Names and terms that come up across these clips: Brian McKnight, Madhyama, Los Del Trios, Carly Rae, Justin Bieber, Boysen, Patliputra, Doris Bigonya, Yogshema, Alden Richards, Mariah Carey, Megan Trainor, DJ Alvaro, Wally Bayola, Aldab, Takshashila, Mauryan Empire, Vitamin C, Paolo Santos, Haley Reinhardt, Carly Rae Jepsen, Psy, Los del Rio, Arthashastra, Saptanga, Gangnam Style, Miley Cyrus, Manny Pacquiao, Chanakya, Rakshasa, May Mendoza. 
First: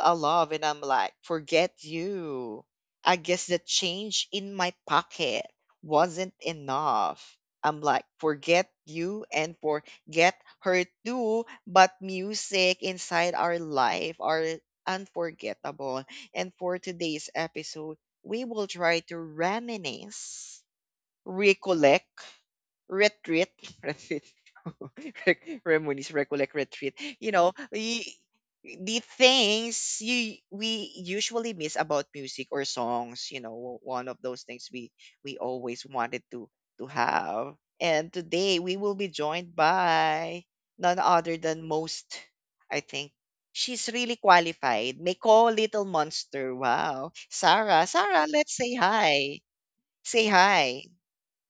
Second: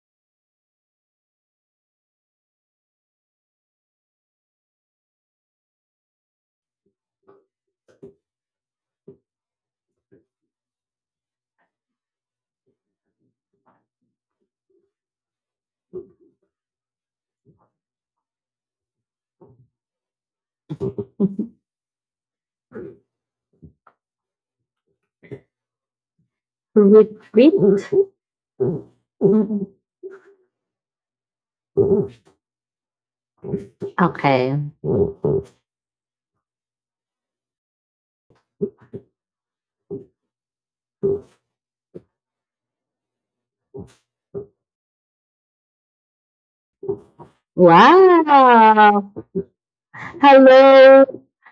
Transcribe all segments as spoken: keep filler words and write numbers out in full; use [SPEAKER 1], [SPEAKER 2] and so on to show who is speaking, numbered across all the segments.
[SPEAKER 1] I love, and I'm like, forget you. I guess the change in my pocket wasn't enough. I'm like, forget you and forget her too. But music inside our life are unforgettable. And for today's episode, we will try to reminisce, recollect, retreat, retreat, Rec- Remonies recollect retreat. You know,
[SPEAKER 2] Retreat.
[SPEAKER 1] y- the things you we usually miss about music or songs. You know, one of those
[SPEAKER 2] Okay.
[SPEAKER 1] things we we always wanted to to have. And today we will be joined by none other than most. I think she's really qualified. Nicole Little Monster. Wow, Sarah, Sarah, let's say
[SPEAKER 2] Wow!
[SPEAKER 1] hi. Say hi.
[SPEAKER 2] Hello,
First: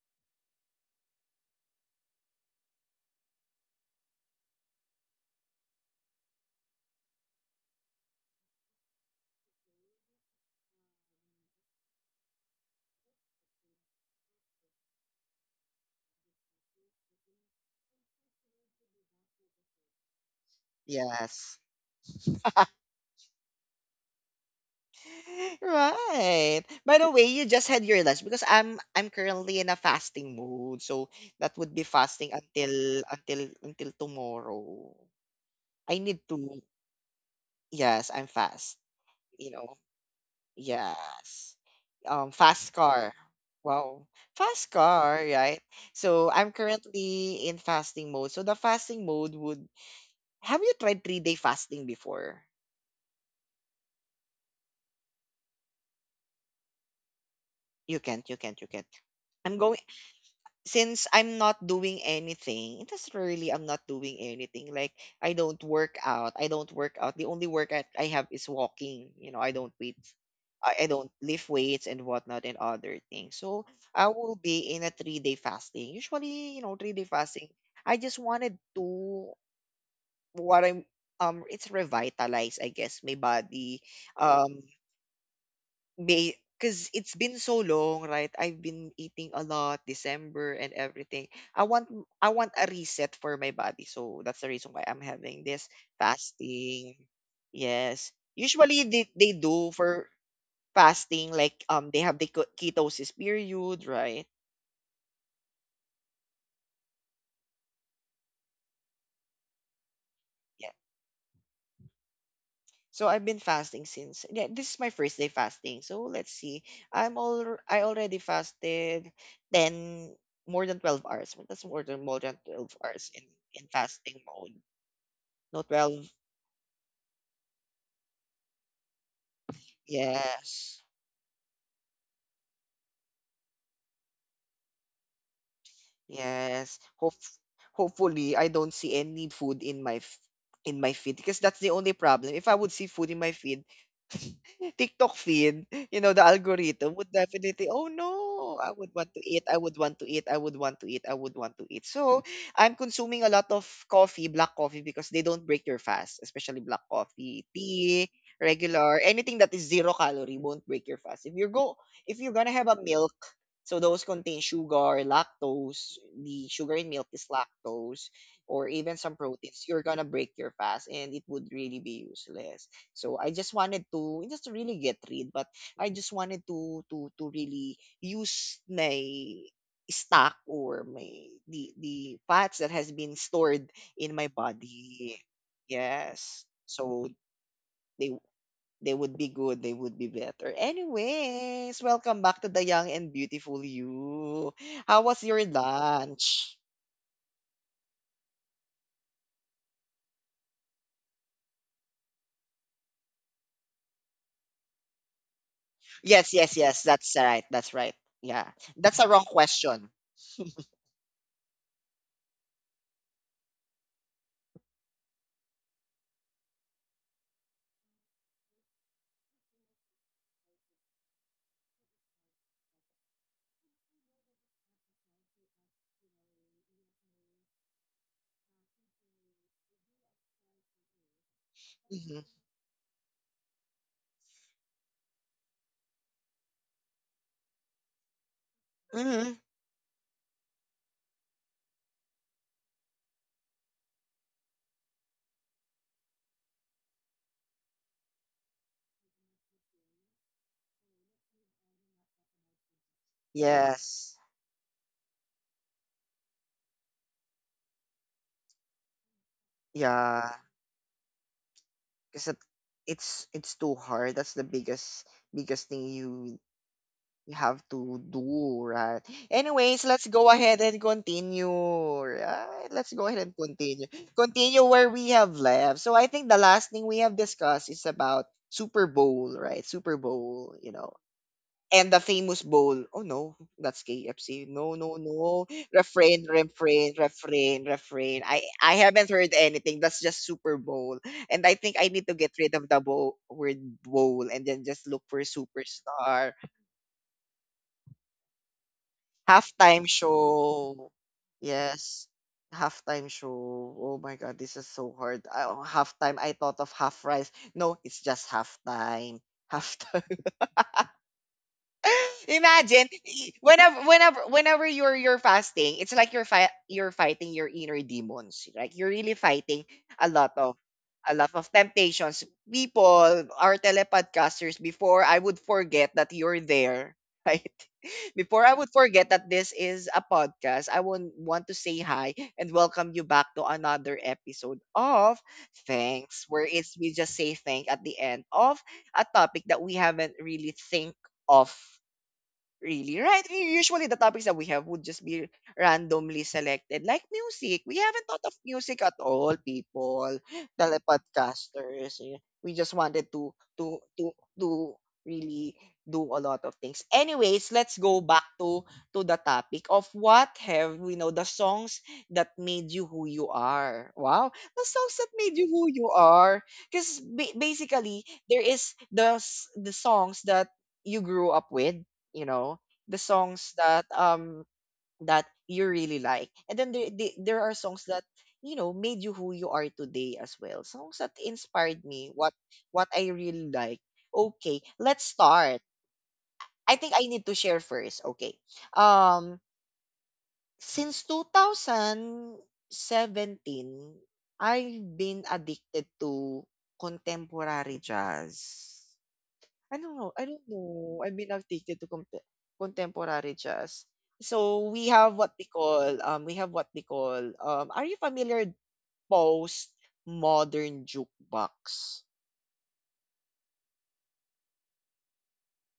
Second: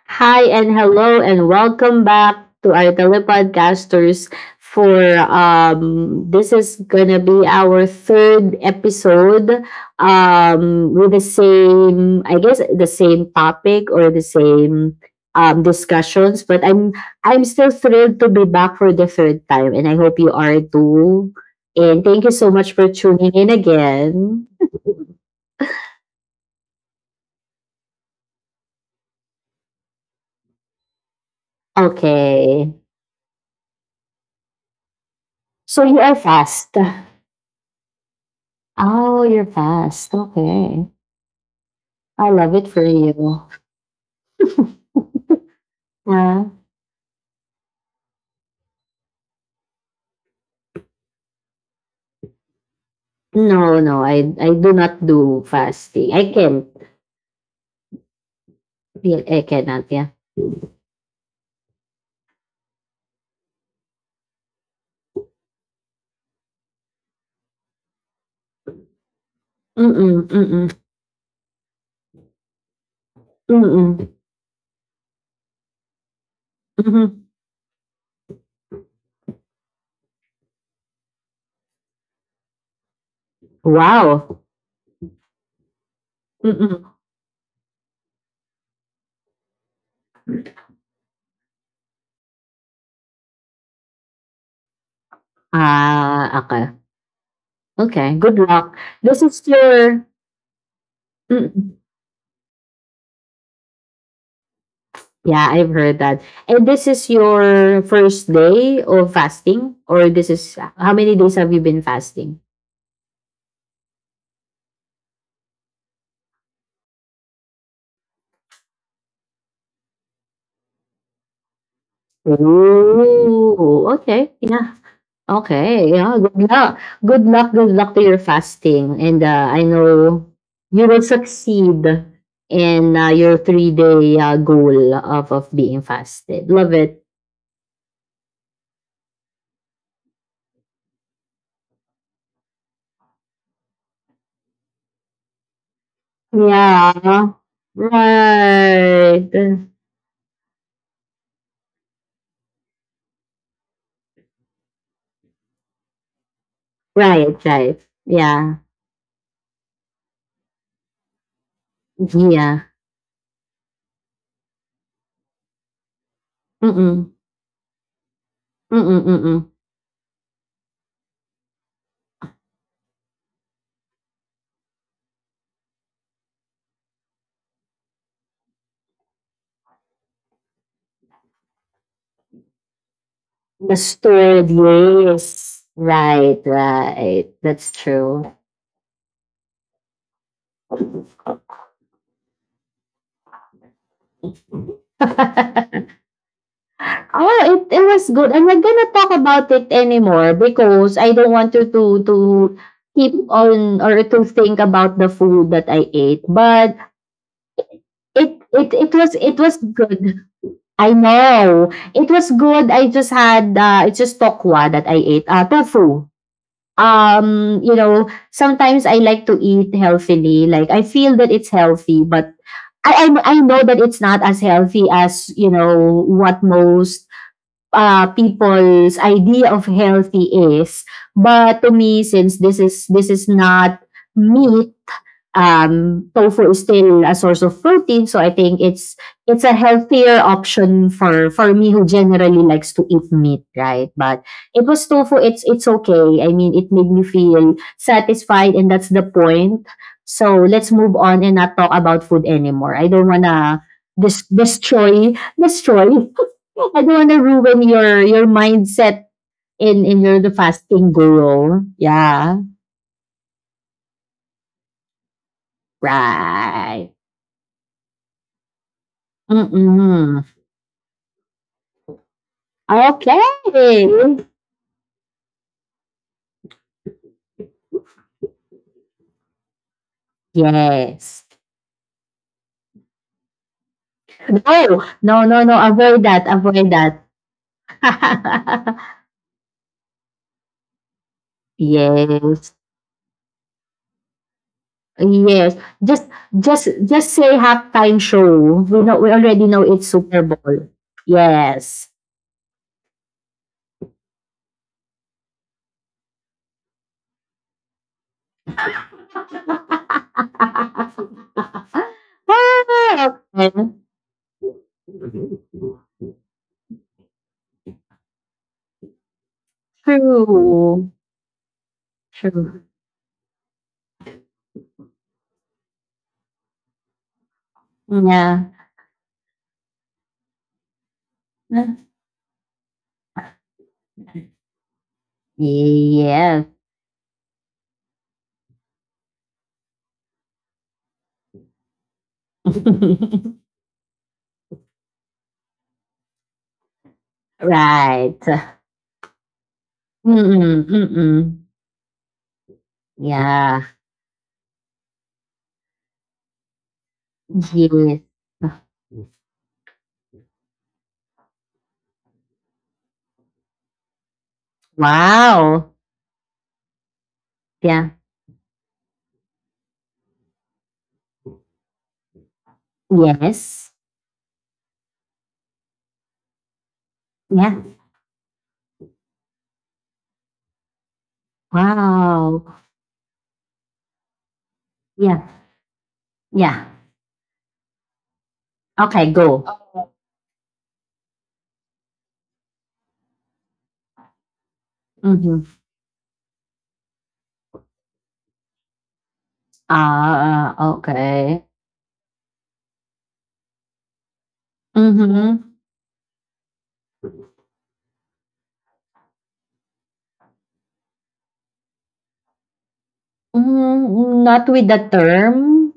[SPEAKER 2] hi, and hello, and welcome back to our telepodcasters. For um, this is gonna be our third episode, um, with the same, I guess, the same topic or the same um, discussions. But I'm I'm still thrilled to be back for the third time, and I hope you are too.
[SPEAKER 1] Yes.
[SPEAKER 2] And thank you so much for tuning in again.
[SPEAKER 1] Right. By the way, you just had your lunch because I'm I'm currently in a fasting mode, so that would be fasting
[SPEAKER 2] Okay,
[SPEAKER 1] until until until tomorrow.
[SPEAKER 2] so
[SPEAKER 1] I
[SPEAKER 2] you are
[SPEAKER 1] need to.
[SPEAKER 2] fast.
[SPEAKER 1] Yes, I'm fast.
[SPEAKER 2] Oh, you're
[SPEAKER 1] You know.
[SPEAKER 2] fast. Okay.
[SPEAKER 1] Yes. Um,
[SPEAKER 2] I love it
[SPEAKER 1] fast
[SPEAKER 2] for
[SPEAKER 1] car.
[SPEAKER 2] you.
[SPEAKER 1] Wow, fast car, right? So
[SPEAKER 2] Uh,
[SPEAKER 1] I'm currently in fasting mode. So the fasting mode would. Have you tried three day fasting before?
[SPEAKER 2] no, no, I I do not do fasting. I can't.
[SPEAKER 1] You can't. You can't. You can't.
[SPEAKER 2] Yeah, I
[SPEAKER 1] I'm going.
[SPEAKER 2] cannot, yeah.
[SPEAKER 1] since I'm not doing anything, it doesn't really I'm not doing anything. Like I don't work out. I don't work out. The only workout I have is walking. You know, I don't wait.
[SPEAKER 2] Mm-mm, mm-mm,
[SPEAKER 1] I, I don't lift weights and whatnot and other things. So I
[SPEAKER 2] mm-mm,
[SPEAKER 1] will be in a three day fasting. Usually, you know, three day
[SPEAKER 2] mm-hmm.
[SPEAKER 1] fasting. I just wanted to what I'm um it's revitalize, I guess, my body.
[SPEAKER 2] Wow.
[SPEAKER 1] Um May
[SPEAKER 2] Mm-mm.
[SPEAKER 1] because it's been so long, right? I've been eating a lot, December and everything. I want I want a reset for my body. So that's the reason why I'm having this
[SPEAKER 2] Ah, okay.
[SPEAKER 1] fasting. Yes.
[SPEAKER 2] Okay, good luck.
[SPEAKER 1] Usually they,
[SPEAKER 2] This
[SPEAKER 1] they
[SPEAKER 2] is
[SPEAKER 1] do
[SPEAKER 2] your...
[SPEAKER 1] for fasting like
[SPEAKER 2] Mm-mm.
[SPEAKER 1] um they have the ke- ketosis period, right?
[SPEAKER 2] Yeah, I've heard that. And this is your first day of fasting? Or this is... How many days have you been fasting?
[SPEAKER 1] So I've been fasting since, yeah, this is my first day fasting. So let's see. I'm all I already fasted ten more than twelve hours. Well, that's more than more than twelve hours in in
[SPEAKER 2] Oh,
[SPEAKER 1] fasting
[SPEAKER 2] okay.
[SPEAKER 1] mode.
[SPEAKER 2] Yeah.
[SPEAKER 1] No,
[SPEAKER 2] Okay,
[SPEAKER 1] twelve.
[SPEAKER 2] yeah, good luck. Good luck, good luck to your fasting. And uh, I know
[SPEAKER 1] Yes.
[SPEAKER 2] you will succeed in uh, your three day uh, goal of, of being fasted. Love
[SPEAKER 1] Yes.
[SPEAKER 2] it.
[SPEAKER 1] Hope hopefully I don't see any food in my f- in my feed because that's the only problem. If I would see food in my feed, TikTok feed, you know, the algorithm would
[SPEAKER 2] Yeah.
[SPEAKER 1] definitely, oh no, I would want to eat, I
[SPEAKER 2] Right.
[SPEAKER 1] would want to eat, I would want to eat, I would want to eat. So I'm consuming a lot of coffee, black coffee, because they don't break your fast, especially black coffee,
[SPEAKER 2] Right, right.
[SPEAKER 1] tea,
[SPEAKER 2] Yeah.
[SPEAKER 1] regular, anything that is zero calorie won't break your fast. If you go, if you're gonna
[SPEAKER 2] Yeah.
[SPEAKER 1] have a milk, so those contain sugar, lactose, the sugar in milk
[SPEAKER 2] Mm-mm.
[SPEAKER 1] is lactose, or even
[SPEAKER 2] Mm-mm,
[SPEAKER 1] some
[SPEAKER 2] mm-mm.
[SPEAKER 1] proteins. You're gonna break your fast, and it would really be useless. So I just wanted to just to really get rid, but I just wanted to to to really use my stock or my the the fats that has been stored
[SPEAKER 2] The
[SPEAKER 1] in my
[SPEAKER 2] stored,
[SPEAKER 1] body.
[SPEAKER 2] yes. Right,
[SPEAKER 1] Yes, so
[SPEAKER 2] right. That's
[SPEAKER 1] they
[SPEAKER 2] true.
[SPEAKER 1] they would be good. They would be better. Anyways, welcome back to the young and beautiful you. How was your lunch?
[SPEAKER 2] Oh, it it was good. I'm not gonna talk about it anymore because I don't want you to to keep on or to think about the food that I ate.
[SPEAKER 1] Yes, yes,
[SPEAKER 2] But
[SPEAKER 1] yes. That's right. That's right.
[SPEAKER 2] it
[SPEAKER 1] Yeah.
[SPEAKER 2] it it
[SPEAKER 1] That's a
[SPEAKER 2] was
[SPEAKER 1] wrong
[SPEAKER 2] it was
[SPEAKER 1] question.
[SPEAKER 2] good. I know it was good. I just had uh, it's just tokwa that I ate. Uh, tofu. Um, you know, sometimes I like to eat healthily. Like I feel that it's healthy, but I I, I know that it's not as healthy as you know what most uh, people's idea of healthy is. But to me,
[SPEAKER 1] Hmm.
[SPEAKER 2] since this is this is not me, um, tofu is still a source of protein, so I think it's
[SPEAKER 1] Hmm.
[SPEAKER 2] it's a healthier option for for me who generally likes to eat meat, right? But it was tofu. It's it's okay. I mean, it made me feel satisfied, and that's the point. So let's move on and not talk about food anymore. I don't wanna
[SPEAKER 1] Yes.
[SPEAKER 2] dis- destroy destroy. I don't wanna ruin your your mindset in in your the
[SPEAKER 1] Yeah.
[SPEAKER 2] fasting goal.
[SPEAKER 1] Because it,
[SPEAKER 2] Yeah,
[SPEAKER 1] it's it's too hard. That's the biggest biggest thing you
[SPEAKER 2] right.
[SPEAKER 1] we have to do, right? Anyways, let's
[SPEAKER 2] Mm-mm.
[SPEAKER 1] go ahead and continue. Right? Let's go
[SPEAKER 2] Okay.
[SPEAKER 1] ahead and continue. Continue where we have left. So I think the last thing we have discussed is about Super Bowl, right? Super Bowl, you know.
[SPEAKER 2] Yes.
[SPEAKER 1] And the famous bowl. Oh no, that's K F C. No,
[SPEAKER 2] No,
[SPEAKER 1] no,
[SPEAKER 2] no,
[SPEAKER 1] no.
[SPEAKER 2] no, no. Avoid
[SPEAKER 1] Refrain,
[SPEAKER 2] that. Avoid
[SPEAKER 1] refrain,
[SPEAKER 2] that.
[SPEAKER 1] refrain, refrain. I I haven't heard anything. That's just Super Bowl. And I think I need to get rid
[SPEAKER 2] Yes.
[SPEAKER 1] of the bowl, word bowl and then just look for
[SPEAKER 2] Yes. Just
[SPEAKER 1] superstar
[SPEAKER 2] just just say halftime show. We know we already know
[SPEAKER 1] halftime
[SPEAKER 2] it's Super Bowl.
[SPEAKER 1] show.
[SPEAKER 2] Yes.
[SPEAKER 1] Yes, halftime show. Oh my god, this is so hard. Uh, halftime, I thought of half rice. No, it's just halftime. Halftime. Imagine
[SPEAKER 2] Ah,
[SPEAKER 1] y-
[SPEAKER 2] okay.
[SPEAKER 1] whenever whenever whenever you're you're fasting, it's like you're fi- you're fighting your inner demons. Like you're really fighting a lot of
[SPEAKER 2] True.
[SPEAKER 1] a lot of temptations.
[SPEAKER 2] True.
[SPEAKER 1] People, our telepodcasters, before I would forget that you're there, right? Before
[SPEAKER 2] Yeah.
[SPEAKER 1] I would forget that this is a podcast, I would want to say hi and welcome you back to another episode of Thanks,
[SPEAKER 2] Yes.
[SPEAKER 1] where it's we just say thank at the end of a topic that we haven't really think of. Really, right? U- Usually the topics that we have would just be randomly selected, like music. We haven't thought
[SPEAKER 2] Right.
[SPEAKER 1] of music at all, people,
[SPEAKER 2] Mm-mm, mm-mm.
[SPEAKER 1] telepodcasters. eh. We just wanted to
[SPEAKER 2] Yeah.
[SPEAKER 1] to to to really do a lot of things. Anyways, let's go
[SPEAKER 2] Yes.
[SPEAKER 1] back to to the topic of what have we know the songs that made you who you are. Wow, the songs that made you who
[SPEAKER 2] Wow.
[SPEAKER 1] you are. Because ba-
[SPEAKER 2] Yeah.
[SPEAKER 1] basically there is the s- the songs that you grew up with, you know, the songs
[SPEAKER 2] Yes.
[SPEAKER 1] that um that you really like, and then there, the- there are
[SPEAKER 2] Yeah.
[SPEAKER 1] songs that, you know, made you who you are today, as well songs that inspired me, what
[SPEAKER 2] Wow.
[SPEAKER 1] what I really like. Okay, let's
[SPEAKER 2] Yeah.
[SPEAKER 1] start.
[SPEAKER 2] Yeah.
[SPEAKER 1] I think I need to share first. Okay.
[SPEAKER 2] Okay,
[SPEAKER 1] um
[SPEAKER 2] go.
[SPEAKER 1] since twenty seventeen I've been
[SPEAKER 2] Mm-hmm.
[SPEAKER 1] addicted to contemporary jazz. I don't know. I don't
[SPEAKER 2] Ah, ah,
[SPEAKER 1] know. I've been
[SPEAKER 2] okay.
[SPEAKER 1] updated to comp- contemporary jazz. So we have what
[SPEAKER 2] Mm-hmm.
[SPEAKER 1] they call um we have what they call, um are you familiar post modern jukebox?
[SPEAKER 2] Mm, not with the term.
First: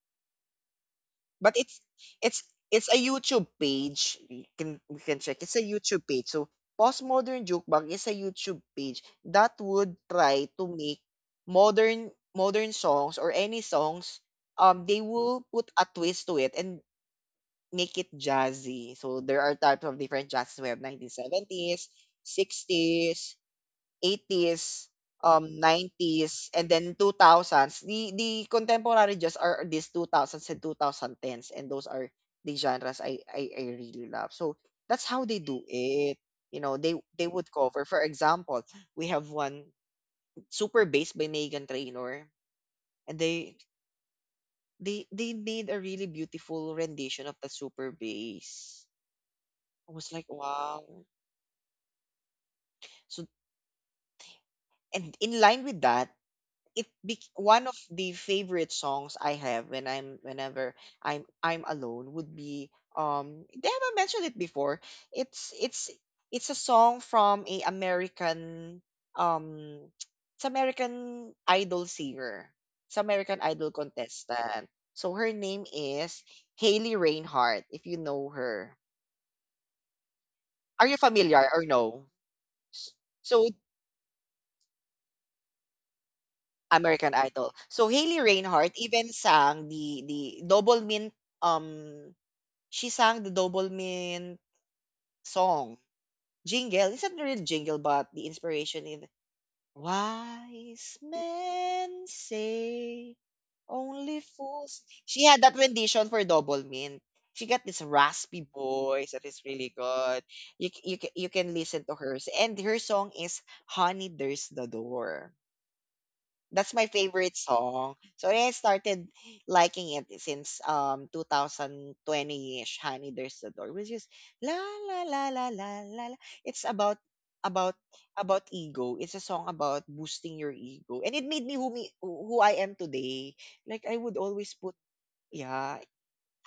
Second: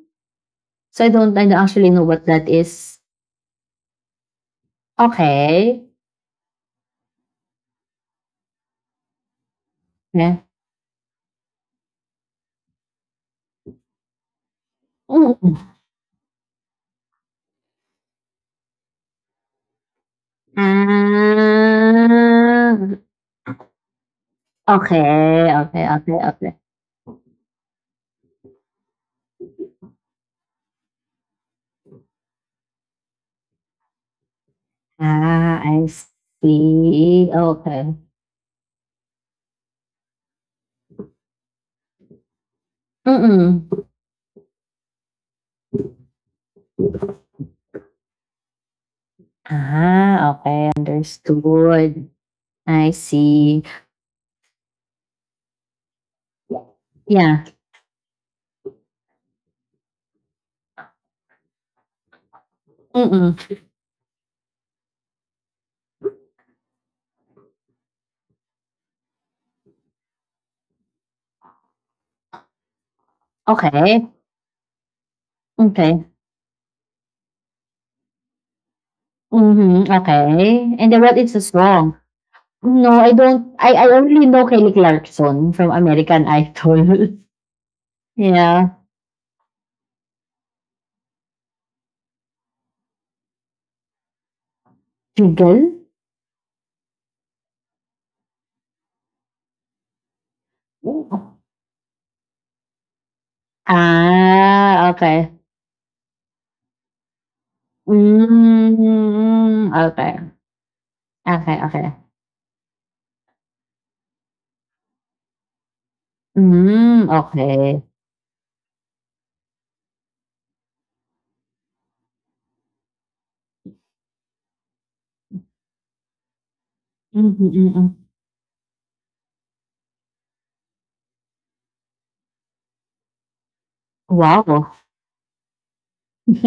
[SPEAKER 2] So I don't, I don't
[SPEAKER 1] But it's
[SPEAKER 2] actually know what
[SPEAKER 1] it's
[SPEAKER 2] that
[SPEAKER 1] it's
[SPEAKER 2] is.
[SPEAKER 1] a YouTube page. You can We can check. It's a
[SPEAKER 2] Okay.
[SPEAKER 1] YouTube page. So postmodern jukebox is a YouTube page that would
[SPEAKER 2] Yeah.
[SPEAKER 1] try to make modern modern songs or any songs um they will
[SPEAKER 2] Mm-hmm.
[SPEAKER 1] put a twist to it and make it jazzy. So there are types of different jazzes. We have nineteen seventies,
[SPEAKER 2] Ah,
[SPEAKER 1] sixties, eighties,
[SPEAKER 2] okay,
[SPEAKER 1] um,
[SPEAKER 2] okay, okay,
[SPEAKER 1] nineties,
[SPEAKER 2] okay.
[SPEAKER 1] and then two thousands. The the contemporary jazz are these two thousands and twenty tens, and those are the genres I, I I really love. So that's how they do
[SPEAKER 2] Ah, I
[SPEAKER 1] it. You know, they they
[SPEAKER 2] see.
[SPEAKER 1] would cover.
[SPEAKER 2] Okay.
[SPEAKER 1] For example, we have one super bass by Megan Trainor, and they
[SPEAKER 2] Mm-mm.
[SPEAKER 1] they they made a really beautiful rendition of the super bass. I was like,
[SPEAKER 2] Ah, okay,
[SPEAKER 1] wow.
[SPEAKER 2] understood. I
[SPEAKER 1] So,
[SPEAKER 2] see.
[SPEAKER 1] and in line with that, it be
[SPEAKER 2] Yeah.
[SPEAKER 1] one of the favorite songs I have when I'm whenever I'm I'm alone would be
[SPEAKER 2] Mm-mm.
[SPEAKER 1] um they haven't mentioned it before. It's it's it's a song from a American um it's American Idol singer. It's American Idol
[SPEAKER 2] Okay.
[SPEAKER 1] contestant. So her name
[SPEAKER 2] Okay.
[SPEAKER 1] is Haley Reinhardt, if you know her.
[SPEAKER 2] Mm-hmm. Okay.
[SPEAKER 1] Are
[SPEAKER 2] And
[SPEAKER 1] you
[SPEAKER 2] the then is the
[SPEAKER 1] familiar or
[SPEAKER 2] song?
[SPEAKER 1] no?
[SPEAKER 2] No,
[SPEAKER 1] S-
[SPEAKER 2] I
[SPEAKER 1] So
[SPEAKER 2] don't. I, I only know Kelly Clarkson from American Idol.
[SPEAKER 1] American Idol. So Hailey
[SPEAKER 2] Yeah.
[SPEAKER 1] Reinhardt even sang the the Double Mint, um she sang the Double Mint
[SPEAKER 2] Jiggle?
[SPEAKER 1] song jingle. It's not really jingle but the inspiration in Wise men say only fools.
[SPEAKER 2] Ah,
[SPEAKER 1] She
[SPEAKER 2] okay.
[SPEAKER 1] had that rendition for Double Mint. She got this raspy voice that is
[SPEAKER 2] Mm,
[SPEAKER 1] really good.
[SPEAKER 2] okay.
[SPEAKER 1] You c- you can you can
[SPEAKER 2] Okay,
[SPEAKER 1] listen
[SPEAKER 2] okay.
[SPEAKER 1] to hers and her song is Honey There's the Door. That's my
[SPEAKER 2] Mm,
[SPEAKER 1] favorite
[SPEAKER 2] okay.
[SPEAKER 1] song. So I started liking it since um two thousand twenty-ish, Honey There's the Door, which is la la la la la la la. It's about
[SPEAKER 2] Mm-hmm,
[SPEAKER 1] about
[SPEAKER 2] mm-hmm.
[SPEAKER 1] about ego. It's a song about boosting your ego. And it made me who me who I am today. Like I would always
[SPEAKER 2] Wow.
[SPEAKER 1] put, yeah.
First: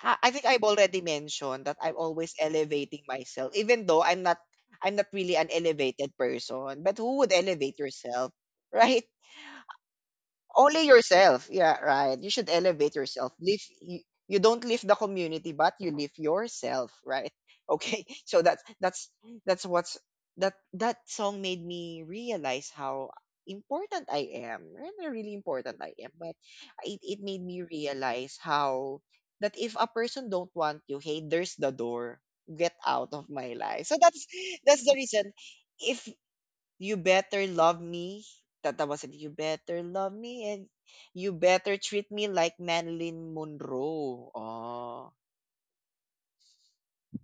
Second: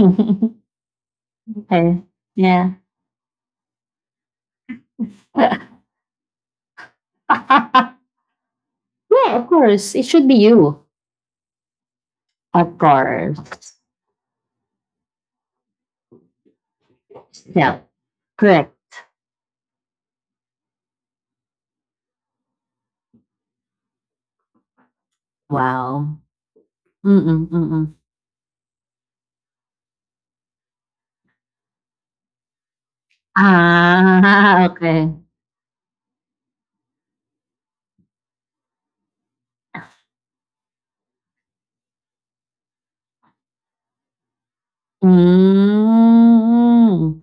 [SPEAKER 1] I I think I've already mentioned that I'm
[SPEAKER 2] Okay.
[SPEAKER 1] always
[SPEAKER 2] Yeah.
[SPEAKER 1] elevating myself, even though I'm not I'm not really an elevated person. But who would elevate
[SPEAKER 2] Yeah,
[SPEAKER 1] yourself? Right?
[SPEAKER 2] of course. It should be you.
[SPEAKER 1] Only yourself. Yeah, right. You should
[SPEAKER 2] Of
[SPEAKER 1] elevate yourself. Live
[SPEAKER 2] course.
[SPEAKER 1] you, you don't live the community, but you live yourself, right?
[SPEAKER 2] Yeah,
[SPEAKER 1] Okay. So that's
[SPEAKER 2] correct.
[SPEAKER 1] that's that's what's that that song made me realize how important I am. Really, really important I am.
[SPEAKER 2] Wow.
[SPEAKER 1] But it, it made
[SPEAKER 2] Mm-mm,
[SPEAKER 1] me
[SPEAKER 2] mm-mm.
[SPEAKER 1] realize how that if a person don't want you, hey, there's the door. Get out of my life. So that's
[SPEAKER 2] Ah,
[SPEAKER 1] that's the
[SPEAKER 2] okay.
[SPEAKER 1] reason. If you Better Love Me. That, that was it. You Better Love Me and You Better Treat Me Like Marilyn Monroe. Oh.
[SPEAKER 2] Mm,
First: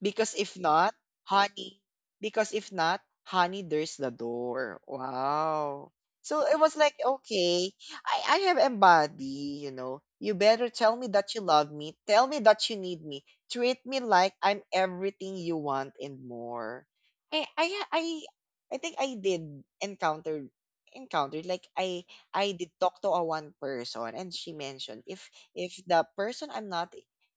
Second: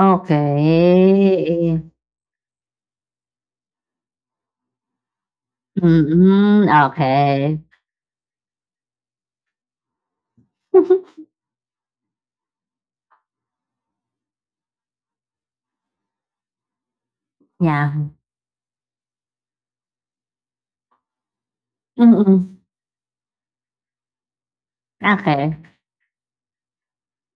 [SPEAKER 1] Because if not, honey, because if not, honey, there's the door. Wow. So it
[SPEAKER 2] Mm-mm,
[SPEAKER 1] was like,
[SPEAKER 2] okay.
[SPEAKER 1] okay, I, I have embody, you know. You better tell me that you love me. Tell me that you need me. Treat me like I'm everything you want and more. I I
[SPEAKER 2] Yeah.
[SPEAKER 1] I, I think I did encounter encountered like I
[SPEAKER 2] Mm-mm,
[SPEAKER 1] I did talk to a one person and she mentioned if
[SPEAKER 2] okay.
[SPEAKER 1] if the person I'm not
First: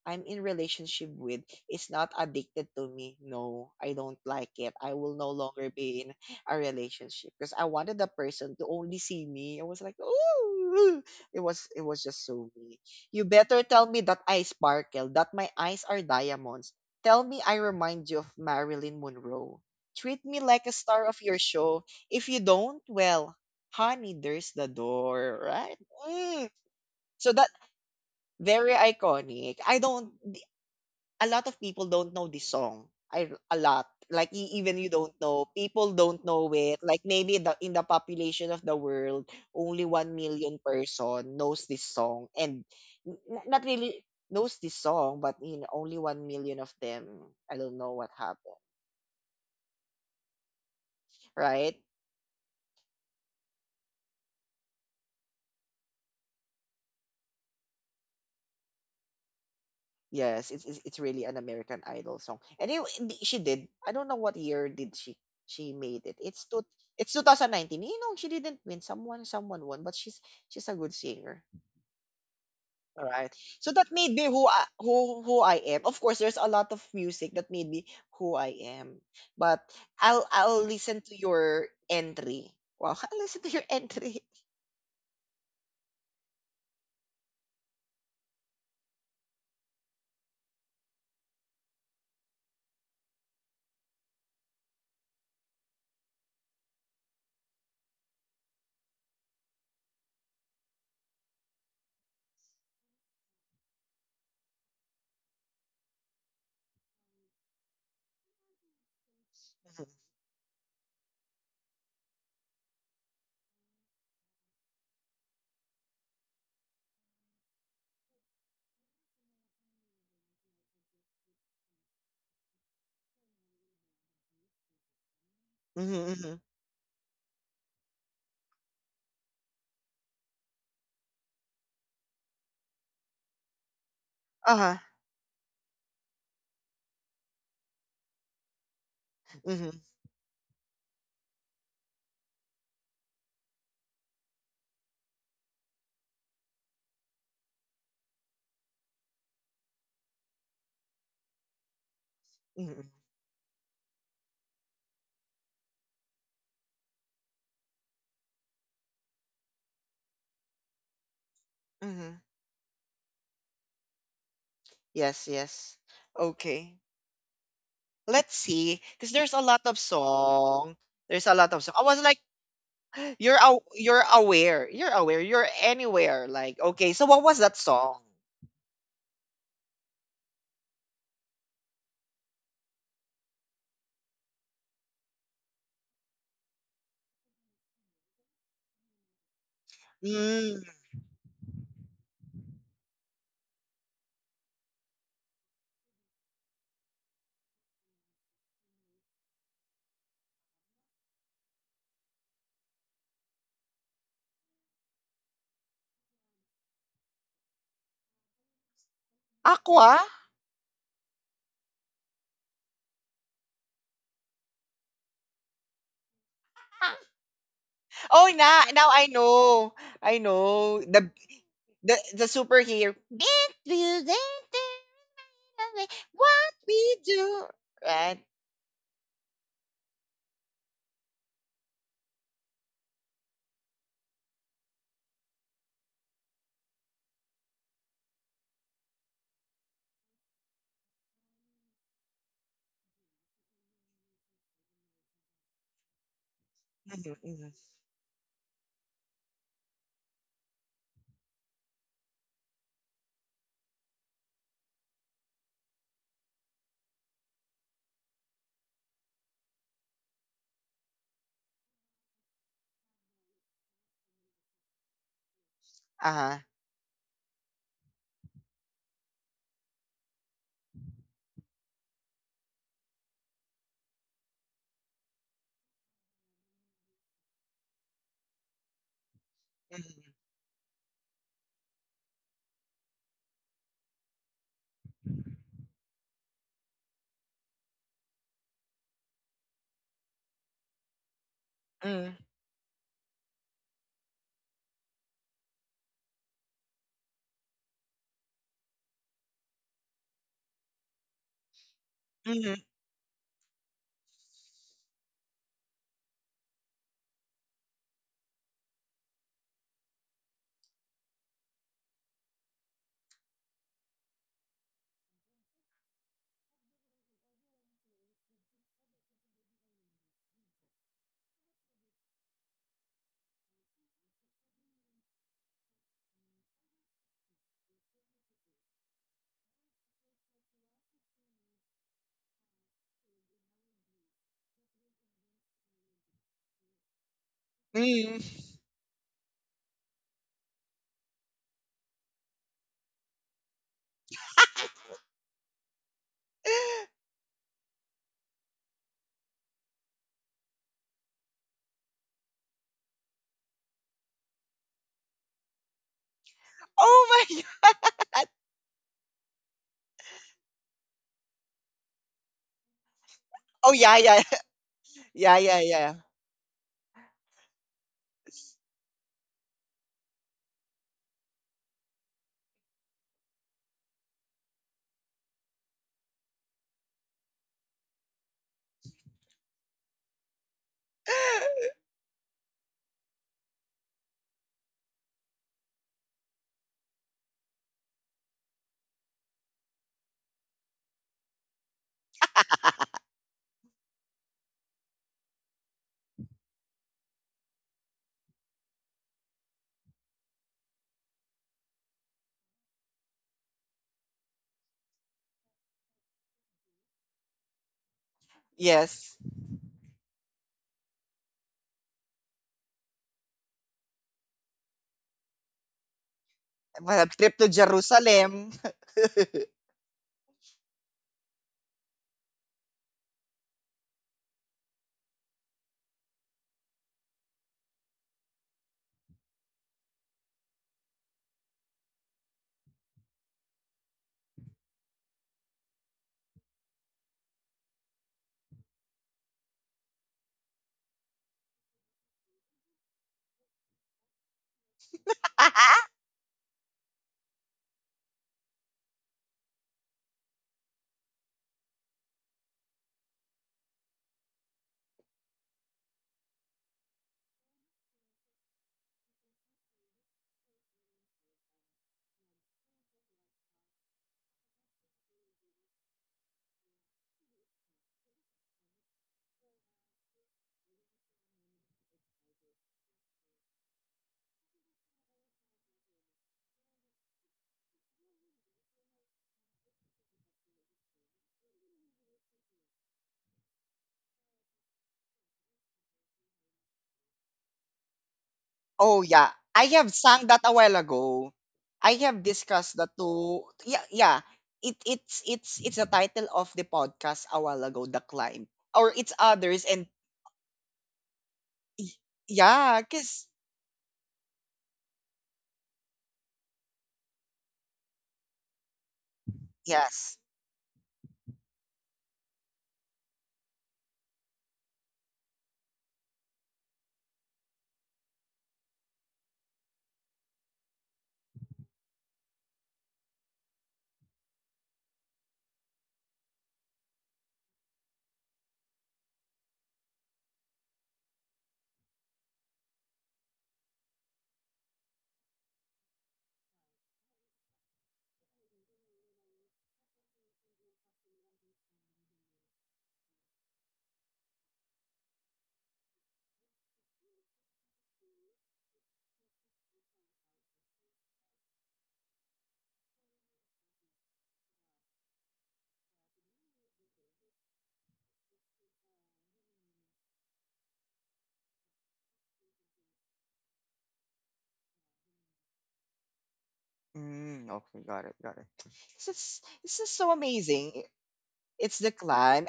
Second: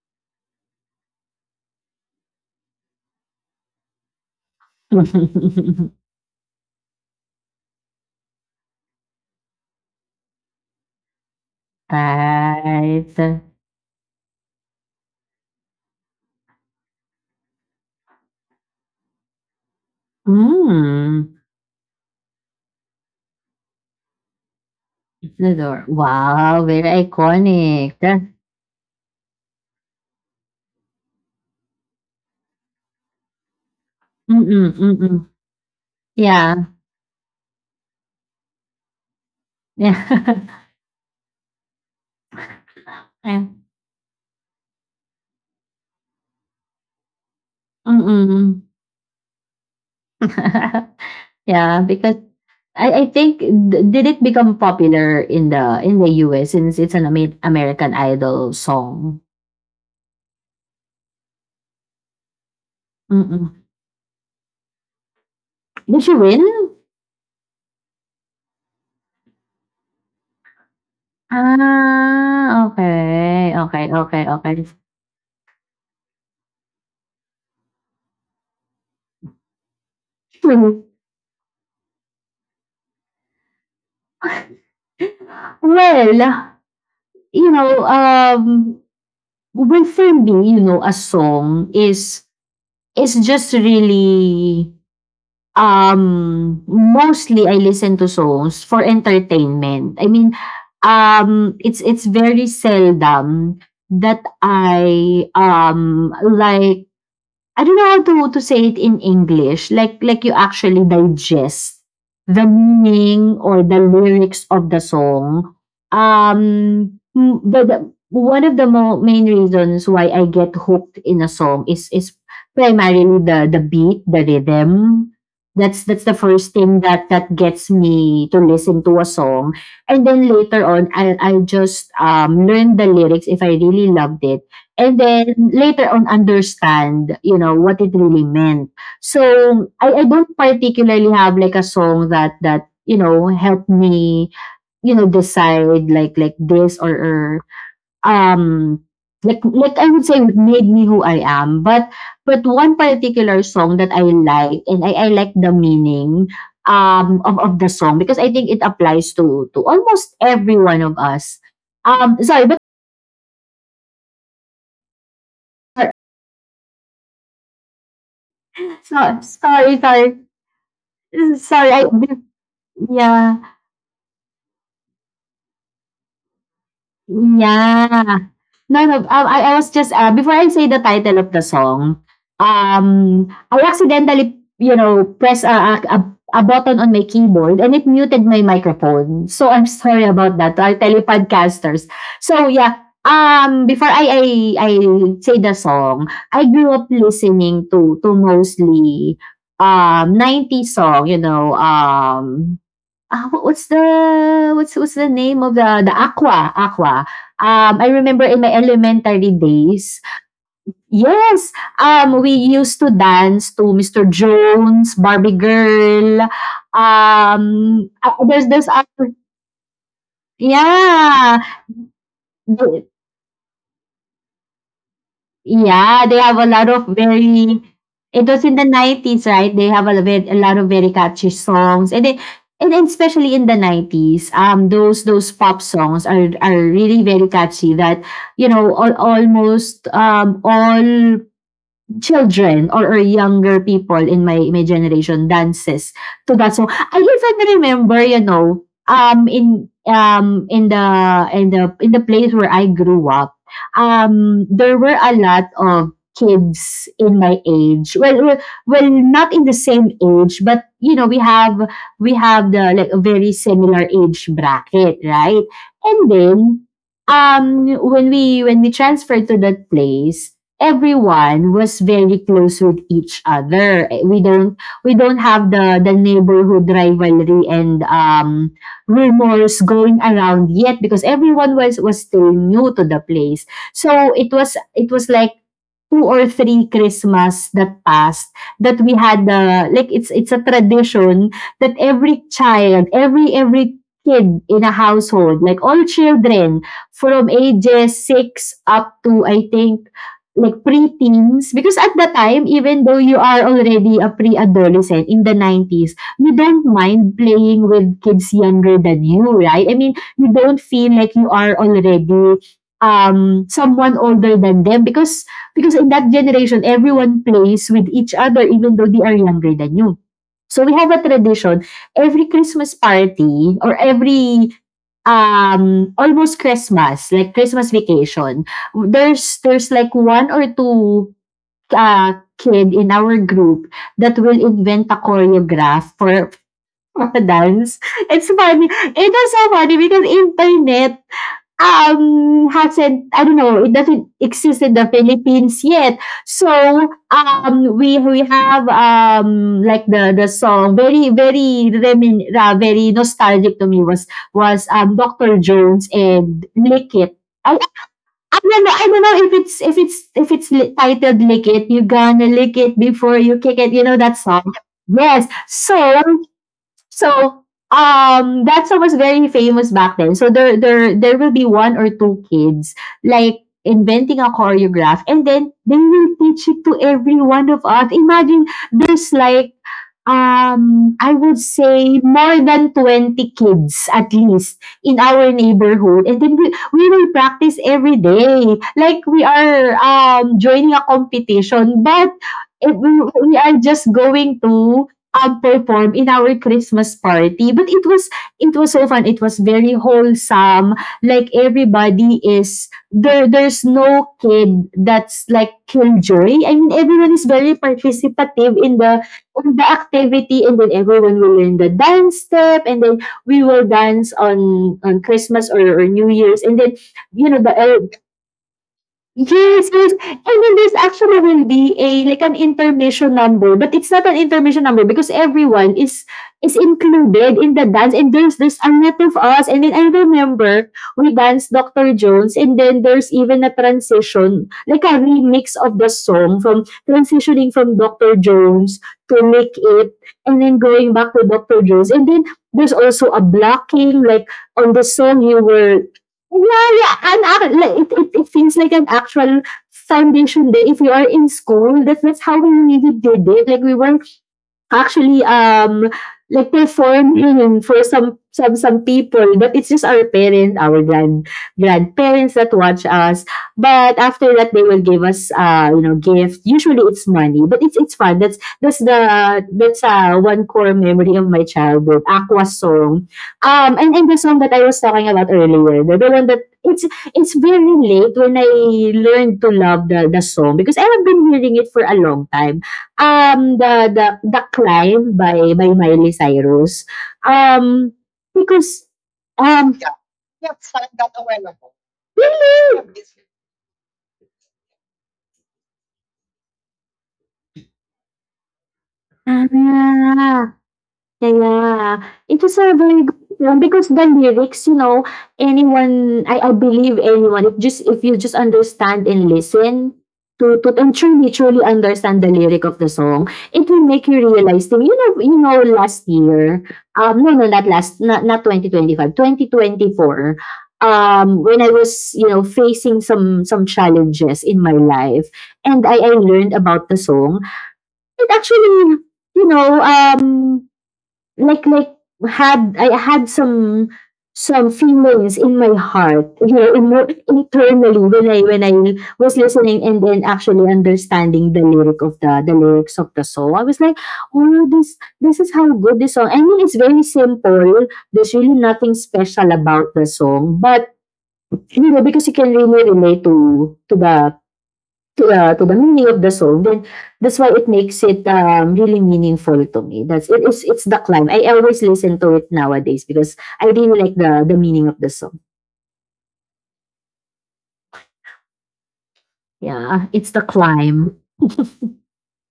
[SPEAKER 1] I'm in relationship with is not addicted to me. No, I don't like it. I will no longer be in a relationship because I wanted the person to only see me. I was like, oh, it was it was just so me. You
[SPEAKER 2] Right.
[SPEAKER 1] better tell me that I sparkle, that my eyes are diamonds. Tell me I remind you of Marilyn Monroe. Treat me like a star of
[SPEAKER 2] Mm,
[SPEAKER 1] your show. If you don't, well, honey, there's the door,
[SPEAKER 2] the
[SPEAKER 1] right?
[SPEAKER 2] door.
[SPEAKER 1] Mm.
[SPEAKER 2] Wow, very
[SPEAKER 1] So that
[SPEAKER 2] iconic. Mm-mm,
[SPEAKER 1] very iconic. I don't a lot of people don't know this song. I a lot. Like e- even you don't
[SPEAKER 2] mm-mm.
[SPEAKER 1] know, people don't know
[SPEAKER 2] Yeah.
[SPEAKER 1] it. Like maybe the in the population of the world, only one
[SPEAKER 2] Yeah.
[SPEAKER 1] million person knows this song and n-
[SPEAKER 2] Ah,
[SPEAKER 1] n- not really knows this song, but you know, only one million of them. I don't know what happened,
[SPEAKER 2] mm.
[SPEAKER 1] right?
[SPEAKER 2] Yeah, because I I think di did it become popular in the in the U S since it's an Ame American Idol song?
[SPEAKER 1] Yes, it's it's, it's really an American Idol song. And it, it- she
[SPEAKER 2] Mm.
[SPEAKER 1] did. I don't know what year did she she
[SPEAKER 2] Did
[SPEAKER 1] made
[SPEAKER 2] she
[SPEAKER 1] it. It's two,
[SPEAKER 2] win?
[SPEAKER 1] it's two thousand nineteen. You know, she didn't win. Someone someone won, but she's she's a good singer.
[SPEAKER 2] Ah,
[SPEAKER 1] Alright.
[SPEAKER 2] okay,
[SPEAKER 1] So
[SPEAKER 2] okay,
[SPEAKER 1] that made
[SPEAKER 2] okay,
[SPEAKER 1] me who
[SPEAKER 2] okay.
[SPEAKER 1] I, who who I am. Of course, there's a lot of music that made me who I am. But I'll I'll
[SPEAKER 2] Hmm,
[SPEAKER 1] listen to your entry. Wow, I'll listen to your entry.
[SPEAKER 2] well, you know, um, well, for me, you know, a song is is just really... Um, mostly I listen to songs for entertainment. I mean, um, it's it's very seldom that I, um, like I don't know how to to say it in English.
[SPEAKER 1] Mhm.
[SPEAKER 2] Like like you actually digest the meaning or the lyrics of the song. Um, m- the, the one of the mo- main reasons why I get hooked in a song is is primarily the the beat, the rhythm. That's that's
[SPEAKER 1] Mm-hmm.
[SPEAKER 2] the
[SPEAKER 1] Hmm.
[SPEAKER 2] first thing that that gets me to listen to a song, and then later on, I'll I'll just um learn the lyrics if I really loved it,
[SPEAKER 1] Uh-huh.
[SPEAKER 2] and then later on understand, you know, what it really meant. So
[SPEAKER 1] Hmm.
[SPEAKER 2] I, I don't particularly have like a song that that you know helped me, you know, decide like like this, or, or um like like I would say made me who I am, but but one
[SPEAKER 1] Hmm.
[SPEAKER 2] particular song that I like, and i, I like the meaning um of, of the song because I think it applies to to almost every one of us. Um
[SPEAKER 1] Hmm.
[SPEAKER 2] sorry, but
[SPEAKER 1] Yes, yes. Okay. Let's see. Because
[SPEAKER 2] so,
[SPEAKER 1] there's a lot
[SPEAKER 2] sorry
[SPEAKER 1] of
[SPEAKER 2] sorry.
[SPEAKER 1] song. There's a
[SPEAKER 2] Mm,
[SPEAKER 1] lot of
[SPEAKER 2] sorry,
[SPEAKER 1] song.
[SPEAKER 2] I
[SPEAKER 1] I was like,
[SPEAKER 2] didn't, yeah,
[SPEAKER 1] You're aw- you're aware. You're aware. You're anywhere. Like, okay, so what was that song?
[SPEAKER 2] yeah. No, no, um, I I was just, uh, before I say the title of the song, um, I accidentally, you know, press a a a a button on my keyboard and it muted my microphone. So, I'm sorry about that to
[SPEAKER 1] Mm.
[SPEAKER 2] our tele-podcasters. So, yeah, um, before I I I say the song, I grew up listening to to mostly, um, ninety song, you know, um Ah, wha- what's the what's what's the name of the the aqua, aqua. Um, I remember in my elementary days,
[SPEAKER 1] Aqua?
[SPEAKER 2] yes, um, we used to dance to Mister Jones, Barbie Girl, um, ah,
[SPEAKER 1] Oh,
[SPEAKER 2] there's there's
[SPEAKER 1] na now I
[SPEAKER 2] other,
[SPEAKER 1] know. I know. The
[SPEAKER 2] yeah.
[SPEAKER 1] the the superhero. This is it,
[SPEAKER 2] Yeah, they have a
[SPEAKER 1] what
[SPEAKER 2] lot of
[SPEAKER 1] we do,
[SPEAKER 2] very... It
[SPEAKER 1] right?
[SPEAKER 2] was in the nineties, right? They have a, ve- a lot of very catchy songs, and then and then especially in the nineties, um, those those pop songs are are really very catchy. That you know, all, almost um all children or, or younger people in my my generation dances to that song. I
[SPEAKER 1] Hmm. Hmm.
[SPEAKER 2] even remember, you know, um in um in the in the in the place where I grew up, um there were a lot of kids in my age. Well, well, well not in the same age, but you know, we have we have the like a very similar age bracket, right? And then
[SPEAKER 1] Uh-huh.
[SPEAKER 2] um when we when we transferred to that place, everyone was very close with each other. Eh, We don't we don't have the the neighborhood rivalry and um rumors going around yet because everyone was was still new to the place. So it was it was like two or three Christmas that passed, that we had the like it's it's a tradition that
[SPEAKER 1] Mm-hmm.
[SPEAKER 2] every child, every every kid in a household, like all children from ages six up to I think like preteens, because at the time,
[SPEAKER 1] Hmm.
[SPEAKER 2] even though you are already a pre-adolescent in the nineties, you don't mind playing with kids younger than you, right? I mean, you don't feel like you are already um someone older than them because... Because in that generation, everyone plays with each other even though they are younger than you. So we have a tradition, every Christmas party or every um almost Christmas, like Christmas vacation, there's there's like one or two uh kid in our group that will invent a choreograph for, for a dance. It's
[SPEAKER 1] Hmm.
[SPEAKER 2] funny. It is so funny because internet um, hasn't, I don't know, it doesn't exist in the Philippines yet. So, um, we we have um, like the the song very very remin, uh, very nostalgic to me was was um, Doctor Jones and Lick It.
[SPEAKER 1] Oh my
[SPEAKER 2] I,
[SPEAKER 1] god.
[SPEAKER 2] I don't know. I don't know if it's if it's if it's li- titled "Lick It." You gonna lick it before you kick it.
[SPEAKER 1] Oh
[SPEAKER 2] You know
[SPEAKER 1] yeah,
[SPEAKER 2] that
[SPEAKER 1] yeah.
[SPEAKER 2] song. Yes.
[SPEAKER 1] Yeah, yeah,
[SPEAKER 2] So
[SPEAKER 1] yeah.
[SPEAKER 2] So, um, that's what was very famous back then. So there, there, there will be one or two kids like inventing a choreograph, and then they will teach it to every one of us. Imagine there's like... Um, I would say more than twenty kids at least in our neighborhood, and then we we will practice every day. Like we are, um, joining a competition, but it we we are just going to, um, perform in our Christmas party. But it was it was so fun, it was very wholesome, like everybody is there, there's no kid that's like killjoy. I mean everyone is very participative in the
[SPEAKER 1] Yes.
[SPEAKER 2] on the activity, and then everyone will learn the dance step, and then we will dance on on Christmas or, or New Year's, and then
[SPEAKER 1] Well,
[SPEAKER 2] you
[SPEAKER 1] trip
[SPEAKER 2] know
[SPEAKER 1] to
[SPEAKER 2] the el-
[SPEAKER 1] Jerusalem.
[SPEAKER 2] Yes, yes. And then there's actually will be a like an intermission number, but it's not an intermission number because everyone is is included in the dance, and there's there's a lot of us, and then I remember we danced Doctor Jones, and then there's even a transition, like a remix of the song from transitioning from Doctor Jones to Lick It, and then going back to Doctor Jones, and then there's also a blocking like on the song, you were yeah, yeah, and uh, it, it, it feels like an actual foundation day if you are in school. That's, that's how we really did it. Like we were Actually, um, like performing for some some some people, but it's just our parents, our grand grandparents that watch us. But after that, they will give us, uh, you know, gift. Usually, it's money, but it's it's fun. That's that's the that's uh, one core memory of my childhood. Aqua song, um, and and the song that I was talking about earlier, the, the one that it's it's very late when I learned to love the the song because I have been hearing it for a long time. Um, the the the Climb by by Miley Cyrus. Um, because,
[SPEAKER 1] Oh yeah, I
[SPEAKER 2] um,
[SPEAKER 1] have sang that a while ago. I have discussed the
[SPEAKER 2] Really?
[SPEAKER 1] two. Yeah, yeah. It it's it's it's the title of the podcast a while ago. The climb or it's others and
[SPEAKER 2] Ah. Yeah, yeah.
[SPEAKER 1] y-
[SPEAKER 2] It is a
[SPEAKER 1] yeah,
[SPEAKER 2] very good
[SPEAKER 1] cause
[SPEAKER 2] one because the lyrics, you know, anyone, I, I believe anyone, if just if you just understand and listen
[SPEAKER 1] yes.
[SPEAKER 2] to to and truly truly understand the lyric of the song, it will make you realize things. You know, you know, last year, um, no, no, not last, not not twenty twenty five, twenty twenty four. Um, when I was, you know, facing some some challenges in my life, and I I learned about the song, it actually, you know, um like like had I had some some feelings in my heart, you know, emo- internally when I when I was listening and then actually understanding the lyric of the the lyrics of the song. I was like, oh, this this is how good this song. I mean, it's very simple. There's really nothing special about the song, but you know, because you can really relate to to the To, uh, to the meaning of the song, then that's why it makes it, um, really meaningful to me. That's it is it's the climb. I always listen to it nowadays because I really like the the meaning of the song.
[SPEAKER 1] Mm, okay, got it, got it. This is this is
[SPEAKER 2] Yeah,
[SPEAKER 1] so
[SPEAKER 2] it's the
[SPEAKER 1] amazing.
[SPEAKER 2] climb.
[SPEAKER 1] It's the climb.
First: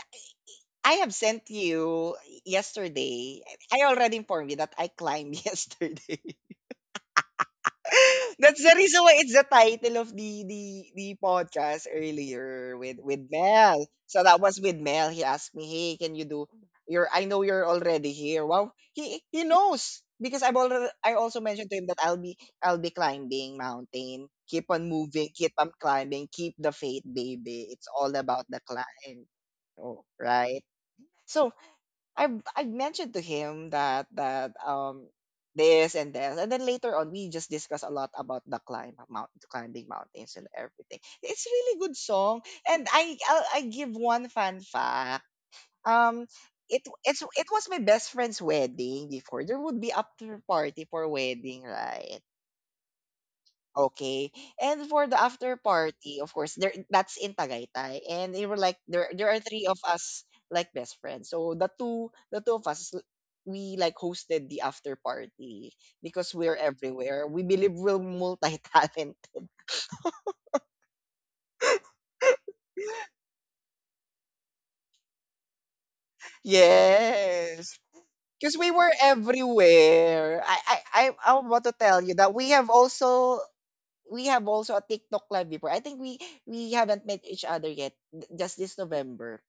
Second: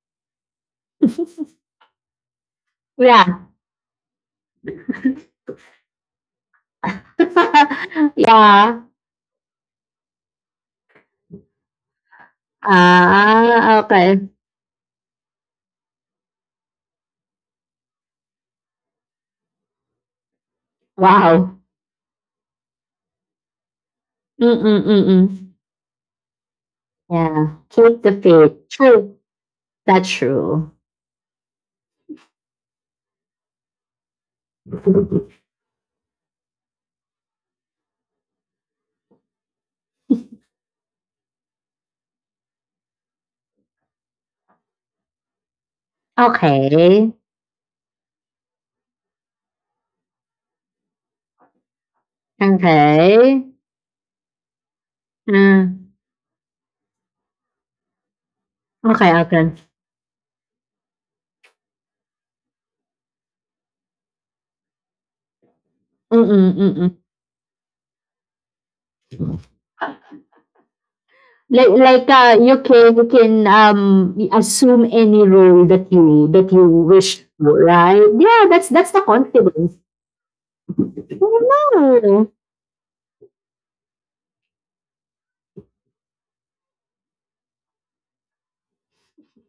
[SPEAKER 1] I have sent you
[SPEAKER 2] Yeah.
[SPEAKER 1] yesterday. I already informed you that I climbed yesterday. That's the
[SPEAKER 2] Yeah.
[SPEAKER 1] reason why it's the title of the the the podcast earlier with with
[SPEAKER 2] Ah,
[SPEAKER 1] Mel.
[SPEAKER 2] okay.
[SPEAKER 1] So that was with Mel. He asked me, "Hey, can you do your? I know you're already here." Wow, he he knows because I've already I also
[SPEAKER 2] Wow.
[SPEAKER 1] mentioned to him that I'll be I'll be climbing mountain. Keep
[SPEAKER 2] Mm-mm,
[SPEAKER 1] on
[SPEAKER 2] mm-mm.
[SPEAKER 1] moving. Keep on climbing. Keep the faith,
[SPEAKER 2] Yeah.
[SPEAKER 1] baby. It's
[SPEAKER 2] Keep
[SPEAKER 1] all
[SPEAKER 2] the
[SPEAKER 1] about the
[SPEAKER 2] faith. True.
[SPEAKER 1] climb. Oh,
[SPEAKER 2] That's
[SPEAKER 1] right.
[SPEAKER 2] true.
[SPEAKER 1] So I've I've mentioned to him that that um this and this, and then later on we just discuss a lot about the climb mount climbing mountains and everything. It's really good song, and I I'll, I give one fun fact. Um, it
[SPEAKER 2] Okay.
[SPEAKER 1] it's it was my best friend's wedding before. There would be after party for wedding, right?
[SPEAKER 2] Okay.
[SPEAKER 1] Okay. And for the after
[SPEAKER 2] Mm.
[SPEAKER 1] party, of course, there that's in Tagaytay. And they were like there
[SPEAKER 2] Okay,
[SPEAKER 1] there are
[SPEAKER 2] okay.
[SPEAKER 1] three of us like best friends. So the two the two of us we like hosted the after party because
[SPEAKER 2] Mm-mm,
[SPEAKER 1] we're
[SPEAKER 2] mm-mm.
[SPEAKER 1] everywhere. We believe we're multi-talented.
[SPEAKER 2] Like like, uh, you can you can, um, assume any role that you that you wish for,
[SPEAKER 1] Yes.
[SPEAKER 2] right? Yeah,
[SPEAKER 1] Because
[SPEAKER 2] that's
[SPEAKER 1] we
[SPEAKER 2] that's
[SPEAKER 1] were
[SPEAKER 2] the confidence.
[SPEAKER 1] everywhere. I, I, I, I want to
[SPEAKER 2] Oh,
[SPEAKER 1] tell you
[SPEAKER 2] no.
[SPEAKER 1] that we have also we have also a TikTok live before. I think we we haven't met each other yet. th- Just this November.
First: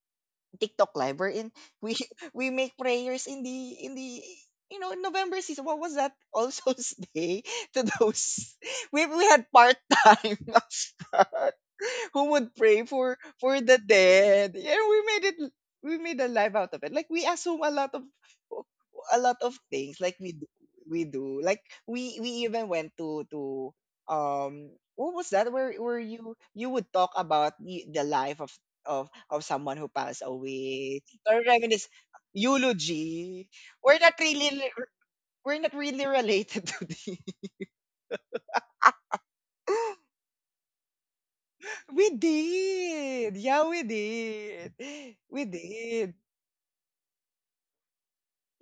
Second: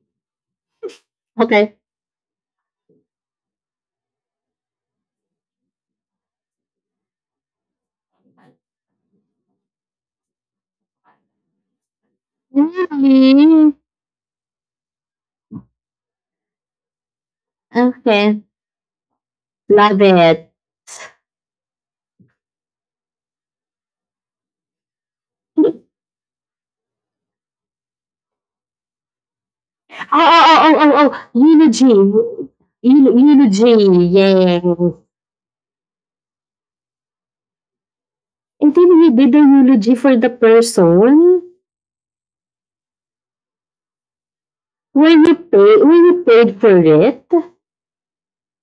[SPEAKER 1] TikTok live wherein
[SPEAKER 2] Okay.
[SPEAKER 1] we we make prayers in the in the you know in November season. What was that? All Souls Day to those we we had part time. Who would pray for for
[SPEAKER 2] Really?
[SPEAKER 1] the dead, yeah, we made it, we made a life out of it, like we assume a lot of
[SPEAKER 2] Okay,
[SPEAKER 1] a lot of things,
[SPEAKER 2] love
[SPEAKER 1] like we do
[SPEAKER 2] it.
[SPEAKER 1] we do like we we even went to to um what was that where
[SPEAKER 2] Oh,
[SPEAKER 1] where you you would talk about the, the life of of of someone who passed
[SPEAKER 2] oh, oh, oh, oh,
[SPEAKER 1] away
[SPEAKER 2] oh,
[SPEAKER 1] or reminisce.
[SPEAKER 2] eulogy. Eu
[SPEAKER 1] Eulogy.
[SPEAKER 2] eulogy,
[SPEAKER 1] We're not really
[SPEAKER 2] yes.
[SPEAKER 1] we're not really related to the
[SPEAKER 2] And then you did the eulogy for the person?
[SPEAKER 1] we did. Yeah, we did.
[SPEAKER 2] Were you
[SPEAKER 1] We
[SPEAKER 2] paid were
[SPEAKER 1] did.
[SPEAKER 2] you paid for it?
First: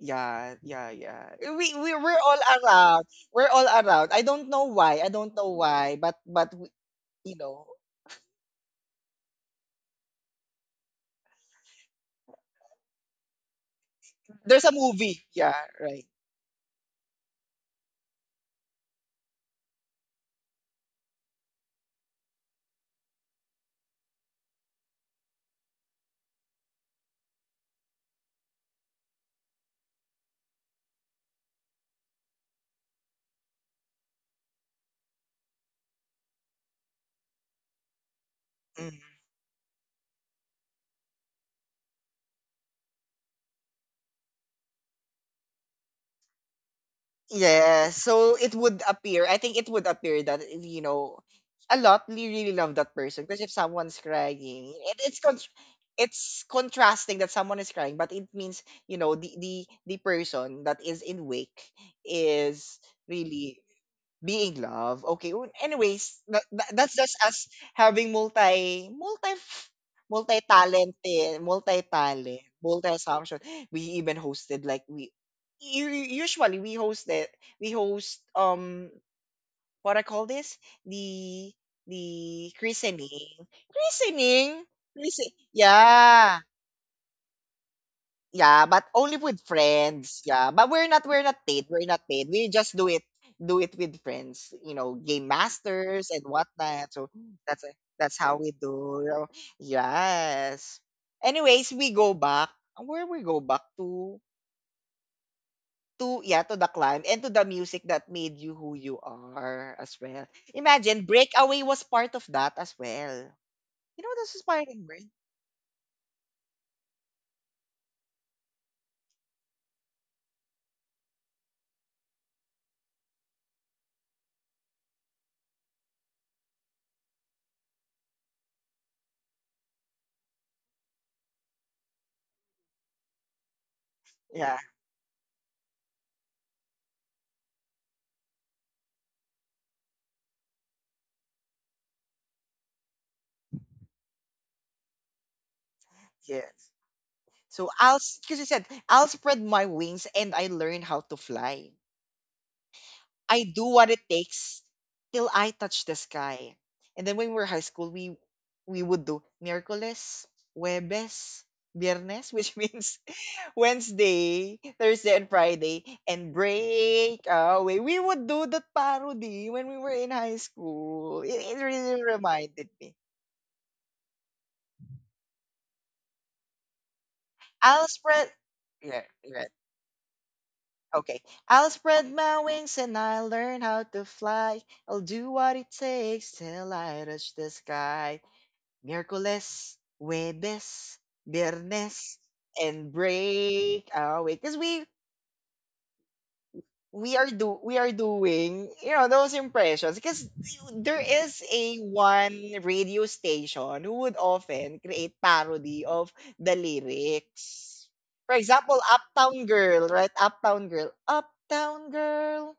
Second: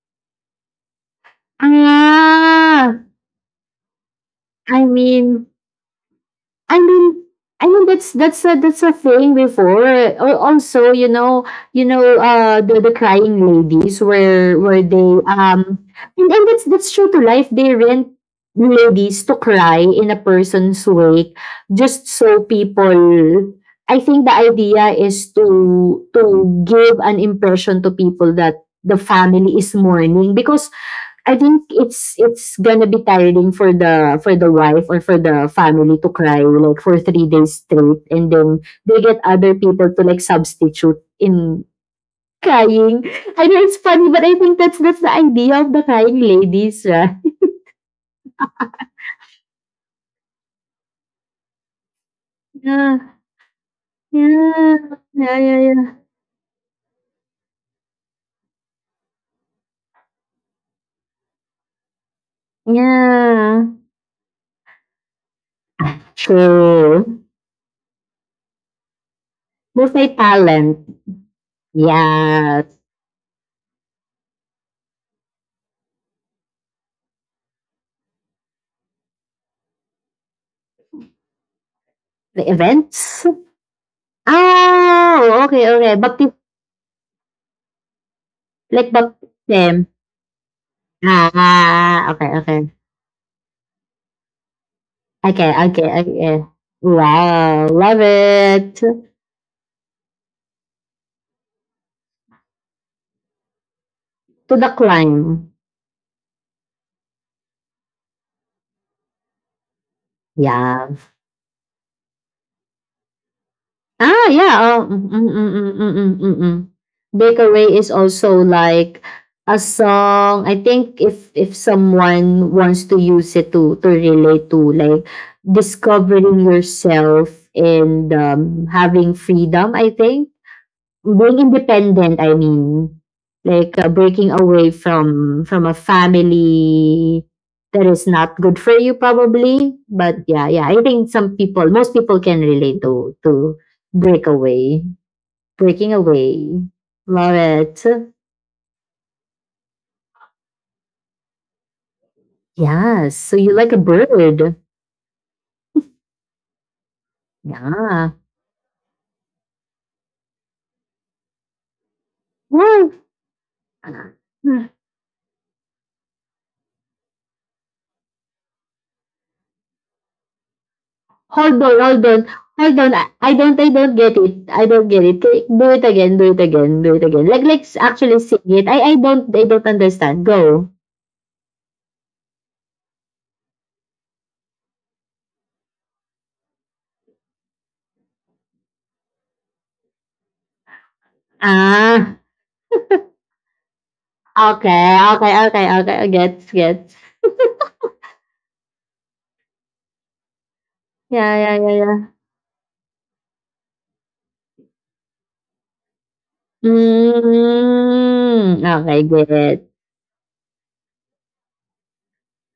[SPEAKER 1] Yeah, yeah, yeah. We we we're all around.
[SPEAKER 2] Ah,
[SPEAKER 1] We're all around. I don't know
[SPEAKER 2] I
[SPEAKER 1] why. I don't
[SPEAKER 2] mean,
[SPEAKER 1] know why, but but we-
[SPEAKER 2] I mean
[SPEAKER 1] you know,
[SPEAKER 2] I mean that's that's a that's a thing before. Or also, you know, you know, uh the, the crying ladies where
[SPEAKER 1] there's a
[SPEAKER 2] where they
[SPEAKER 1] movie. Yeah,
[SPEAKER 2] um
[SPEAKER 1] right.
[SPEAKER 2] and, and that's that's true to life. They rent ladies to cry in a person's wake just so people, I think the idea is to to give an impression to people that the family is mourning because I think it's it's gonna be tiring for the for the wife or for the family to cry like for three days straight, and then they
[SPEAKER 1] Mm.
[SPEAKER 2] get other people to like substitute in crying. I know it's funny, but I think that's that's the idea of the crying ladies, right?
[SPEAKER 1] Yeah, so it would appear. I think it would appear that you know, a lot really, really love that
[SPEAKER 2] Yeah,
[SPEAKER 1] person because if someone's crying,
[SPEAKER 2] yeah,
[SPEAKER 1] it, it's con-
[SPEAKER 2] yeah, yeah, yeah.
[SPEAKER 1] it's contrasting that someone is crying, but it means you know the the the person that is in wake is really
[SPEAKER 2] Yeah.
[SPEAKER 1] being love. Okay. Well, anyways, that, that, that's just
[SPEAKER 2] True.
[SPEAKER 1] us having multi multi multi
[SPEAKER 2] Multi-talent.
[SPEAKER 1] talented, multi talent,
[SPEAKER 2] Yeah.
[SPEAKER 1] multi assumption. We even hosted like we u- u- usually we hosted, we host um what I call this the
[SPEAKER 2] The
[SPEAKER 1] the
[SPEAKER 2] events.
[SPEAKER 1] christening christening. Christen-
[SPEAKER 2] Oh, okay, okay. Bapti-
[SPEAKER 1] yeah, yeah, but
[SPEAKER 2] like
[SPEAKER 1] only with
[SPEAKER 2] baptism.
[SPEAKER 1] friends. Yeah, but we're not we're not paid. We're not
[SPEAKER 2] Ah,
[SPEAKER 1] paid.
[SPEAKER 2] okay,
[SPEAKER 1] We
[SPEAKER 2] okay.
[SPEAKER 1] just do it do it with friends. You know, game
[SPEAKER 2] Okay, okay,
[SPEAKER 1] masters and
[SPEAKER 2] okay.
[SPEAKER 1] whatnot. So that's
[SPEAKER 2] Wow, love
[SPEAKER 1] that's how we
[SPEAKER 2] it.
[SPEAKER 1] do, you know. Yes. Anyways, we go back. Where We go back to
[SPEAKER 2] To the climb.
[SPEAKER 1] to yeah to the climb and to the music that made you who you are as well.
[SPEAKER 2] Yeah.
[SPEAKER 1] Imagine Breakaway was part of that as well. You know what
[SPEAKER 2] Ah,
[SPEAKER 1] that's
[SPEAKER 2] yeah. Oh,
[SPEAKER 1] inspiring, right?
[SPEAKER 2] mm, mm, mm, mm, mm, mm, mm, mm. Break is also like a song. I think if if someone wants to use it to to relate to like discovering yourself and um, having freedom, I think being independent, I mean, like uh, breaking
[SPEAKER 1] Yeah.
[SPEAKER 2] away from from a family that is not good for you, probably. But yeah yeah, I think some people, most people can relate to to break away, breaking away.
[SPEAKER 1] Yes.
[SPEAKER 2] Love
[SPEAKER 1] So
[SPEAKER 2] it.
[SPEAKER 1] I'll, because you said, I'll spread my wings and I learn how to fly.
[SPEAKER 2] Yes, so
[SPEAKER 1] I
[SPEAKER 2] you
[SPEAKER 1] do
[SPEAKER 2] like a
[SPEAKER 1] what it
[SPEAKER 2] bird.
[SPEAKER 1] takes till I touch the sky. And then when we were high school,
[SPEAKER 2] Yeah,
[SPEAKER 1] we we would do Miraculous, Webes, Viernes, which
[SPEAKER 2] well.
[SPEAKER 1] means Wednesday, Thursday, and Friday, and break away. We would do that parody when we were in high school. It, it
[SPEAKER 2] Hold on,
[SPEAKER 1] really
[SPEAKER 2] hold on.
[SPEAKER 1] reminded
[SPEAKER 2] Hold on.
[SPEAKER 1] me.
[SPEAKER 2] I I don't I don't get it. I don't get it. Can- Do it again. Do it again. Do it again. Like, let's
[SPEAKER 1] I'll
[SPEAKER 2] actually
[SPEAKER 1] spread.
[SPEAKER 2] sing it. I I
[SPEAKER 1] Yeah,
[SPEAKER 2] don't
[SPEAKER 1] yeah.
[SPEAKER 2] I don't understand. Go.
[SPEAKER 1] Okay. I'll spread my wings and I'll learn how to fly. I'll do what it takes till I reach the sky. Miércoles, jueves, viernes,
[SPEAKER 2] Ah.
[SPEAKER 1] and break away. Because we
[SPEAKER 2] Okay. Okay. Okay. Okay. Gets. Gets.
[SPEAKER 1] we are do we are doing you know those impressions because there
[SPEAKER 2] Yeah.
[SPEAKER 1] is
[SPEAKER 2] Yeah. Yeah.
[SPEAKER 1] a
[SPEAKER 2] Yeah.
[SPEAKER 1] one radio station who would often create parody of the lyrics. For
[SPEAKER 2] Mm.
[SPEAKER 1] example,
[SPEAKER 2] Okay.
[SPEAKER 1] Uptown
[SPEAKER 2] Get.
[SPEAKER 1] Girl, right? Uptown Girl, Uptown Girl.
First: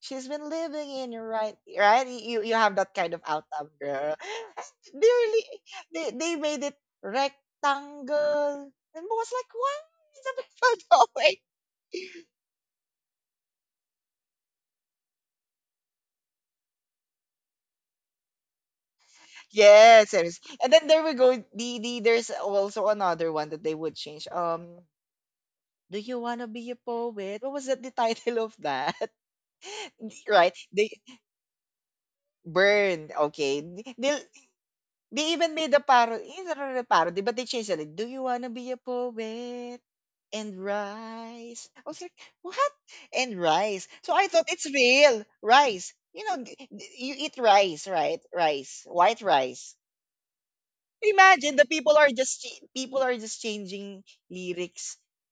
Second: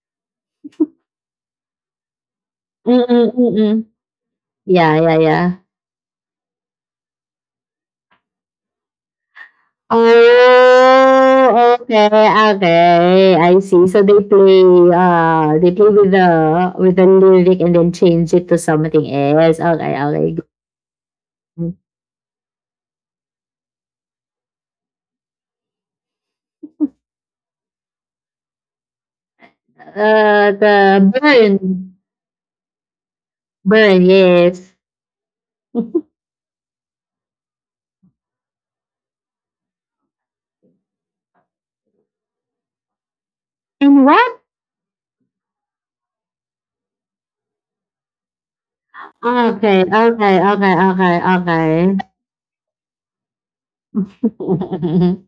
[SPEAKER 1] She's been living in your right, right? You you have that
[SPEAKER 2] Mm.
[SPEAKER 1] kind of
[SPEAKER 2] Mm. Mm.
[SPEAKER 1] outcome,
[SPEAKER 2] Mm.
[SPEAKER 1] girl.
[SPEAKER 2] Yeah.
[SPEAKER 1] They
[SPEAKER 2] Yeah.
[SPEAKER 1] really
[SPEAKER 2] Yeah.
[SPEAKER 1] they, they made it rectangle, and I was like, why is the people going?
[SPEAKER 2] Oh, okay, okay. I see. So they play uh they play with the with the lyric and then change it to something else. Okay,
[SPEAKER 1] Yes, there is.
[SPEAKER 2] okay.
[SPEAKER 1] And then there we go. The, the there's also another one that they would change. Um, do you want to be a poet? What was that the title of that? Right?
[SPEAKER 2] Uh the
[SPEAKER 1] They
[SPEAKER 2] burn.
[SPEAKER 1] burned. Okay.
[SPEAKER 2] Burn,
[SPEAKER 1] They
[SPEAKER 2] yes.
[SPEAKER 1] They even made a parody. It's not really a parody, but they changed it. Like, do you wanna be a poet and rise? I was like, what? And rise.
[SPEAKER 2] And
[SPEAKER 1] So I
[SPEAKER 2] what?
[SPEAKER 1] thought it's real. Rice. You know, g- g- you eat rice, right? Rice, white rice.
[SPEAKER 2] Okay, okay, okay, okay,
[SPEAKER 1] Imagine the people
[SPEAKER 2] okay.
[SPEAKER 1] are just ch- people are just changing lyrics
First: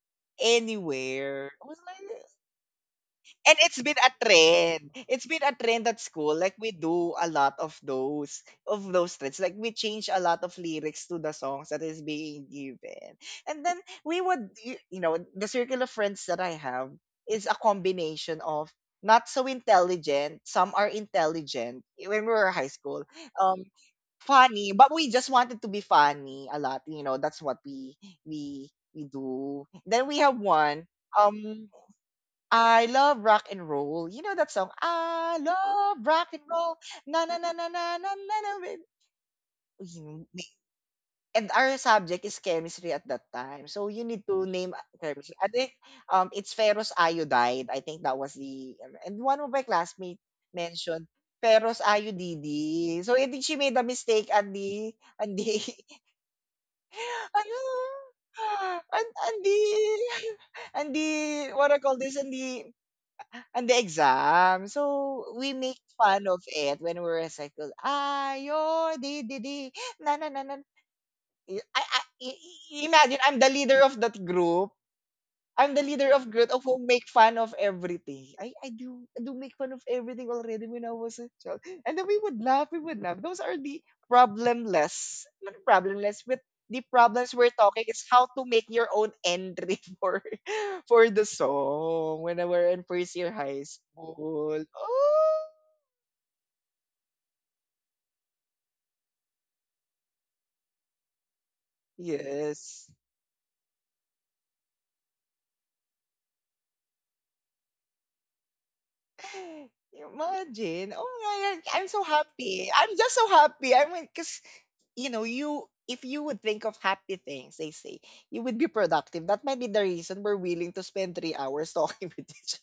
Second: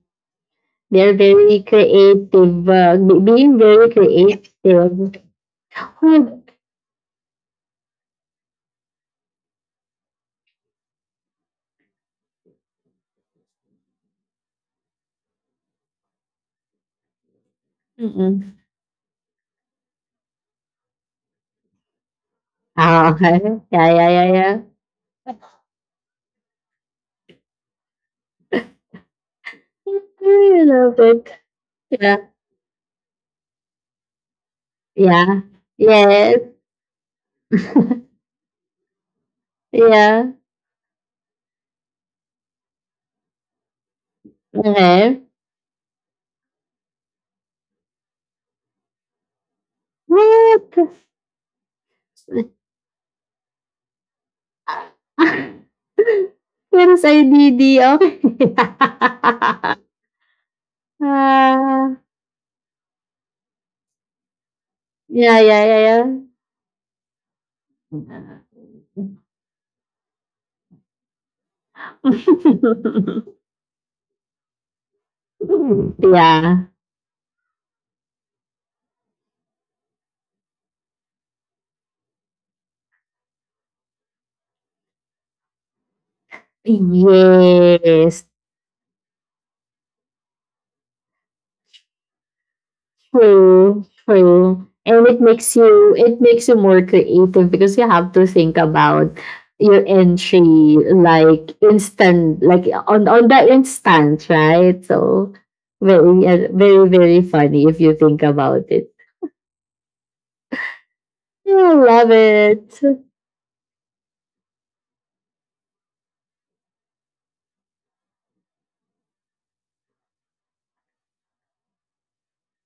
[SPEAKER 2] They're
[SPEAKER 1] anywhere.
[SPEAKER 2] very
[SPEAKER 1] I was like,
[SPEAKER 2] creative. Uh, be-
[SPEAKER 1] and
[SPEAKER 2] being
[SPEAKER 1] it's
[SPEAKER 2] very
[SPEAKER 1] been a
[SPEAKER 2] creative.
[SPEAKER 1] trend. It's been a trend at school.
[SPEAKER 2] Hmm.
[SPEAKER 1] Like we do a lot of those of those trends. Like we change a lot of lyrics to the songs that is being given. And then we would you, you know, the circle of friends that I have is a combination
[SPEAKER 2] Mm-mm.
[SPEAKER 1] of not so intelligent, some are intelligent eh, when we were high school.
[SPEAKER 2] Ah, okay.
[SPEAKER 1] Um
[SPEAKER 2] Yeah, yeah, yeah, yeah.
[SPEAKER 1] funny, but we just wanted to be funny a lot, you know, that's what we we we do. Then we have
[SPEAKER 2] I
[SPEAKER 1] one
[SPEAKER 2] love it.
[SPEAKER 1] um
[SPEAKER 2] Yeah.
[SPEAKER 1] I love rock and roll. You know that song? I
[SPEAKER 2] Yeah.
[SPEAKER 1] love rock
[SPEAKER 2] Yes.
[SPEAKER 1] and roll. Na na na na na na na na. wi-
[SPEAKER 2] Yeah.
[SPEAKER 1] yun, and our subject is chemistry at that time. So you need to name a-
[SPEAKER 2] Okay.
[SPEAKER 1] chemistry. I think um it's ferrous iodide. I think that was the and one of my classmates
[SPEAKER 2] What?
[SPEAKER 1] mentioned ferrous iodide. So I think she made a mistake at the at the
[SPEAKER 2] Pero sa I D D,
[SPEAKER 1] ano
[SPEAKER 2] okey.
[SPEAKER 1] and and the and the what I
[SPEAKER 2] Ah,
[SPEAKER 1] call this and the and the exam. So
[SPEAKER 2] yeah,
[SPEAKER 1] we
[SPEAKER 2] yeah,
[SPEAKER 1] make
[SPEAKER 2] yeah,
[SPEAKER 1] fun of it when we recycle.
[SPEAKER 2] yeah.
[SPEAKER 1] Ayo, di di di, na na na na. I, I, I- imagine I'm the leader of that group. I'm the leader of group
[SPEAKER 2] Yeah.
[SPEAKER 1] of who make fun of everything. I, I do I do make fun of everything already when I was a child. And then we would laugh, we would laugh. Those are the problemless. Not problemless, but the problems we're talking is
[SPEAKER 2] Yes.
[SPEAKER 1] how to make your own entry for for the song when I were in first year high
[SPEAKER 2] True,
[SPEAKER 1] school.
[SPEAKER 2] true. And it
[SPEAKER 1] Oh
[SPEAKER 2] makes you it makes you more creative because you have to think about your entry, like instant, like
[SPEAKER 1] yes.
[SPEAKER 2] on on that instant, right? So very, uh, very very funny if you think about it.
[SPEAKER 1] Imagine. Oh my
[SPEAKER 2] I
[SPEAKER 1] god, I'm so
[SPEAKER 2] love
[SPEAKER 1] happy. I'm
[SPEAKER 2] it.
[SPEAKER 1] just so happy. I mean, cause you know, you if you would think of happy things, they say, you would be productive. That might be the reason we're willing to spend three hours talking with each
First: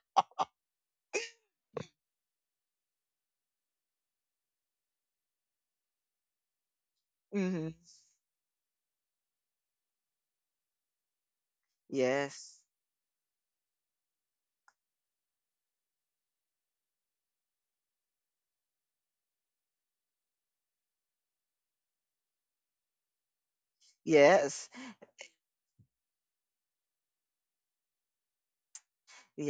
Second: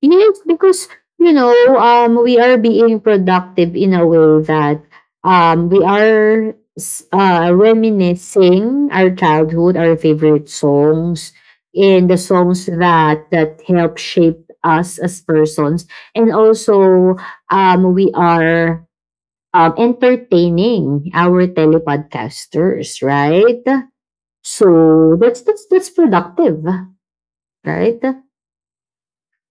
[SPEAKER 2] Yes, because, you know, um, we are being productive in a way that um, we are s-
[SPEAKER 1] other.
[SPEAKER 2] uh,
[SPEAKER 1] Hmm.
[SPEAKER 2] reminiscing our childhood, our favorite songs, and the
[SPEAKER 1] Yes.
[SPEAKER 2] songs that that help shape us as persons, and also um, we are, um, entertaining our telepodcasters, right?
[SPEAKER 1] Yes.
[SPEAKER 2] So that's that's that's productive, right?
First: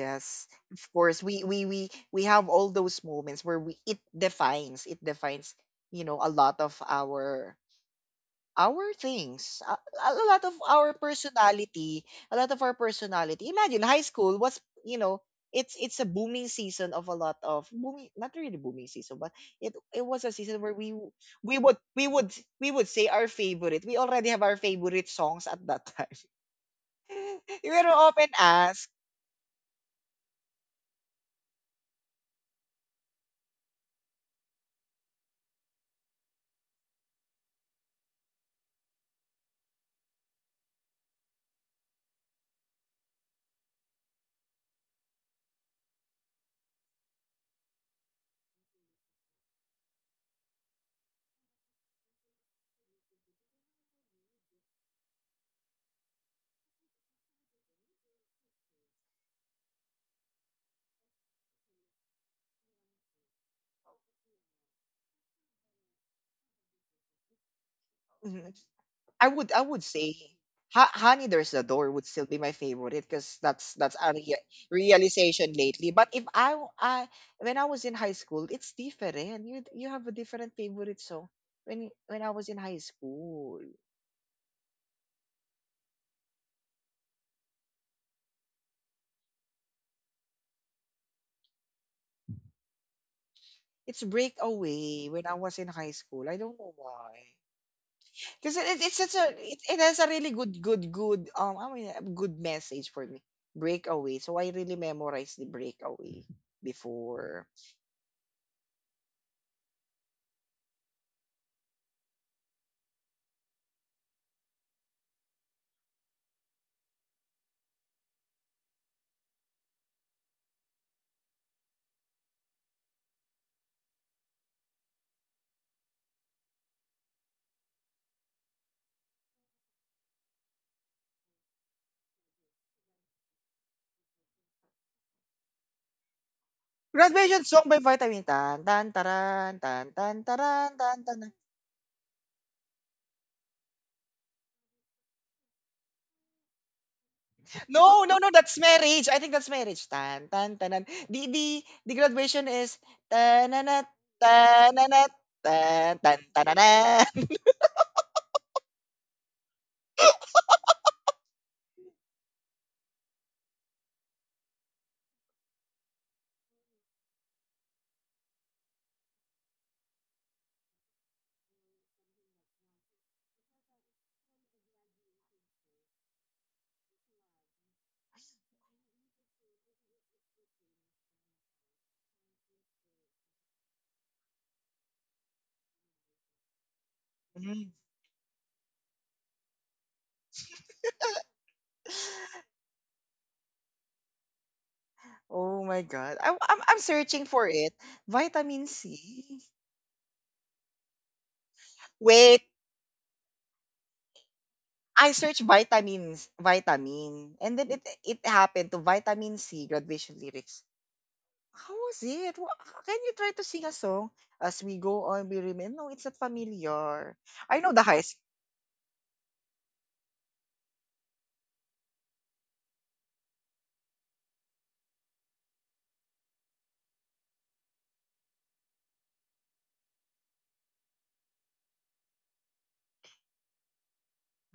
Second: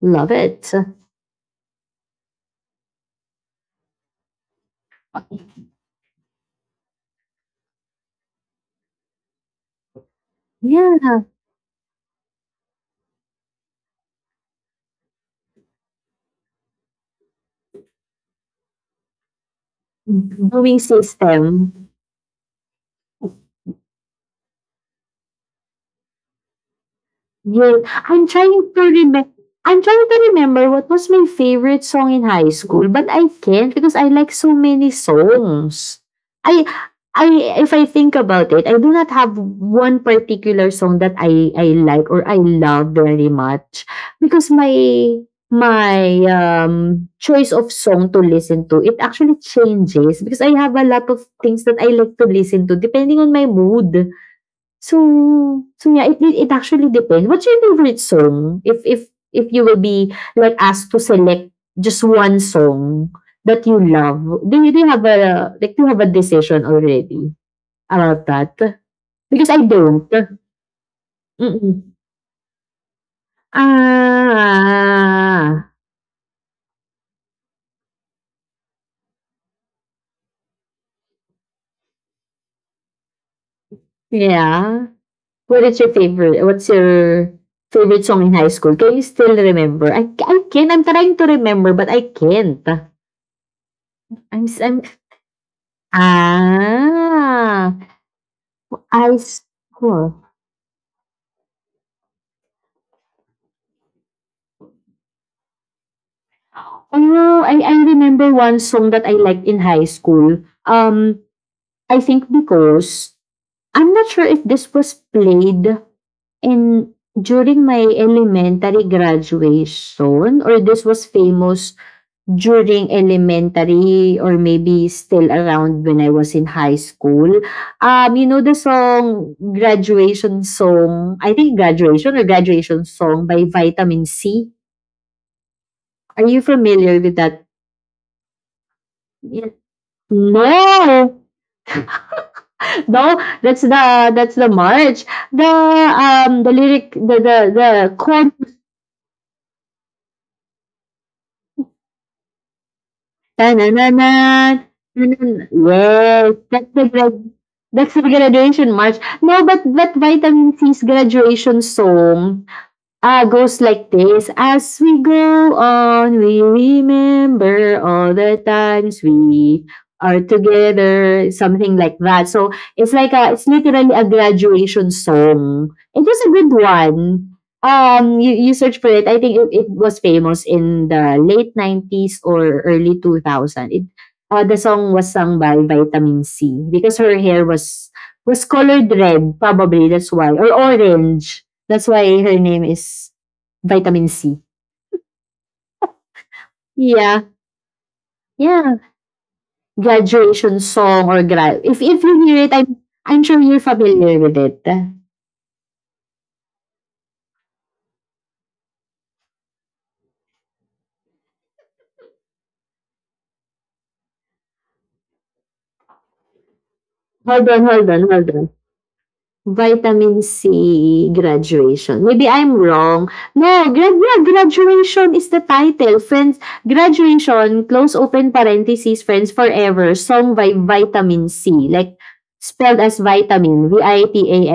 [SPEAKER 2] Love it.
[SPEAKER 1] Of course. We we we we have all those moments where we it defines, it defines, you know, a lot of our our things. A, a lot of our
[SPEAKER 2] Yeah.
[SPEAKER 1] personality, a lot of our personality. Imagine high school was, you know, it's it's a booming season of a lot of booming, not really booming season, but it it was a season where
[SPEAKER 2] Viewing
[SPEAKER 1] we we would
[SPEAKER 2] system.
[SPEAKER 1] we would we would say our favorite. We already have our favorite songs at that time. We
[SPEAKER 2] Yeah,
[SPEAKER 1] were
[SPEAKER 2] I'm
[SPEAKER 1] often
[SPEAKER 2] trying to
[SPEAKER 1] asked.
[SPEAKER 2] remember. I'm trying to remember what was my favorite song in high school, but I can't because I like so many songs. I I if I think about it, I do not have one particular song that I I like or I love very much because my my um choice of song to listen to it actually changes because I have a lot of things that I like to listen to depending on my mood. So, so yeah, it it it actually depends. What's your favorite song? If if if you will be like asked to select just one song that you love, do you, do you have a like do you have a decision already about that?
[SPEAKER 1] I
[SPEAKER 2] Because
[SPEAKER 1] would I
[SPEAKER 2] I
[SPEAKER 1] would
[SPEAKER 2] don't.
[SPEAKER 1] say ha- Honey There's a Door
[SPEAKER 2] Mm-mm.
[SPEAKER 1] would still be my favorite because that's that's a rea- realization
[SPEAKER 2] Ah,
[SPEAKER 1] lately. But if I w- I when I was in high school, it's different. You you have a different favorite song when when I was in high school.
[SPEAKER 2] yeah. What is your favorite? What's your favorite song in high school? Can you still remember? I ca- I can. I'm trying to remember, but I can't.
[SPEAKER 1] It's
[SPEAKER 2] I'm s- I'm.
[SPEAKER 1] Breakaway when I was in high school. I don't know why.
[SPEAKER 2] Ah.
[SPEAKER 1] Because it, it's such
[SPEAKER 2] High
[SPEAKER 1] a it, it has a
[SPEAKER 2] school.
[SPEAKER 1] really good good good um I mean a good message for me. Breakaway. So I really memorized the Breakaway
[SPEAKER 2] Oh,
[SPEAKER 1] before.
[SPEAKER 2] I I remember one song that I liked in high school. Um, I think because I'm not sure if this was played in during my elementary graduation or this was famous during elementary or maybe still around when I was in high school. Um, you know, the song graduation song, I think graduation or graduation song by Vitamin C. Are you familiar with
[SPEAKER 1] Graduation
[SPEAKER 2] that?
[SPEAKER 1] song by Vitamin tan tan taran, tan tan taran, tan
[SPEAKER 2] No,
[SPEAKER 1] tanan.
[SPEAKER 2] no, that's the that's the march. The um the lyric, the the the
[SPEAKER 1] No, no, no,
[SPEAKER 2] chord,
[SPEAKER 1] that's marriage. I think that's marriage. Tan tan tanan. The the the graduation is
[SPEAKER 2] na na
[SPEAKER 1] tananat
[SPEAKER 2] na na
[SPEAKER 1] tananat
[SPEAKER 2] na, na.
[SPEAKER 1] tan tan
[SPEAKER 2] Yes, that's the grad
[SPEAKER 1] tananan.
[SPEAKER 2] that's the graduation march. No, but that Vitamin C's graduation song. Ah, goes like this. As we go on, we remember all the times we are together, something like that. So it's like a, it's literally a graduation song. It was a good one. Um, you, you search for it. I think it, it was famous in the late nineties or early two thousand. It uh, The song was sung by Vitamin C because her hair
[SPEAKER 1] Mhm.
[SPEAKER 2] was was colored red, probably that's why, or orange. That's why her name is Vitamin C.
[SPEAKER 1] Oh my god. I, I'm I'm searching
[SPEAKER 2] Yeah.
[SPEAKER 1] for it. Vitamin
[SPEAKER 2] Yeah.
[SPEAKER 1] C.
[SPEAKER 2] Graduation song or gra- if if you
[SPEAKER 1] Wait,
[SPEAKER 2] hear it, I'm I'm sure you're familiar with it.
[SPEAKER 1] I searched vitamins, vitamin, and then it it happened to vitamin C graduation lyrics. How was it? Wha- Can you try to sing a song, as we go on, we remember? No, it's not familiar.
[SPEAKER 2] Hold
[SPEAKER 1] I
[SPEAKER 2] on,
[SPEAKER 1] know the
[SPEAKER 2] hold on,
[SPEAKER 1] highs.
[SPEAKER 2] hold on. Vitamin C graduation. Maybe I'm wrong. No, grad yeah, graduation is the title. Friends, graduation, close open parentheses, friends forever, song by Vitamin C. Like, spelled as vitamin,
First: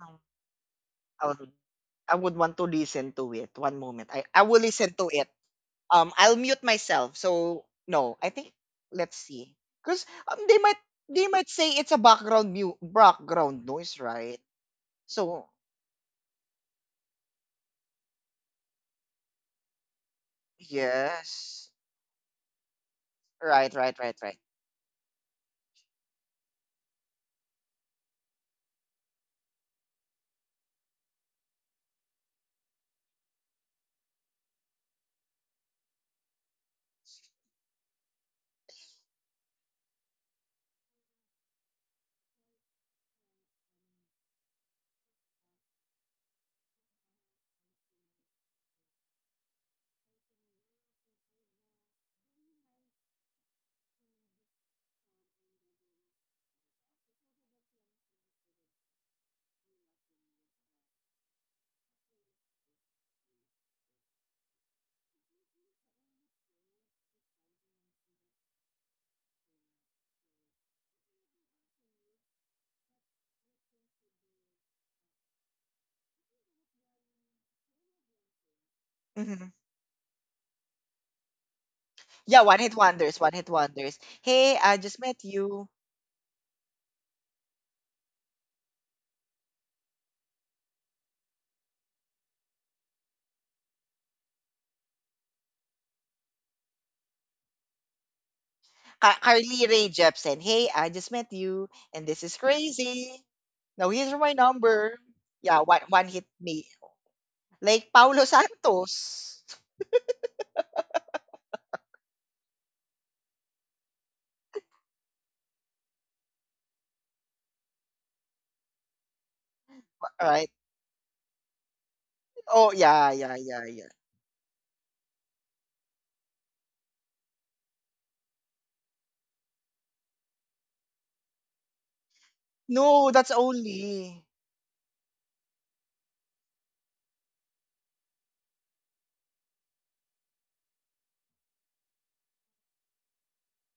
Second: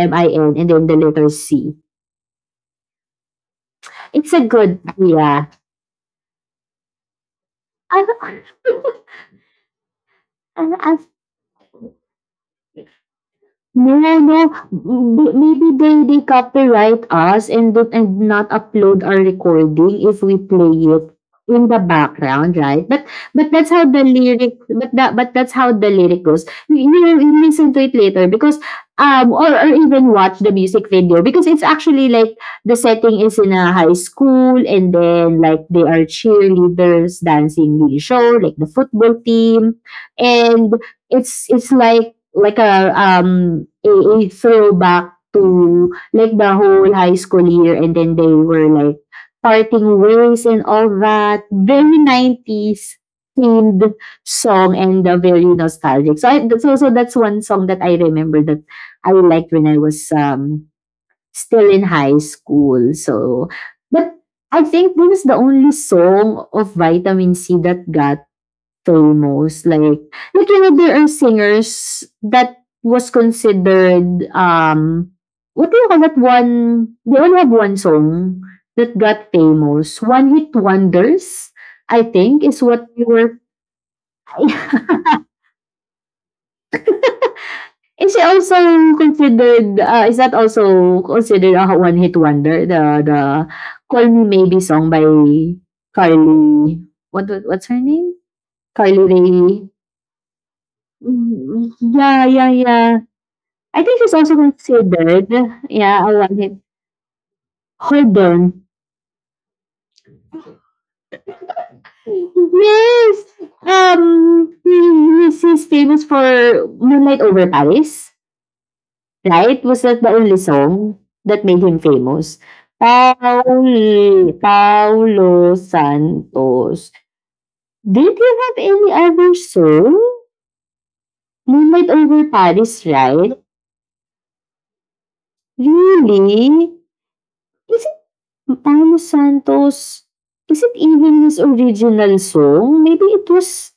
[SPEAKER 1] Um,
[SPEAKER 2] and then the
[SPEAKER 1] I
[SPEAKER 2] letter
[SPEAKER 1] would
[SPEAKER 2] C.
[SPEAKER 1] I would want to listen to it. One moment. I
[SPEAKER 2] It's a
[SPEAKER 1] I will
[SPEAKER 2] good
[SPEAKER 1] listen to it.
[SPEAKER 2] idea.
[SPEAKER 1] Um, I'll mute myself. So no, I
[SPEAKER 2] I,
[SPEAKER 1] think let's see. Cause um, they
[SPEAKER 2] I,
[SPEAKER 1] might
[SPEAKER 2] I
[SPEAKER 1] they might say it's a background mu background
[SPEAKER 2] No,
[SPEAKER 1] noise, right?
[SPEAKER 2] no, m-
[SPEAKER 1] So
[SPEAKER 2] maybe they they copyright us and don't and not upload our recording if we play it in
[SPEAKER 1] yes,
[SPEAKER 2] the background, right? But but that's
[SPEAKER 1] right,
[SPEAKER 2] how
[SPEAKER 1] right,
[SPEAKER 2] the
[SPEAKER 1] right, right.
[SPEAKER 2] lyric but that but that's how the lyric goes. You will you listen to it later because um or, or even watch the music video because it's actually like the setting is in a high school and then like they are cheerleaders dancing the show like the football team, and it's it's like like a um a, a throwback to like the whole high school year and then they were like parting ways and all that, very nineties themed song and, uh, very nostalgic. So I, so so that's one song that I remember that I liked when I was um still in high school. So but I think this is the only song of Vitamin C that got famous. Like, like you know, there are singers that was considered, um what do you call that one, they only have one song that got
[SPEAKER 1] Mm-hmm.
[SPEAKER 2] famous, one hit wonders, I
[SPEAKER 1] Yeah,
[SPEAKER 2] think
[SPEAKER 1] one
[SPEAKER 2] is
[SPEAKER 1] hit
[SPEAKER 2] what you
[SPEAKER 1] wonders, one
[SPEAKER 2] were.
[SPEAKER 1] hit wonders. Hey, I just met you.
[SPEAKER 2] Is she also considered, uh, is that also considered a one hit wonder, the the call me maybe song by Carly, what was- what's her name, Carly
[SPEAKER 1] Ca- Carly
[SPEAKER 2] Rae?
[SPEAKER 1] Rae Jepsen. Hey, I just met you,
[SPEAKER 2] Mm,
[SPEAKER 1] and this
[SPEAKER 2] yeah,
[SPEAKER 1] is
[SPEAKER 2] yeah, yeah,
[SPEAKER 1] crazy.
[SPEAKER 2] I
[SPEAKER 1] Now
[SPEAKER 2] think
[SPEAKER 1] here's
[SPEAKER 2] she's
[SPEAKER 1] my
[SPEAKER 2] also
[SPEAKER 1] number.
[SPEAKER 2] considered,
[SPEAKER 1] Yeah, one
[SPEAKER 2] yeah,
[SPEAKER 1] one
[SPEAKER 2] a
[SPEAKER 1] hit
[SPEAKER 2] one hit.
[SPEAKER 1] me. Like
[SPEAKER 2] Hold
[SPEAKER 1] Paulo
[SPEAKER 2] on.
[SPEAKER 1] Santos.
[SPEAKER 2] Yes! Um, he- he's famous for Moonlight Over Paris, right? Was that the only
[SPEAKER 1] Right?
[SPEAKER 2] song that made him famous?
[SPEAKER 1] Oh yeah, yeah, yeah, yeah.
[SPEAKER 2] Paul, Paulo Santos. Did you have any other song? Moonlight Over Paris,
[SPEAKER 1] No, that's
[SPEAKER 2] right?
[SPEAKER 1] only.
[SPEAKER 2] Really? Isn't Paolo Santos, is it even his original song? Maybe it was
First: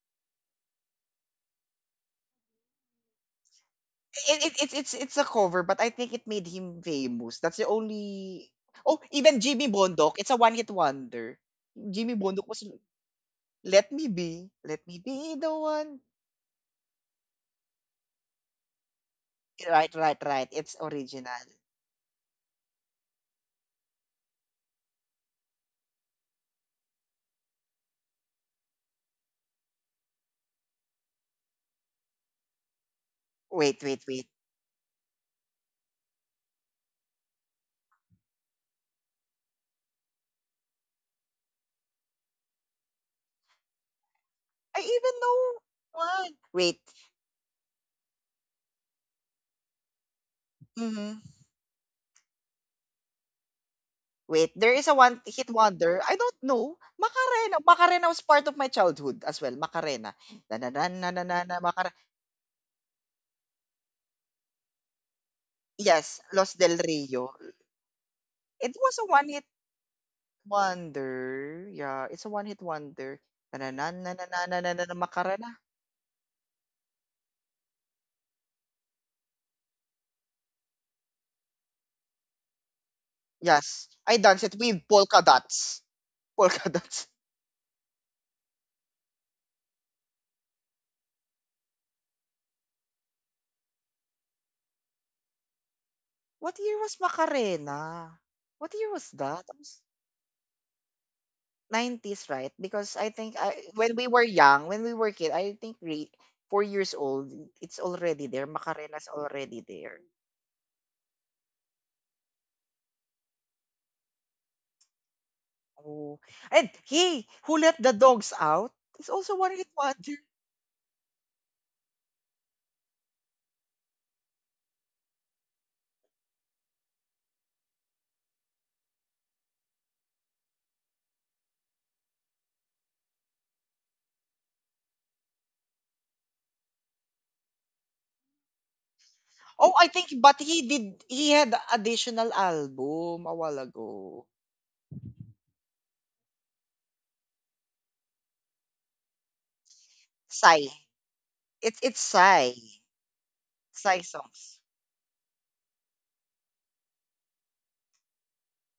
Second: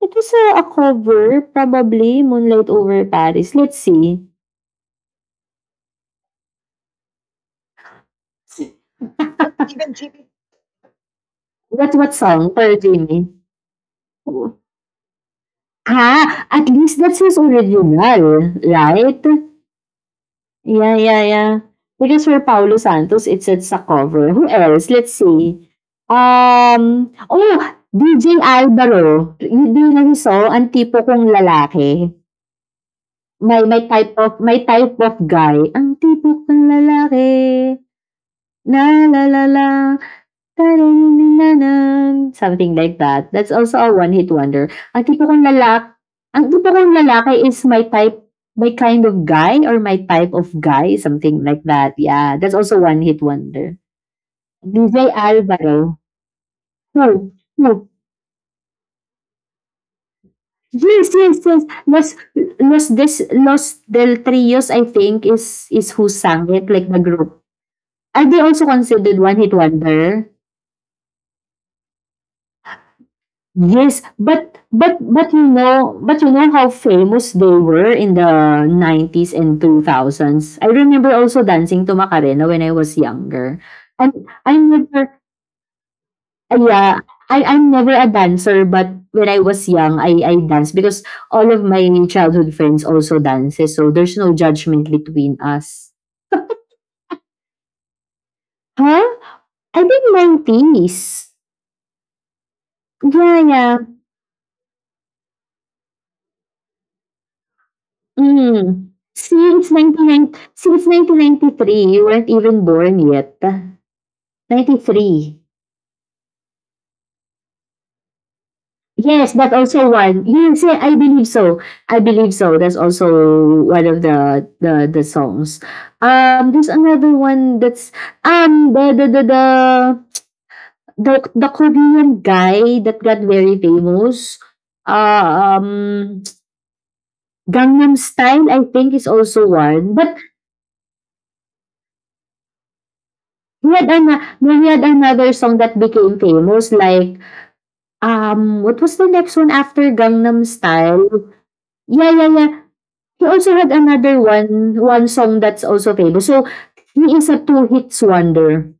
[SPEAKER 2] it was a, a cover, probably, Moonlight Over Paris. Let's see.
[SPEAKER 1] It, it, it's it's it's a cover, but I think it made him famous. That's the only. Oh, even Jimmy Bondok. It's a one hit wonder.
[SPEAKER 2] What what
[SPEAKER 1] Jimmy Bondok
[SPEAKER 2] song,
[SPEAKER 1] was
[SPEAKER 2] Pearl Jimmy?
[SPEAKER 1] Let Me Be. Let Me Be the One.
[SPEAKER 2] Ah, at least that's his original, right?
[SPEAKER 1] Right, right, right. It's
[SPEAKER 2] Yeah, yeah,
[SPEAKER 1] original.
[SPEAKER 2] yeah. Because for Paolo Santos, it's it's a cover. Who else? Let's see. Um, oh, D J Alvaro. Yun din yung song, ang tipo kong lalaki. May
[SPEAKER 1] Wait,
[SPEAKER 2] may
[SPEAKER 1] wait,
[SPEAKER 2] type
[SPEAKER 1] wait.
[SPEAKER 2] of may type of guy, ang tipo kong lalaki, na la la la, tarararararan, something like that. That's also a one hit wonder.
[SPEAKER 1] I
[SPEAKER 2] Ang
[SPEAKER 1] even
[SPEAKER 2] tipo kong lalak
[SPEAKER 1] know one.
[SPEAKER 2] ang tipo
[SPEAKER 1] Wait.
[SPEAKER 2] kong lalaki is my type, my kind of guy or my type of guy,
[SPEAKER 1] Hmm.
[SPEAKER 2] something like that. Yeah, that's also one hit wonder.
[SPEAKER 1] Wait, there is a
[SPEAKER 2] D J
[SPEAKER 1] one hit
[SPEAKER 2] Alvaro.
[SPEAKER 1] wonder. I don't know.
[SPEAKER 2] No,
[SPEAKER 1] Macarena.
[SPEAKER 2] no.
[SPEAKER 1] Macarena was part of my childhood as well. Macarena. Na na na
[SPEAKER 2] Yes,
[SPEAKER 1] na na na
[SPEAKER 2] yes,
[SPEAKER 1] na,
[SPEAKER 2] yes.
[SPEAKER 1] Macarena.
[SPEAKER 2] Los Los Des Los Del Trios, I think, is is who
[SPEAKER 1] Yes,
[SPEAKER 2] sang
[SPEAKER 1] Los
[SPEAKER 2] it,
[SPEAKER 1] del
[SPEAKER 2] like the
[SPEAKER 1] Rio.
[SPEAKER 2] group. Are they also
[SPEAKER 1] It was a
[SPEAKER 2] considered
[SPEAKER 1] one hit
[SPEAKER 2] one-hit wonder?
[SPEAKER 1] wonder. Yeah, it's a one hit wonder. Na na na
[SPEAKER 2] Yes,
[SPEAKER 1] na na na
[SPEAKER 2] but
[SPEAKER 1] na na na
[SPEAKER 2] but but you
[SPEAKER 1] Macarena.
[SPEAKER 2] know but you know how famous they were in the nineties and two thousands. I remember also dancing to Macarena when I was younger.
[SPEAKER 1] Yes,
[SPEAKER 2] And
[SPEAKER 1] I danced it
[SPEAKER 2] I
[SPEAKER 1] with
[SPEAKER 2] never
[SPEAKER 1] polka dots.
[SPEAKER 2] ah,
[SPEAKER 1] Polka
[SPEAKER 2] Yeah,
[SPEAKER 1] dots.
[SPEAKER 2] I I'm never a dancer, but when I was young, I I danced because all of my childhood friends also dances, so there's no judgment between us.
[SPEAKER 1] What year was Macarena? What year
[SPEAKER 2] Huh?
[SPEAKER 1] was that?
[SPEAKER 2] I think nineties.
[SPEAKER 1] nineties, right? Because I think
[SPEAKER 2] Yeah,
[SPEAKER 1] I,
[SPEAKER 2] yeah.
[SPEAKER 1] when we were young, when we were kid, I think re, four years old, it's already there.
[SPEAKER 2] Mm.
[SPEAKER 1] Macarena's already
[SPEAKER 2] Since
[SPEAKER 1] there.
[SPEAKER 2] nineteen ninety nine, since nineteen ninety three you weren't even born yet. Ninety three
[SPEAKER 1] Oh, and he who let the dogs out is
[SPEAKER 2] Yes,
[SPEAKER 1] also
[SPEAKER 2] that's
[SPEAKER 1] one hit
[SPEAKER 2] also
[SPEAKER 1] wonder.
[SPEAKER 2] one. Yes, yeah, I believe so. I believe so. That's also one of the the the songs. Um, there's another one that's um the the the the the, the Korean guy that got very famous. Uh, um, Gangnam Style, I think, is also
[SPEAKER 1] Oh, I
[SPEAKER 2] one.
[SPEAKER 1] think,
[SPEAKER 2] But
[SPEAKER 1] but he did. He had additional album a while
[SPEAKER 2] He had an
[SPEAKER 1] ago.
[SPEAKER 2] he had another song that became famous, like um what was the next one after Gangnam
[SPEAKER 1] Psy.
[SPEAKER 2] Style?
[SPEAKER 1] It's it's
[SPEAKER 2] Yeah, yeah, yeah.
[SPEAKER 1] Psy.
[SPEAKER 2] He also had
[SPEAKER 1] Psy
[SPEAKER 2] another
[SPEAKER 1] songs.
[SPEAKER 2] one one song that's also famous. So he is a two hits wonder.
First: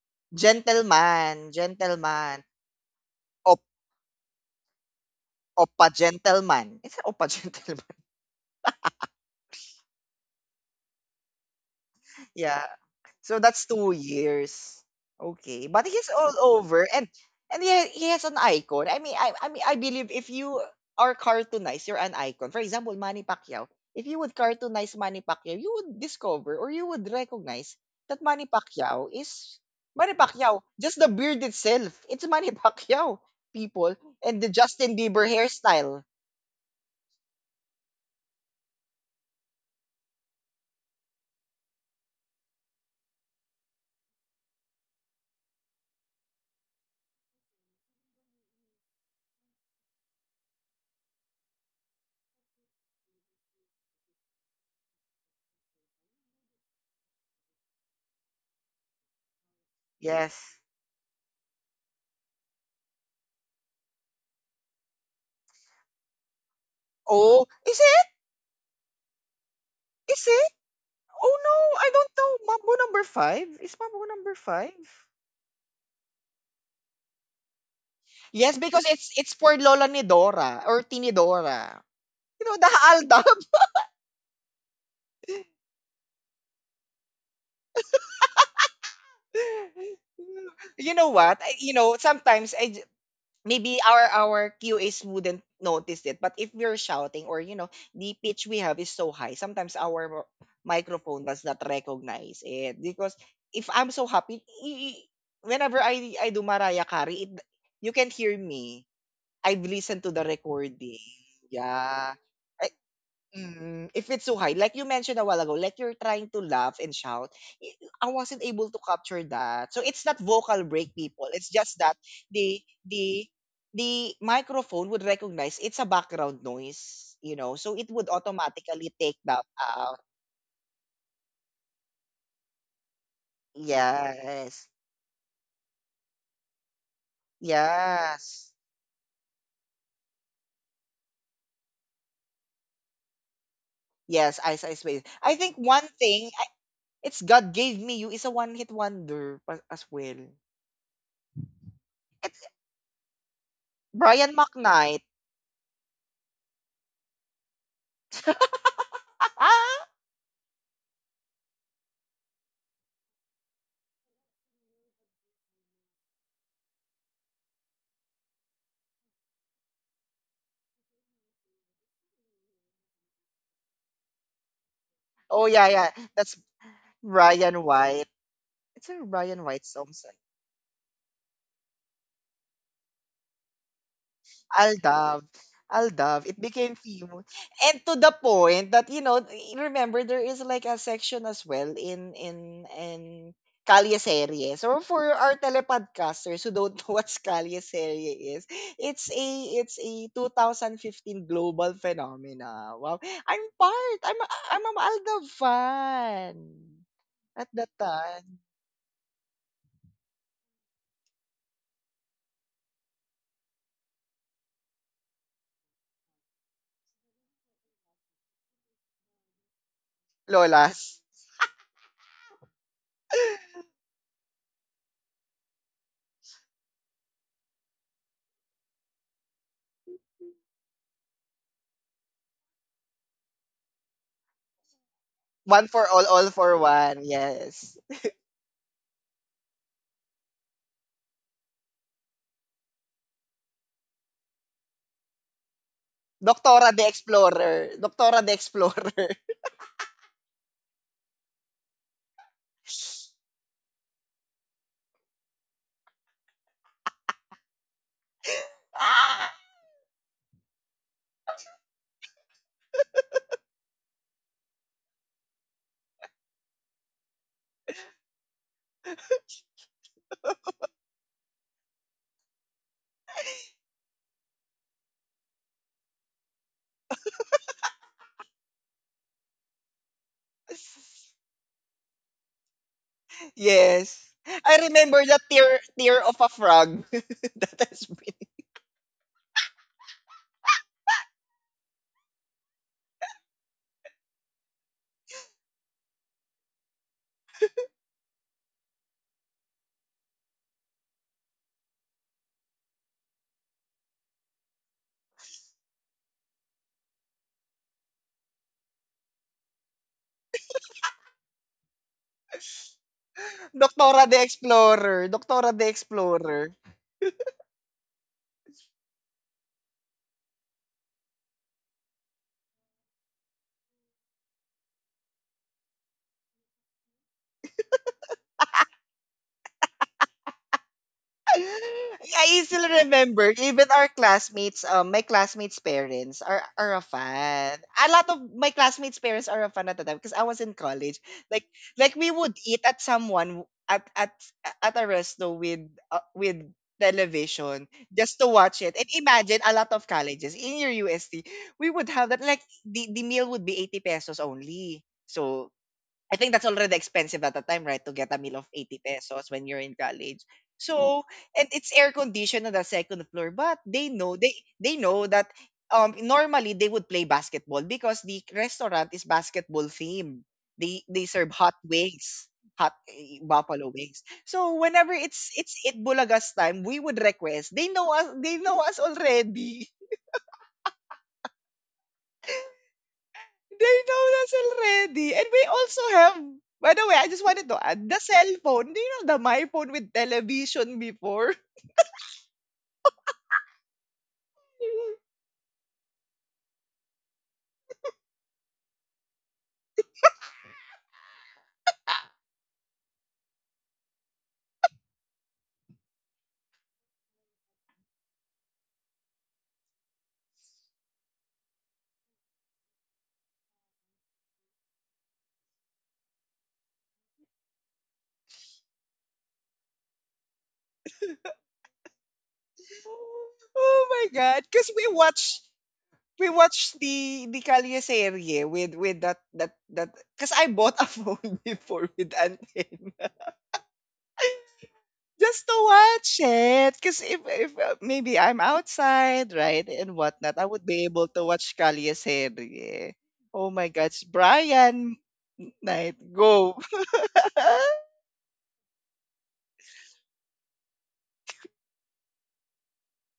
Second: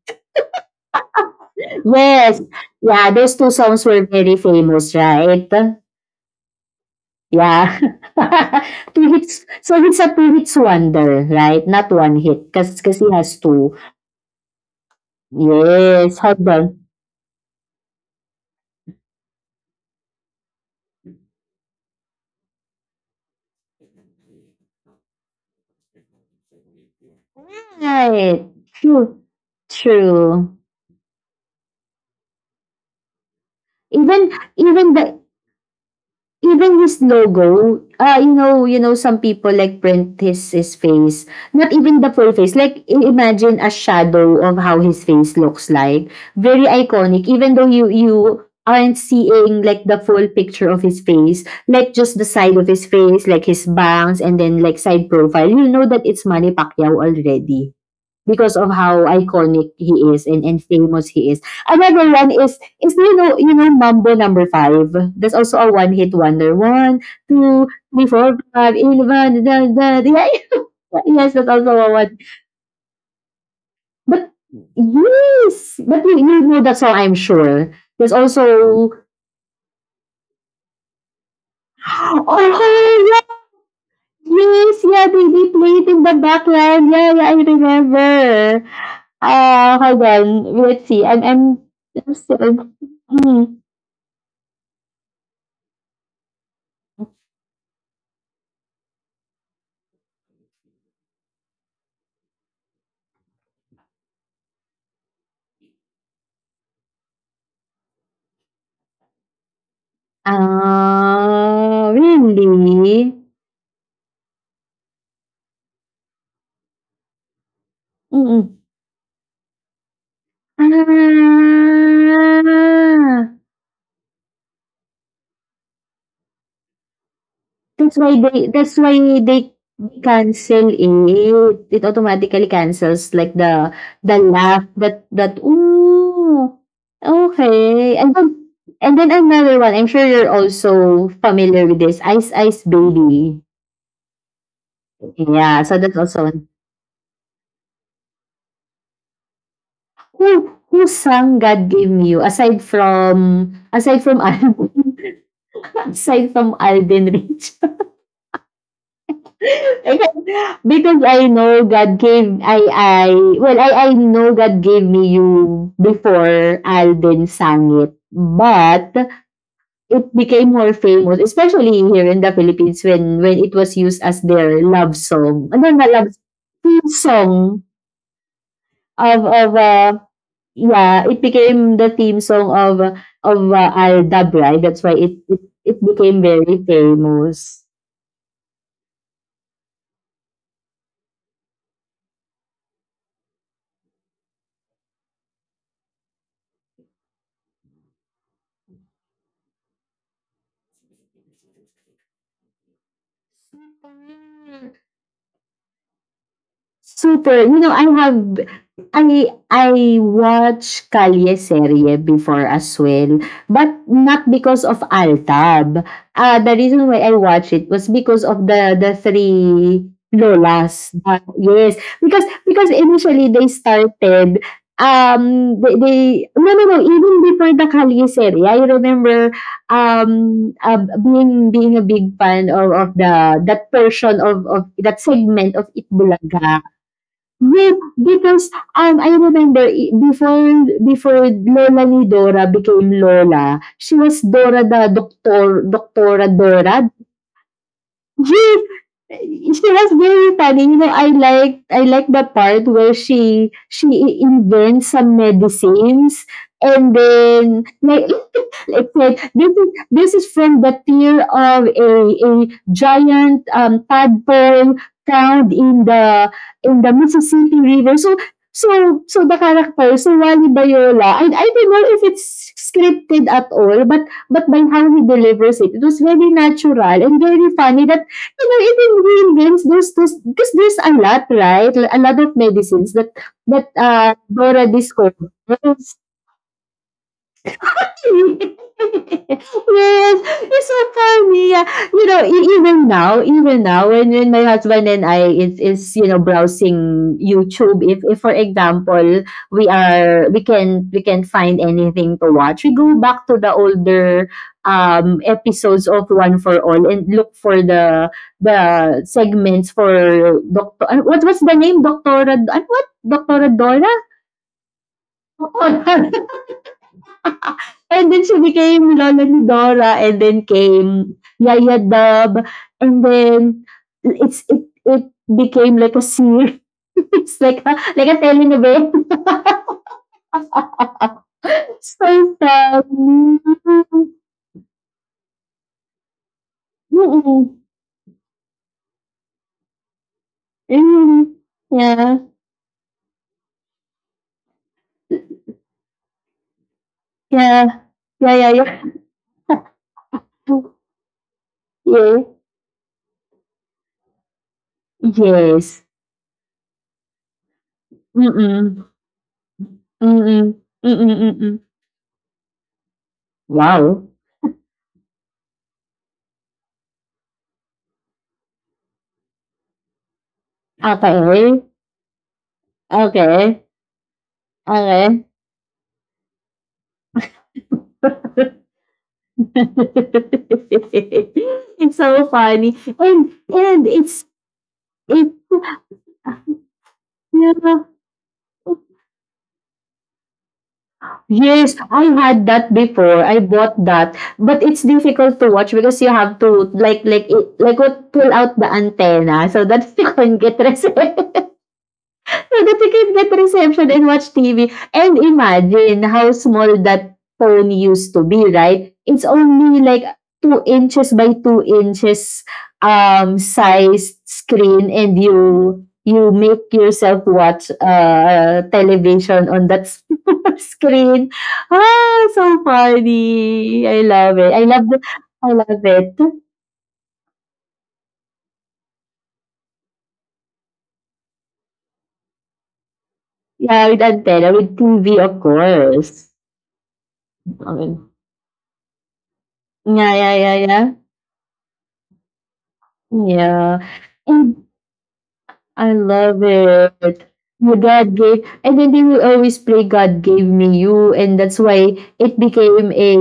[SPEAKER 1] Gentleman,
[SPEAKER 2] Yes.
[SPEAKER 1] gentleman.
[SPEAKER 2] Yeah, those two
[SPEAKER 1] Op,
[SPEAKER 2] songs were very famous, right?
[SPEAKER 1] opa gentleman. It's opa
[SPEAKER 2] Yeah.
[SPEAKER 1] gentleman.
[SPEAKER 2] Two hits. So it's a two hits wonder, right? Not one hit
[SPEAKER 1] Yeah,
[SPEAKER 2] cuz he has
[SPEAKER 1] so that's
[SPEAKER 2] two.
[SPEAKER 1] two years. Okay, but he's
[SPEAKER 2] Yes,
[SPEAKER 1] all
[SPEAKER 2] hold
[SPEAKER 1] over,
[SPEAKER 2] on.
[SPEAKER 1] and and he, he has an icon. I mean, I I mean, I believe if you are cartoonized, you're an icon. For example, Manny Pacquiao. If you would cartoonize Manny Pacquiao, you would discover or you would recognize that
[SPEAKER 2] Right.
[SPEAKER 1] Manny Pacquiao
[SPEAKER 2] True.
[SPEAKER 1] is Manny
[SPEAKER 2] True.
[SPEAKER 1] Pacquiao. Just the beard itself, it's Manny Pacquiao. People
[SPEAKER 2] Even
[SPEAKER 1] and the
[SPEAKER 2] even
[SPEAKER 1] Justin
[SPEAKER 2] the
[SPEAKER 1] Bieber hairstyle.
[SPEAKER 2] even his logo, ah, you know you know some people like print his his face, not even the full face, like i- imagine a shadow of how his face looks like. Very iconic, even though you you aren't seeing like the full picture of his face, like just the side of his face, like his bangs and then like side profile, you know that it's Manny Pacquiao already because of how iconic he is and,
[SPEAKER 1] Yes.
[SPEAKER 2] and famous he is. Another one is is you know you know Mambo number five. That's also a one hit wonder. One,
[SPEAKER 1] Oh,
[SPEAKER 2] two,
[SPEAKER 1] is it?
[SPEAKER 2] three, four, five, eleven, da, da, da.
[SPEAKER 1] Is
[SPEAKER 2] Yeah,
[SPEAKER 1] it?
[SPEAKER 2] yeah. Yes,
[SPEAKER 1] Oh
[SPEAKER 2] that's also
[SPEAKER 1] no, I
[SPEAKER 2] a
[SPEAKER 1] don't
[SPEAKER 2] one.
[SPEAKER 1] know. Mambo number five is Mambo
[SPEAKER 2] But
[SPEAKER 1] number five.
[SPEAKER 2] yes, but you, you know that song, I'm sure. There's also,
[SPEAKER 1] Yes, because
[SPEAKER 2] oh,
[SPEAKER 1] it's it's for Lola Nidora or Tinidora. You know, the
[SPEAKER 2] yeah,
[SPEAKER 1] Aldab.
[SPEAKER 2] yes, yeah, they, they play it in the background. Yeah, yeah, I remember. Uh, hold on. Let's
[SPEAKER 1] You
[SPEAKER 2] see.
[SPEAKER 1] know
[SPEAKER 2] I'm
[SPEAKER 1] what? I,
[SPEAKER 2] I'm,
[SPEAKER 1] you know,
[SPEAKER 2] I'm
[SPEAKER 1] sometimes
[SPEAKER 2] still.
[SPEAKER 1] I j-
[SPEAKER 2] Hmm.
[SPEAKER 1] maybe our our Q As wouldn't notice it, but if we're shouting or you know, the pitch we have is so high, sometimes our mo- microphone does not recognize it because if I'm so happy, i- i- whenever I I do Mariah Carey, it, you can hear me. I've listened to the recording.
[SPEAKER 2] Ah,
[SPEAKER 1] Yeah.
[SPEAKER 2] really?
[SPEAKER 1] Mm, if it's so high, like you mentioned a while ago, like you're trying to laugh and shout, i- I wasn't
[SPEAKER 2] Mm.
[SPEAKER 1] able to capture that. So it's not vocal
[SPEAKER 2] Ah,
[SPEAKER 1] break, people. It's just that the the the microphone would recognize it's a background noise, you know, so it
[SPEAKER 2] that's
[SPEAKER 1] would
[SPEAKER 2] why they that's
[SPEAKER 1] automatically
[SPEAKER 2] why
[SPEAKER 1] take that
[SPEAKER 2] they
[SPEAKER 1] out.
[SPEAKER 2] cancel it. It automatically cancels like the the laugh
[SPEAKER 1] Yes,
[SPEAKER 2] that that ooh, okay. And then
[SPEAKER 1] yes,
[SPEAKER 2] and then another one, I'm sure you're also familiar with this, Ice Ice Baby.
[SPEAKER 1] yes. I I space. I think
[SPEAKER 2] Yeah, so
[SPEAKER 1] one
[SPEAKER 2] that's also
[SPEAKER 1] thing I,
[SPEAKER 2] one.
[SPEAKER 1] it's God gave me you is a one hit wonder pa- as well.
[SPEAKER 2] Who who sang God Gave Me You,
[SPEAKER 1] It's
[SPEAKER 2] aside from aside from
[SPEAKER 1] Brian
[SPEAKER 2] Alvin?
[SPEAKER 1] McKnight.
[SPEAKER 2] Aside from Alden Rich. Because I know God gave, I, I, well, I, I know God gave me you before Alden sang it. But it became more famous, especially here in the Philippines, when, when it was used as their love
[SPEAKER 1] Oh
[SPEAKER 2] song.
[SPEAKER 1] yeah,
[SPEAKER 2] Ano na
[SPEAKER 1] yeah.
[SPEAKER 2] love
[SPEAKER 1] That's
[SPEAKER 2] theme song
[SPEAKER 1] Ryan White. It's a
[SPEAKER 2] of,
[SPEAKER 1] Ryan
[SPEAKER 2] of,
[SPEAKER 1] White song.
[SPEAKER 2] uh,
[SPEAKER 1] so-
[SPEAKER 2] yeah, it became the theme song of, uh, of uh, Alda Bride.
[SPEAKER 1] I'll
[SPEAKER 2] That's why it,
[SPEAKER 1] dove.
[SPEAKER 2] it, it
[SPEAKER 1] I'll
[SPEAKER 2] became
[SPEAKER 1] dove. It
[SPEAKER 2] very
[SPEAKER 1] became famous.
[SPEAKER 2] famous.
[SPEAKER 1] And to the point that, you know, remember there is like a section as well in in in Calle Serie. So for our telepodcasters who don't know what Calle Serie is, it's a it's a twenty fifteen global phenomena. Wow. I'm part. I'm a- I'm an Aldab fan
[SPEAKER 2] Super.
[SPEAKER 1] at
[SPEAKER 2] You
[SPEAKER 1] that
[SPEAKER 2] know, I have
[SPEAKER 1] time.
[SPEAKER 2] I I watch Kalye serie before as well, but not because of Altab. Uh, the reason why I watch it was because of the the three lolas.
[SPEAKER 1] Lolas.
[SPEAKER 2] Uh, yes, because because initially they started, um they, they no, no, no, even before the Kalye serie I remember um uh, being being a big fan of, of the that portion of of that segment of
[SPEAKER 1] One for all, all for
[SPEAKER 2] Itbulaga.
[SPEAKER 1] one.
[SPEAKER 2] Yes,
[SPEAKER 1] Yes.
[SPEAKER 2] because, um, I remember i before before lola ni Dora became Lola, she was Dora the Doctor Doctora
[SPEAKER 1] Doctora
[SPEAKER 2] Dora.
[SPEAKER 1] the Explorer. Doctora the
[SPEAKER 2] Yes,
[SPEAKER 1] Explorer.
[SPEAKER 2] she was very funny. You know, I like I like the part where she she invents some medicines, and then, like, it said
[SPEAKER 1] Ah!
[SPEAKER 2] this is this is from the tear of a a giant um tadpole found in the in the Mississippi River. So so so the character so Wally Bayola, and I don't know if it's scripted at all, but but by how he delivers it it was very natural and very funny. You know, even healings, there's, there's, because there's a lot, right? A lot of medicines that, that,
[SPEAKER 1] Yes.
[SPEAKER 2] uh,
[SPEAKER 1] I
[SPEAKER 2] Dora
[SPEAKER 1] remember
[SPEAKER 2] discovers.
[SPEAKER 1] the tear tear of a frog. That has been
[SPEAKER 2] Yes, it's so funny. Yeah. You know, e- even now, even now, when, when my husband and I is is you know browsing YouTube, if, if for example we are we can we can find anything to watch, we go back to the older um episodes of One for All and look for the the segments for Doctor. What was the name? Doctora. Ano what? Doctora Dora.
[SPEAKER 1] Doctora the Explorer. Doctora the Explorer.
[SPEAKER 2] And then she became Lola ni Dora and then came Yaya Dub, and then it's it it became like a series, like a like a telenovela.
[SPEAKER 1] Yeah,
[SPEAKER 2] So
[SPEAKER 1] I still remember
[SPEAKER 2] funny.
[SPEAKER 1] even our classmates, um, my classmates' parents are are a
[SPEAKER 2] Mm-mm.
[SPEAKER 1] fan. A lot of my classmates' parents are a fan at the time because I was in college.
[SPEAKER 2] Mm.
[SPEAKER 1] Like like we
[SPEAKER 2] Yeah.
[SPEAKER 1] would eat at someone at at at a resto with uh, with television
[SPEAKER 2] Yeah.
[SPEAKER 1] just to
[SPEAKER 2] Yeah, yeah,
[SPEAKER 1] watch it.
[SPEAKER 2] yeah.
[SPEAKER 1] And imagine a lot of colleges in your U S T, we would have
[SPEAKER 2] Yeah.
[SPEAKER 1] that, like, the, the meal would be eighty pesos only. So
[SPEAKER 2] Yes.
[SPEAKER 1] I think that's already expensive at the time, right? To get a meal of eighty
[SPEAKER 2] Mm-mm.
[SPEAKER 1] pesos when you're in college. Mm.
[SPEAKER 2] Mm-mm.
[SPEAKER 1] So,
[SPEAKER 2] Mm-mm.
[SPEAKER 1] and
[SPEAKER 2] Mm-mm.
[SPEAKER 1] it's air conditioned on the second floor, but they
[SPEAKER 2] Wow.
[SPEAKER 1] know they they know that um normally they would play basketball because the restaurant is basketball themed. They they serve hot
[SPEAKER 2] Okay.
[SPEAKER 1] wings, hot eh,
[SPEAKER 2] Okay.
[SPEAKER 1] buffalo wings. So whenever
[SPEAKER 2] Okay.
[SPEAKER 1] it's it's it Bulaga's time, we would request. They know us. They know us already.
[SPEAKER 2] It's so funny. And
[SPEAKER 1] They
[SPEAKER 2] and
[SPEAKER 1] know
[SPEAKER 2] it's,
[SPEAKER 1] us already. And
[SPEAKER 2] it,
[SPEAKER 1] we also have, by the way, I just wanted to
[SPEAKER 2] yeah.
[SPEAKER 1] add the cell phone. Do you know the my phone with television before?
[SPEAKER 2] Yes, I had that before. I bought that. But it's difficult to watch because you have to, like like it- like what pull out the antenna so that you can get reception. So that you can get reception and watch T V. And imagine how small that phone used to be, right? It's only like two inches by two inches um sized screen, and you you make yourself watch uh television on that small screen. Ah, so funny.
[SPEAKER 1] Oh
[SPEAKER 2] I
[SPEAKER 1] my
[SPEAKER 2] love
[SPEAKER 1] god.
[SPEAKER 2] it. I
[SPEAKER 1] Because
[SPEAKER 2] love
[SPEAKER 1] we
[SPEAKER 2] the
[SPEAKER 1] watch
[SPEAKER 2] I love it.
[SPEAKER 1] we watch the the Calle serie with with that that that because I bought a phone before with antenna.
[SPEAKER 2] Yeah, with antenna, with T V, of
[SPEAKER 1] Just to watch
[SPEAKER 2] course.
[SPEAKER 1] it. Because if, if
[SPEAKER 2] I
[SPEAKER 1] uh,
[SPEAKER 2] mean,
[SPEAKER 1] maybe I'm outside, right, and
[SPEAKER 2] yeah, yeah,
[SPEAKER 1] whatnot, I
[SPEAKER 2] yeah,
[SPEAKER 1] would be
[SPEAKER 2] yeah.
[SPEAKER 1] able to watch Calle Serie. Oh my
[SPEAKER 2] Yeah.
[SPEAKER 1] gosh,
[SPEAKER 2] And
[SPEAKER 1] Brian
[SPEAKER 2] I
[SPEAKER 1] Night,
[SPEAKER 2] love
[SPEAKER 1] go.
[SPEAKER 2] it. The God gave, and then they will always play God gave me you, and that's why it became a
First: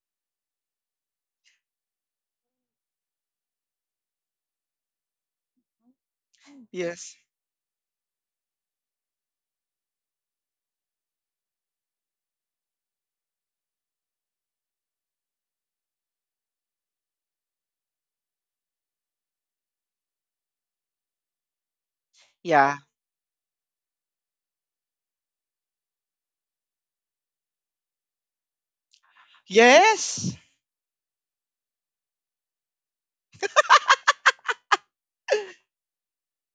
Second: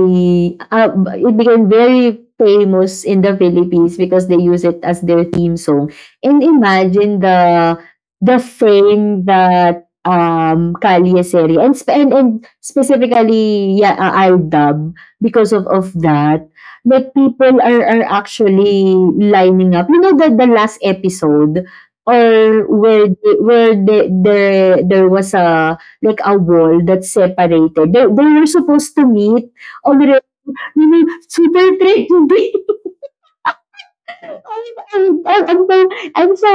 [SPEAKER 2] uh, it became very famous in the Philippines because they use it as their theme song. And
[SPEAKER 1] Yes.
[SPEAKER 2] imagine the the fame that um Kali Seri and, spe- and and specifically, yeah, uh, Aldab, because of of that that people are are actually lining up. You know the the last episode? Or
[SPEAKER 1] Yeah.
[SPEAKER 2] where the where the the there was a, like, a wall that separated. They they were supposed to meet, alre
[SPEAKER 1] Yes.
[SPEAKER 2] you know, super trending. And, and, and, and, and so,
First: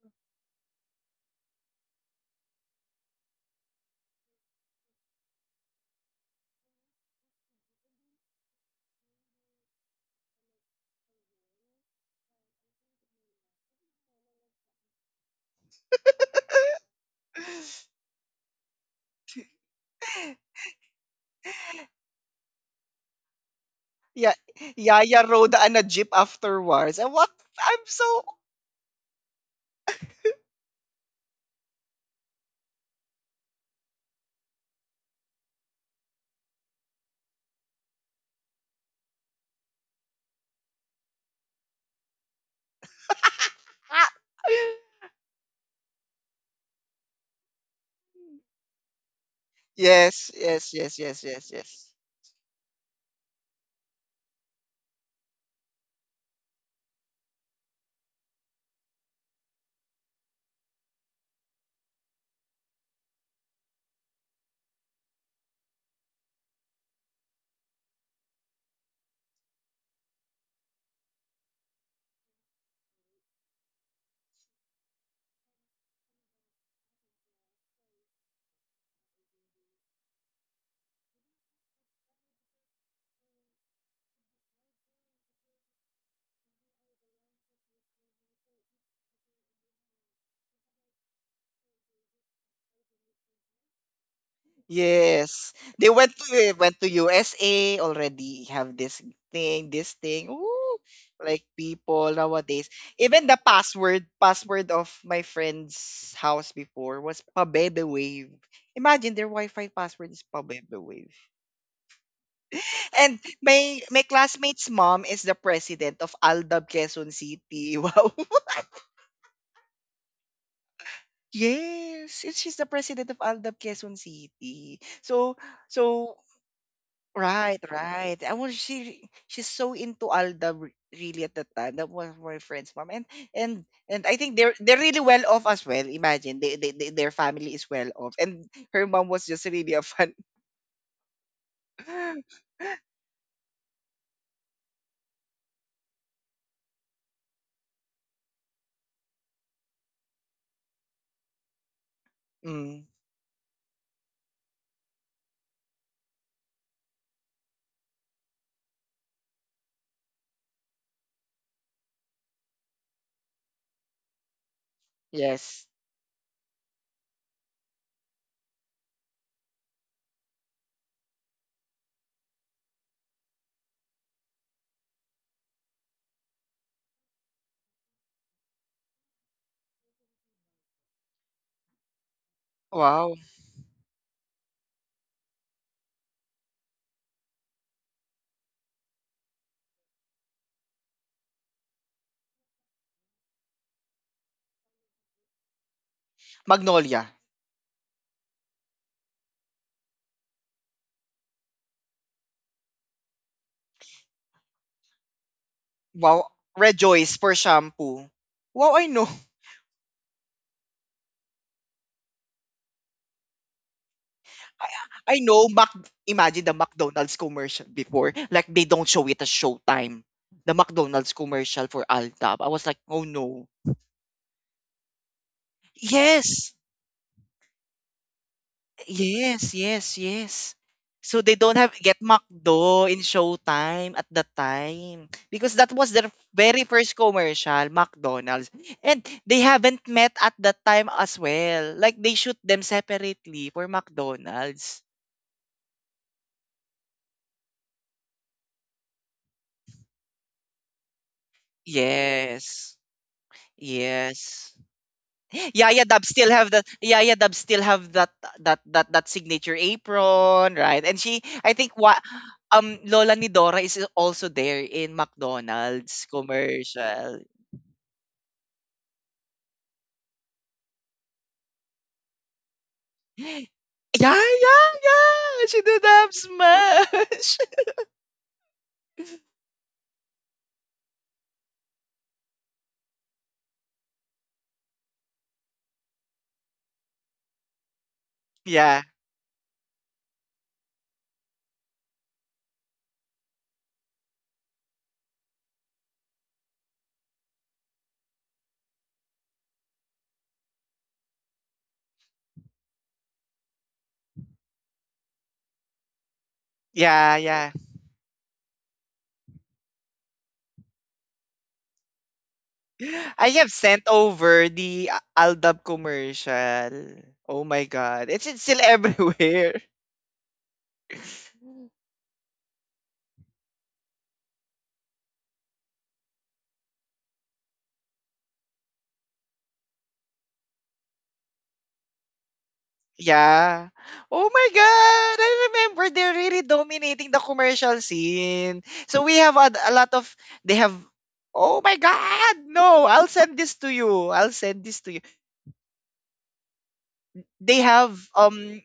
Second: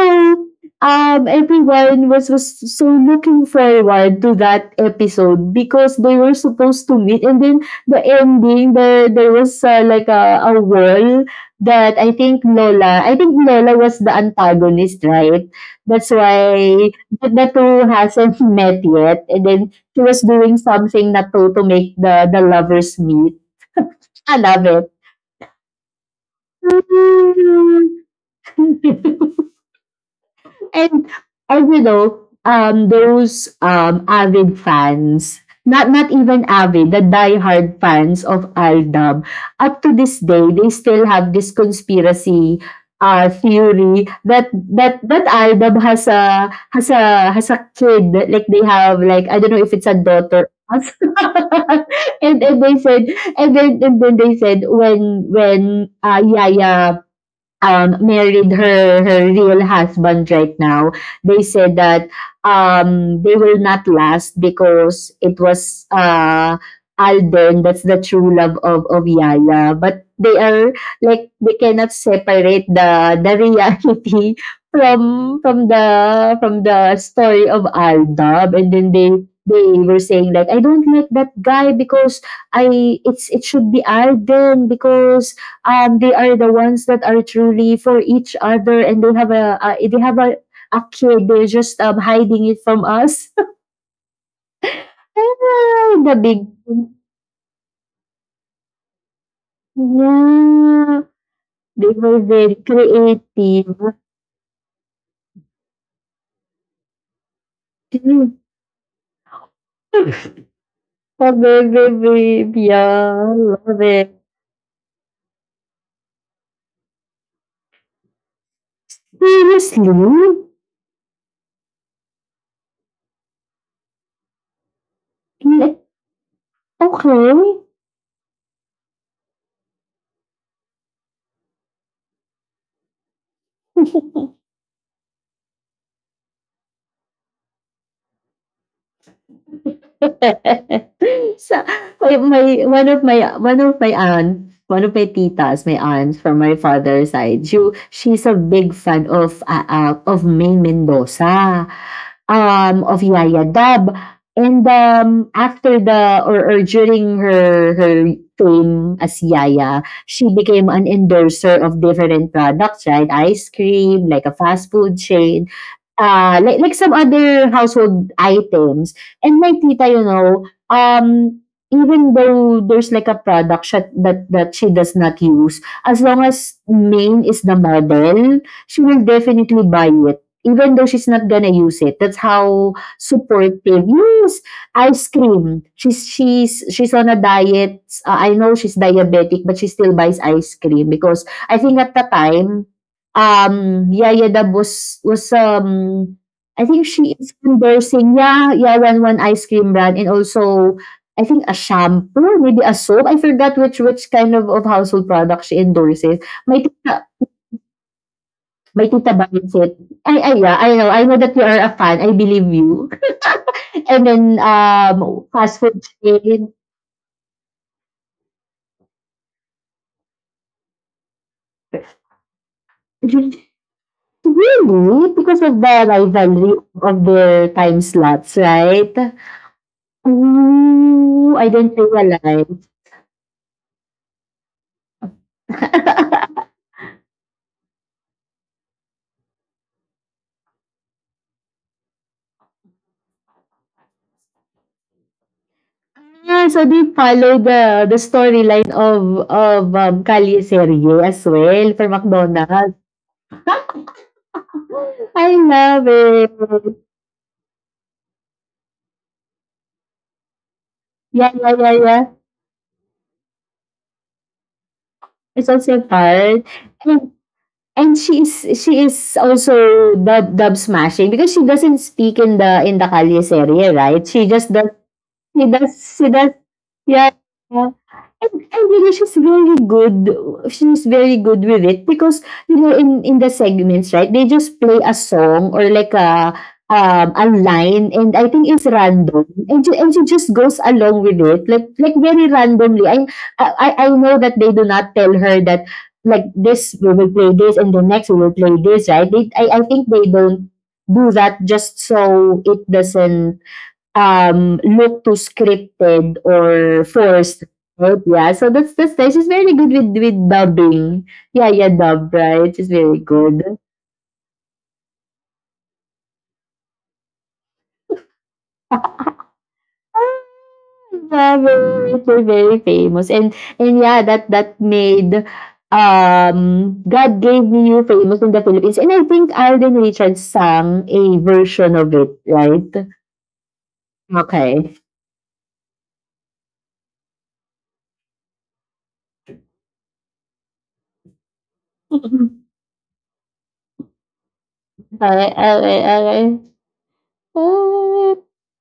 [SPEAKER 2] um, everyone was, was so looking forward to that episode because they were supposed to meet. And then the ending, there, there was, uh, like, a, a wall that, I think Lola, I think Lola was the antagonist, right? That's why the, the two hasn't met yet. And then she was doing something na to, to make the, the lovers meet.
[SPEAKER 1] Yeah.
[SPEAKER 2] I love
[SPEAKER 1] Yaya rode on a jeep afterwards. And what? I'm so.
[SPEAKER 2] it. And and you know, um, those um avid fans, not not even avid, the diehard fans of Aldab, up to this day, they still have this conspiracy uh theory
[SPEAKER 1] Ah.
[SPEAKER 2] that that that Aldab has a has a has a kid, like, they have, like, I don't know if it's a
[SPEAKER 1] Yes,
[SPEAKER 2] daughter.
[SPEAKER 1] yes, yes, yes, yes, yes.
[SPEAKER 2] And and they said, and then and then they said when when uh, Yaya, um, married her her real husband right now, they said that, um, they will not last because it was, uh, Alden that's the true love of of Yaya, but they are, like, they cannot separate the the reality from from the from the story of Aldab, and then they they were saying, like, I don't like that guy because I it's it should be Alden because, um, they are the ones that are truly for each other and they have a uh, they have a, a kid, they're just, um, hiding it from us.
[SPEAKER 1] Yes. They
[SPEAKER 2] Ah, the
[SPEAKER 1] went to
[SPEAKER 2] big—
[SPEAKER 1] eh, went to U S A already have this thing, this thing. Ooh,
[SPEAKER 2] yeah,
[SPEAKER 1] like
[SPEAKER 2] they
[SPEAKER 1] people
[SPEAKER 2] were very
[SPEAKER 1] nowadays. Even the
[SPEAKER 2] creative.
[SPEAKER 1] password, password of my friend's house before was Pabebe Wave.
[SPEAKER 2] Mm.
[SPEAKER 1] Imagine their Wi-Fi password is Pabebe Wave.
[SPEAKER 2] Oh, baby, babe,
[SPEAKER 1] And
[SPEAKER 2] yeah, love
[SPEAKER 1] my my
[SPEAKER 2] it.
[SPEAKER 1] classmate's mom is the president of Aldab Quezon City. Wow.
[SPEAKER 2] Seriously.
[SPEAKER 1] Yes, it's- she's the president of Aldab Quezon City. So
[SPEAKER 2] Like,
[SPEAKER 1] so Right,
[SPEAKER 2] okay.
[SPEAKER 1] right. I was she she's so into Alda r- really at the time. That was my friend's mom. And and and I think they're they're really well off as well. Imagine they, they, they their family is well off. And her mom was just really a fun.
[SPEAKER 2] Sa may my one of my one of my aunt, one of my titas, my aunt from my father's side, she, she's a big fan of uh, uh, of May Mendoza,
[SPEAKER 1] Mm,
[SPEAKER 2] um, of Yaya Dab. And, um, after the or, or during her her fame as Yaya, she became an endorser of different products, right? Ice cream, like a fast food chain.
[SPEAKER 1] yes.
[SPEAKER 2] Ah, like like some other household items. And my tita, you know, um, even though there's like a product sha that that she does not use, as long as main is the model, she will definitely buy it, even though she's not gonna use it. That's how
[SPEAKER 1] Wow.
[SPEAKER 2] supportive, yes. Ice cream. She's she's she's on a diet. Uh, I know she's diabetic, but she still buys ice cream because I think at the time um Yaya Dabos was was um I think,
[SPEAKER 1] Magnolia.
[SPEAKER 2] she is endorsing, yeah, yeah, one one ice cream brand. And also I think a shampoo, maybe a soap. I forgot which which kind of, of household product she endorses.
[SPEAKER 1] Wow.
[SPEAKER 2] My tita,
[SPEAKER 1] Rejoice for shampoo. Wow,
[SPEAKER 2] my
[SPEAKER 1] I know.
[SPEAKER 2] tita buys it. I I yeah, I know I know that you are a fan. I believe you. And then
[SPEAKER 1] I,
[SPEAKER 2] um
[SPEAKER 1] I know
[SPEAKER 2] fast
[SPEAKER 1] Mac
[SPEAKER 2] food
[SPEAKER 1] imagine the
[SPEAKER 2] chain.
[SPEAKER 1] McDonald's commercial before. Like they don't show it at showtime. The McDonald's commercial for Alda. I was like, oh no.
[SPEAKER 2] Really, because of the
[SPEAKER 1] Yes.
[SPEAKER 2] rivalry of their time slots, right?
[SPEAKER 1] Yes, yes, yes. So
[SPEAKER 2] Ooh,
[SPEAKER 1] they
[SPEAKER 2] I
[SPEAKER 1] don't have
[SPEAKER 2] didn't
[SPEAKER 1] get
[SPEAKER 2] realize.
[SPEAKER 1] McDo in Showtime at that time because that was their very first commercial, McDonald's. And they haven't met at that time as well. Like they shoot them separately for McDonald's.
[SPEAKER 2] Ah, so they follow the the storyline of of, um, Calle Serie as well for
[SPEAKER 1] Yes.
[SPEAKER 2] McDonald's.
[SPEAKER 1] Yes.
[SPEAKER 2] I
[SPEAKER 1] Yeah, yeah,
[SPEAKER 2] love
[SPEAKER 1] Dub still have that
[SPEAKER 2] it.
[SPEAKER 1] yeah, yeah, Dub still have that that that that signature apron, right? And she
[SPEAKER 2] Yeah,
[SPEAKER 1] I
[SPEAKER 2] yeah,
[SPEAKER 1] think
[SPEAKER 2] yeah,
[SPEAKER 1] what
[SPEAKER 2] yeah.
[SPEAKER 1] um Lola ni Dora is also there in
[SPEAKER 2] It's also a
[SPEAKER 1] McDonald's
[SPEAKER 2] part. And
[SPEAKER 1] commercial.
[SPEAKER 2] and she is she is also dub dub smashing because she doesn't speak in the in the Calle
[SPEAKER 1] Yeah,
[SPEAKER 2] Serie, right?
[SPEAKER 1] yeah,
[SPEAKER 2] She just does,
[SPEAKER 1] yeah.
[SPEAKER 2] she
[SPEAKER 1] She
[SPEAKER 2] does,
[SPEAKER 1] did
[SPEAKER 2] she
[SPEAKER 1] have
[SPEAKER 2] does. Yeah.
[SPEAKER 1] smash.
[SPEAKER 2] Yeah. And I really, she's very good she's very good with it because, you know, in in the segments, right, they just play a song or like a, um, a line, and I think it's
[SPEAKER 1] Yeah,
[SPEAKER 2] random, and she and she just goes along with it, like, like very randomly. I I I know that they do not tell her that, like, this we will play this and the next we will play this, right? They I I think they don't do that just so it doesn't um, look too scripted or
[SPEAKER 1] yeah,
[SPEAKER 2] forced.
[SPEAKER 1] yeah.
[SPEAKER 2] Right? Yeah, so that's that's nice. She's very good with with dubbing. Yeah, yeah, dub, right. She's very
[SPEAKER 1] I
[SPEAKER 2] good.
[SPEAKER 1] have sent over the Aldab commercial. Oh my god. It's, it's still everywhere.
[SPEAKER 2] Ah, yeah, very, very, very famous. And and yeah, that that made um "God Gave Me You" famous in the Philippines. And I think Alden Richards sang a version of it, right?
[SPEAKER 1] Yeah. Oh my
[SPEAKER 2] Okay.
[SPEAKER 1] God! I remember they're really dominating the commercial scene. So we have a, a lot of they have. Oh my
[SPEAKER 2] Okay,
[SPEAKER 1] God! No, I'll send this to you. I'll send this to you.
[SPEAKER 2] okay, okay.
[SPEAKER 1] They have um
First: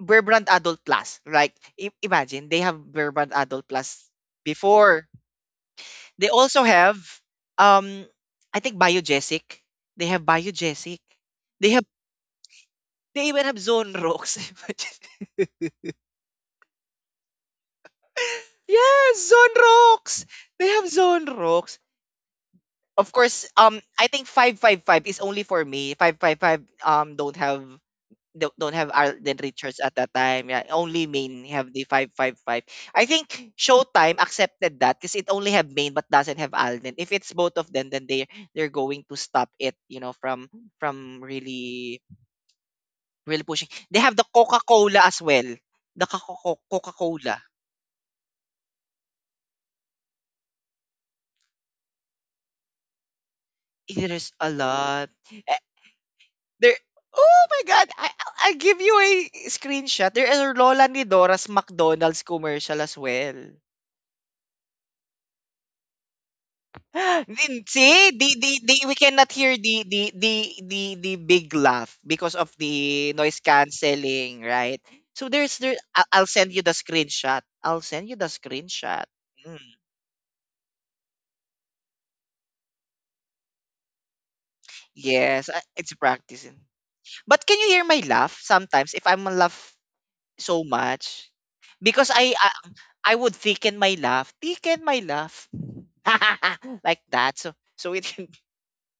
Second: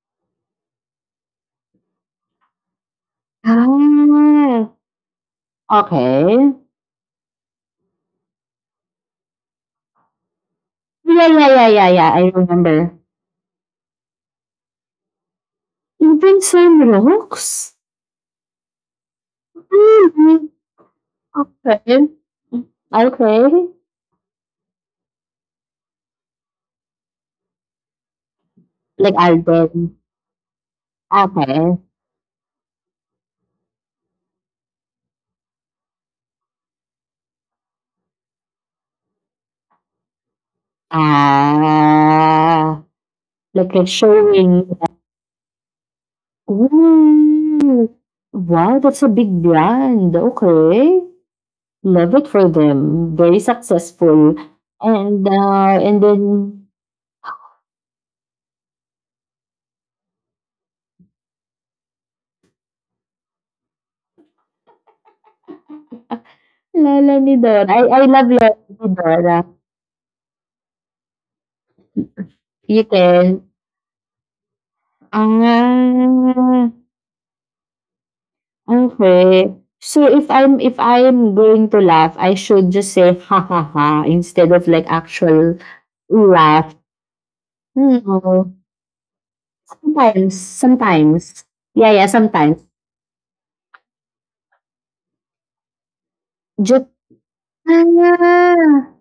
[SPEAKER 1] Bear Brand Adult Plus. Like i- imagine they have Bear Brand Adult Plus
[SPEAKER 2] Ah,
[SPEAKER 1] before. They
[SPEAKER 2] okay.
[SPEAKER 1] also have um I think Biogesic. They have Biogesic.
[SPEAKER 2] Yeah, yeah, yeah,
[SPEAKER 1] They have
[SPEAKER 2] yeah, yeah. I remember.
[SPEAKER 1] they even have Zone Rocks.
[SPEAKER 2] Even some rocks?
[SPEAKER 1] Yes, Zone Rocks.
[SPEAKER 2] Really?
[SPEAKER 1] They have Zone Rocks.
[SPEAKER 2] Okay.
[SPEAKER 1] Of course,
[SPEAKER 2] Okay.
[SPEAKER 1] um, I think five five five is only for me. Five five five um don't have don't don't have
[SPEAKER 2] Like
[SPEAKER 1] Arden Richards
[SPEAKER 2] Alden.
[SPEAKER 1] at that time. Yeah, only main have
[SPEAKER 2] Okay.
[SPEAKER 1] the five five five. I think Showtime accepted that because it only have main but doesn't have Alden. If it's both of them, then they they're going to stop it. You know, from from really
[SPEAKER 2] Ah.
[SPEAKER 1] really pushing.
[SPEAKER 2] Like it's
[SPEAKER 1] They have the Coca
[SPEAKER 2] showing.
[SPEAKER 1] Cola as well. The Coca Cola.
[SPEAKER 2] Ooh. Wow, that's a big brand. Okay. Love it for them. Very
[SPEAKER 1] There's
[SPEAKER 2] successful.
[SPEAKER 1] a lot.
[SPEAKER 2] And uh, and then
[SPEAKER 1] There Oh my God! I I give you a screenshot. There are Lola ni Dora's McDonald's commercial as well.
[SPEAKER 2] Lala ni
[SPEAKER 1] Then,
[SPEAKER 2] Dora. I, I
[SPEAKER 1] see,
[SPEAKER 2] love
[SPEAKER 1] the,
[SPEAKER 2] Lala
[SPEAKER 1] the, the,
[SPEAKER 2] ni
[SPEAKER 1] we cannot
[SPEAKER 2] Dora.
[SPEAKER 1] hear the, the, the, the, the big laugh because of
[SPEAKER 2] You
[SPEAKER 1] the noise
[SPEAKER 2] can.
[SPEAKER 1] cancelling, right? So there's there. I- I'll send you
[SPEAKER 2] Ah.
[SPEAKER 1] the screenshot. I'll send you the screenshot.
[SPEAKER 2] Okay.
[SPEAKER 1] Mm.
[SPEAKER 2] So if I'm if I'm going to laugh, I should just say ha ha ha instead of like
[SPEAKER 1] Yes,
[SPEAKER 2] actual
[SPEAKER 1] I- it's practicing.
[SPEAKER 2] laugh.
[SPEAKER 1] But can you hear my laugh
[SPEAKER 2] No.
[SPEAKER 1] sometimes if I'm laugh
[SPEAKER 2] Sometimes,
[SPEAKER 1] so much?
[SPEAKER 2] sometimes. Yeah, yeah,
[SPEAKER 1] Because I, I
[SPEAKER 2] sometimes.
[SPEAKER 1] I would thicken my laugh. Thicken my laugh.
[SPEAKER 2] Just,
[SPEAKER 1] Like that. So so it can
[SPEAKER 2] ah.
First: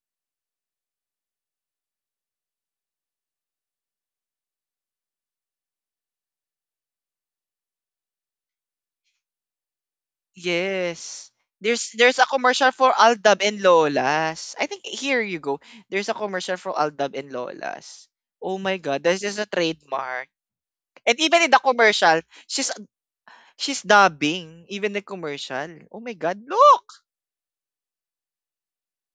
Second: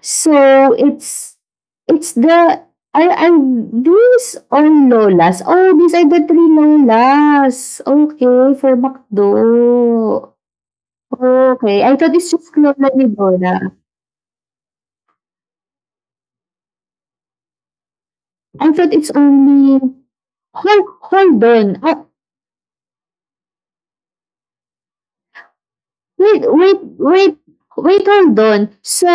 [SPEAKER 2] So it's it's the are are these all lolas? Oh, these are the three lolas. Okay, for McDo.
[SPEAKER 1] yes.
[SPEAKER 2] Okay,
[SPEAKER 1] There's
[SPEAKER 2] I thought
[SPEAKER 1] there's a
[SPEAKER 2] it's just
[SPEAKER 1] commercial
[SPEAKER 2] Lola
[SPEAKER 1] for
[SPEAKER 2] ni
[SPEAKER 1] Aldab and
[SPEAKER 2] Dora.
[SPEAKER 1] Lolas. I think here you go. There's a commercial for Aldab and Lolas. Oh
[SPEAKER 2] I
[SPEAKER 1] my
[SPEAKER 2] thought
[SPEAKER 1] god,
[SPEAKER 2] it's
[SPEAKER 1] that's just a
[SPEAKER 2] only...
[SPEAKER 1] trademark.
[SPEAKER 2] Hold,
[SPEAKER 1] And even
[SPEAKER 2] hold
[SPEAKER 1] in the
[SPEAKER 2] on. Ah,
[SPEAKER 1] commercial, she's she's dubbing even the commercial. Oh my god,
[SPEAKER 2] wait, wait,
[SPEAKER 1] look.
[SPEAKER 2] wait. Wait, hold on. So,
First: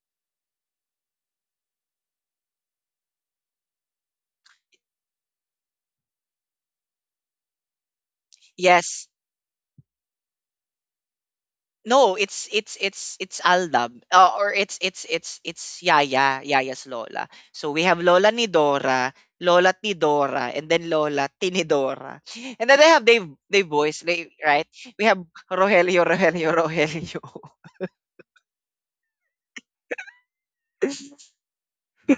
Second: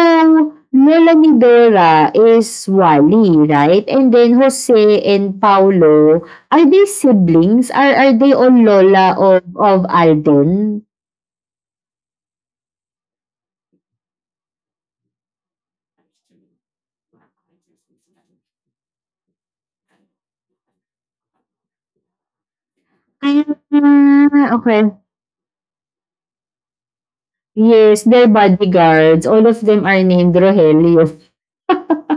[SPEAKER 2] Lola ni Vera is Wally, right? And then Jose and Paolo, are they siblings? Are are they all
[SPEAKER 1] Yes.
[SPEAKER 2] Lola of, of Alden?
[SPEAKER 1] No, it's it's it's it's Aldab. Uh, or it's it's it's it's Yaya, Yaya's lola. So we have Lola ni Dora, Lola ni Dora, and then Lola Tinidora. And then they have they they boys, they,
[SPEAKER 2] Ah,
[SPEAKER 1] right?
[SPEAKER 2] okay.
[SPEAKER 1] We have Rogelio, Rogelio, Rogelio.
[SPEAKER 2] Yes, they're bodyguards. All of them are named Rogelio. Rogelio,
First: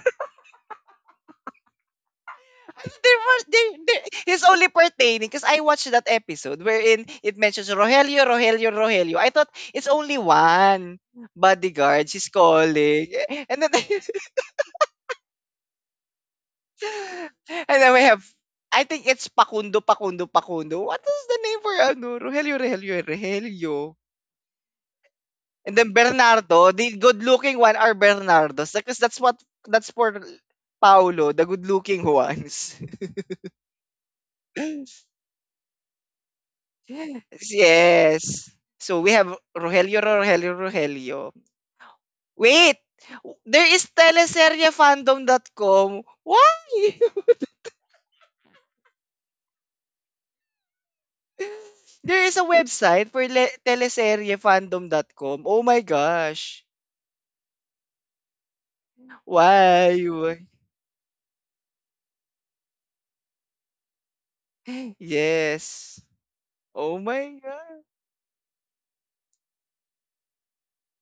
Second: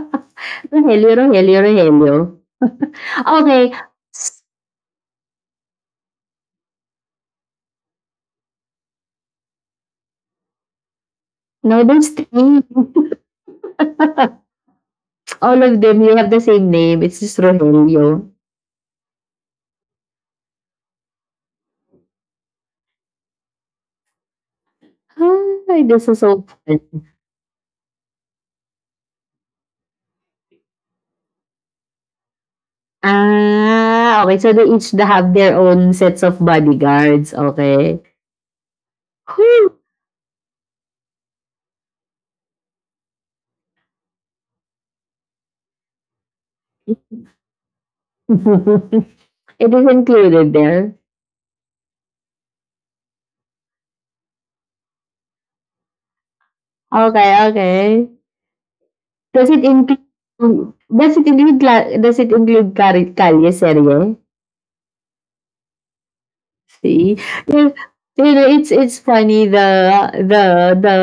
[SPEAKER 2] Rogelio, Rogelio.
[SPEAKER 1] there was they,
[SPEAKER 2] Okay,
[SPEAKER 1] they it's only pertaining because I watched that episode wherein it mentions Rogelio, Rogelio, Rogelio. I thought it's only one
[SPEAKER 2] no, there's
[SPEAKER 1] bodyguard she's
[SPEAKER 2] three.
[SPEAKER 1] calling. And then
[SPEAKER 2] All of them, you have the same name. It's just
[SPEAKER 1] And then we have
[SPEAKER 2] Rogelio.
[SPEAKER 1] I think it's Pakundo, Pakundo, Pakundo. What is the name for ano? Rogelio, Rogelio, Rogelio. And
[SPEAKER 2] Hi,
[SPEAKER 1] then
[SPEAKER 2] this is so
[SPEAKER 1] Bernardo,
[SPEAKER 2] fun.
[SPEAKER 1] the good-looking one are Bernardos because that's what that's for Paulo, the good-looking ones.
[SPEAKER 2] Ah, okay. So they each have their own sets of bodyguards. Okay.
[SPEAKER 1] Yes. So we have
[SPEAKER 2] Whew.
[SPEAKER 1] Rogelio, Rogelio, Rogelio. Wait. There is teleseriefandom dot Com. Why?
[SPEAKER 2] It is included there.
[SPEAKER 1] There is a website for le- teleseriefandom dot Com. Oh my gosh.
[SPEAKER 2] Okay, okay. Does it include,
[SPEAKER 1] Why?
[SPEAKER 2] does it include Cla- does it include Cari- Calle Serie?
[SPEAKER 1] Yes. Oh
[SPEAKER 2] See?
[SPEAKER 1] my
[SPEAKER 2] You,
[SPEAKER 1] god.
[SPEAKER 2] you know, it's it's funny the the the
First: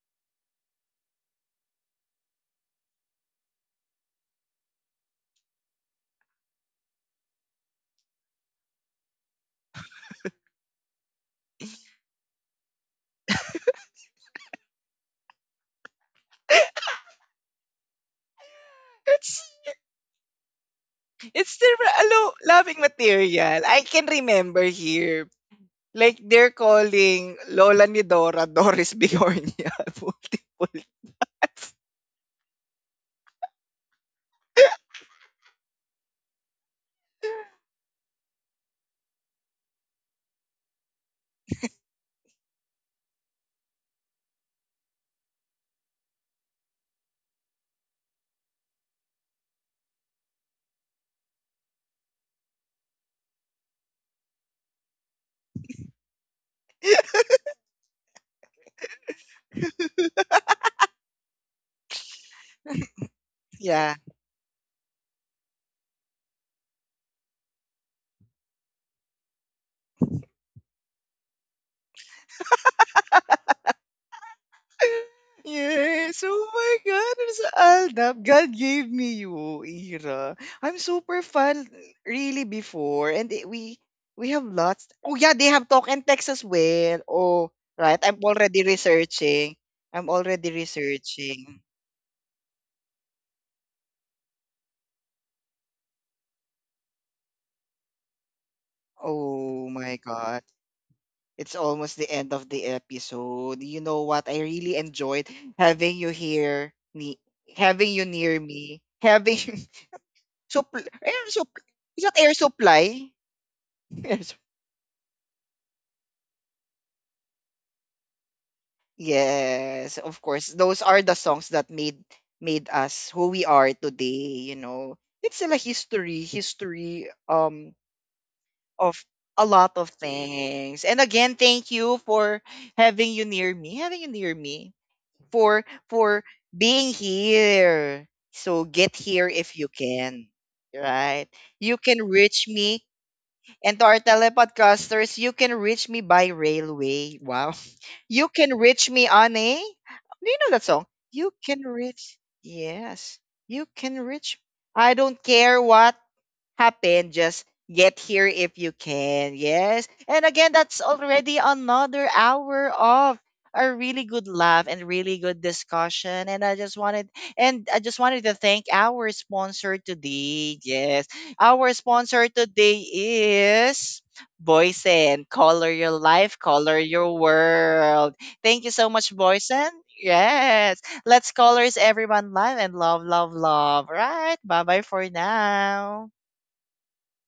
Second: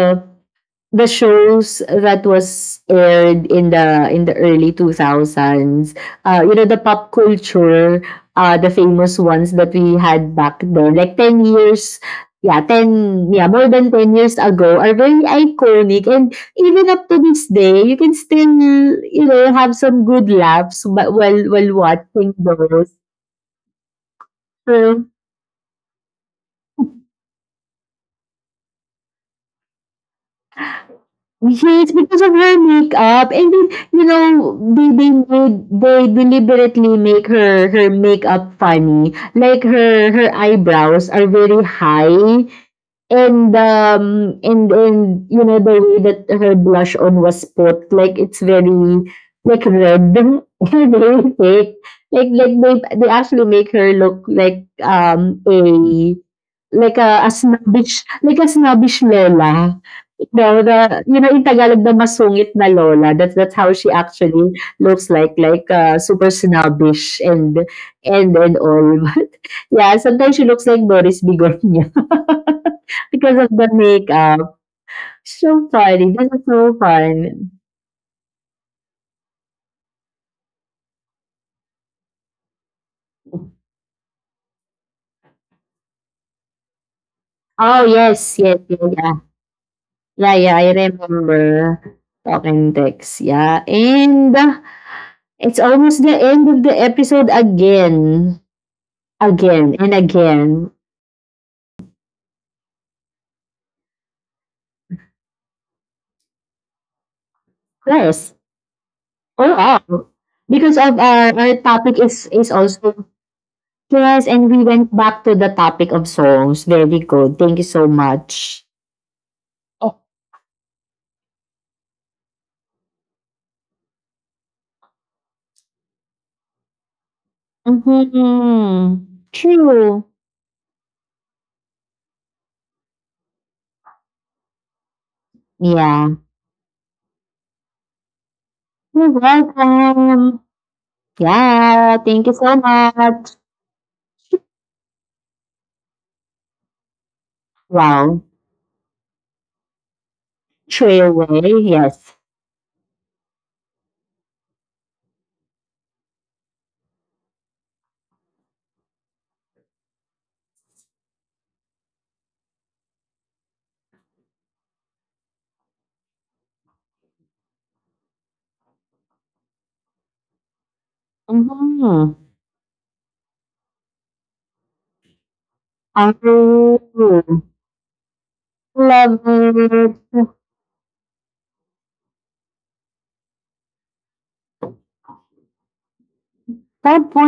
[SPEAKER 2] the shows that was aired in the in the early two thousands, uh you know, the pop culture, uh the famous ones that we had back then, like ten years, yeah, ten, yeah, more than ten years ago, are very iconic. And even up to this day you can still, you
[SPEAKER 1] It's
[SPEAKER 2] know, have some good laughs, but while
[SPEAKER 1] it's
[SPEAKER 2] while
[SPEAKER 1] still a
[SPEAKER 2] watching
[SPEAKER 1] lo- loving
[SPEAKER 2] those,
[SPEAKER 1] material. I can remember
[SPEAKER 2] so...
[SPEAKER 1] here. Like they're calling Lola ni Dora Doris Bigornia multiple.
[SPEAKER 2] Yes, because of her makeup, and then, you know, they they made they deliberately make her her makeup funny. Like her her eyebrows are very high, and um and and you know the way that her blush on was put, like it's very like red and very thick. Like like they they actually make her look like um a Like a a snobbish, like a snobbish lola. You know, the, you know, in Tagalog na masungit na lola, that's that's how she
[SPEAKER 1] Yeah.
[SPEAKER 2] actually looks like, like, uh, super snobbish and and and all. But yeah, sometimes she looks like Doris Bigonya because of the makeup. So funny,
[SPEAKER 1] Yes.
[SPEAKER 2] this is
[SPEAKER 1] Oh
[SPEAKER 2] so
[SPEAKER 1] my God.
[SPEAKER 2] fun.
[SPEAKER 1] I'm so Aldap. God gave me you, Ira. I'm super fan really before. And it- we we have lots. Oh yeah, they have talk and text as well. Oh,
[SPEAKER 2] Oh,
[SPEAKER 1] right. I'm
[SPEAKER 2] yes, yes,
[SPEAKER 1] already
[SPEAKER 2] yeah, yeah.
[SPEAKER 1] researching. I'm
[SPEAKER 2] Yeah,
[SPEAKER 1] already
[SPEAKER 2] yeah, I
[SPEAKER 1] researching.
[SPEAKER 2] remember talking text, yeah. And it's almost the end of the episode again,
[SPEAKER 1] Oh
[SPEAKER 2] again, and
[SPEAKER 1] my God.
[SPEAKER 2] again.
[SPEAKER 1] It's almost the end of the episode. You know what? I really enjoyed having you here, me having you
[SPEAKER 2] Yes,
[SPEAKER 1] near me.
[SPEAKER 2] or
[SPEAKER 1] Having
[SPEAKER 2] all.
[SPEAKER 1] so
[SPEAKER 2] Because of
[SPEAKER 1] air am
[SPEAKER 2] our,
[SPEAKER 1] so
[SPEAKER 2] our topic
[SPEAKER 1] is that
[SPEAKER 2] is
[SPEAKER 1] air
[SPEAKER 2] is also,
[SPEAKER 1] supply?
[SPEAKER 2] yes,
[SPEAKER 1] Yes.
[SPEAKER 2] and we went back to the topic of songs. Very good. Thank you so much.
[SPEAKER 1] Yes, of course. Those are the songs that made made us who we are today, you know. It's still a history, history um of
[SPEAKER 2] Mm-hmm.
[SPEAKER 1] a lot of
[SPEAKER 2] True.
[SPEAKER 1] things. And again, thank you for having you near me, having you near me for
[SPEAKER 2] Yeah.
[SPEAKER 1] for being here. So get
[SPEAKER 2] You're
[SPEAKER 1] here if you can.
[SPEAKER 2] welcome.
[SPEAKER 1] Right? You
[SPEAKER 2] Yeah.
[SPEAKER 1] can
[SPEAKER 2] Thank you
[SPEAKER 1] reach
[SPEAKER 2] so
[SPEAKER 1] me
[SPEAKER 2] much.
[SPEAKER 1] And to our telepodcasters, you can reach me by railway. Wow.
[SPEAKER 2] Wow.
[SPEAKER 1] You can reach me on a. Do you know that song? You can
[SPEAKER 2] Trailway. Yes.
[SPEAKER 1] reach. Yes. You can reach. I don't care what happen. Just get here if you can. Yes. And again, that's already another hour of a really good laugh and really good discussion. And I just wanted and I just wanted to thank our sponsor today. Yes. Our
[SPEAKER 2] Mm-hmm.
[SPEAKER 1] sponsor today is Boysen. Color your
[SPEAKER 2] I
[SPEAKER 1] life, color your world. Thank you so much,
[SPEAKER 2] love
[SPEAKER 1] Boysen.
[SPEAKER 2] it.
[SPEAKER 1] Yes. Let's colors everyone live and love, love, love. Right. Bye bye for now.
[SPEAKER 2] 拜拜。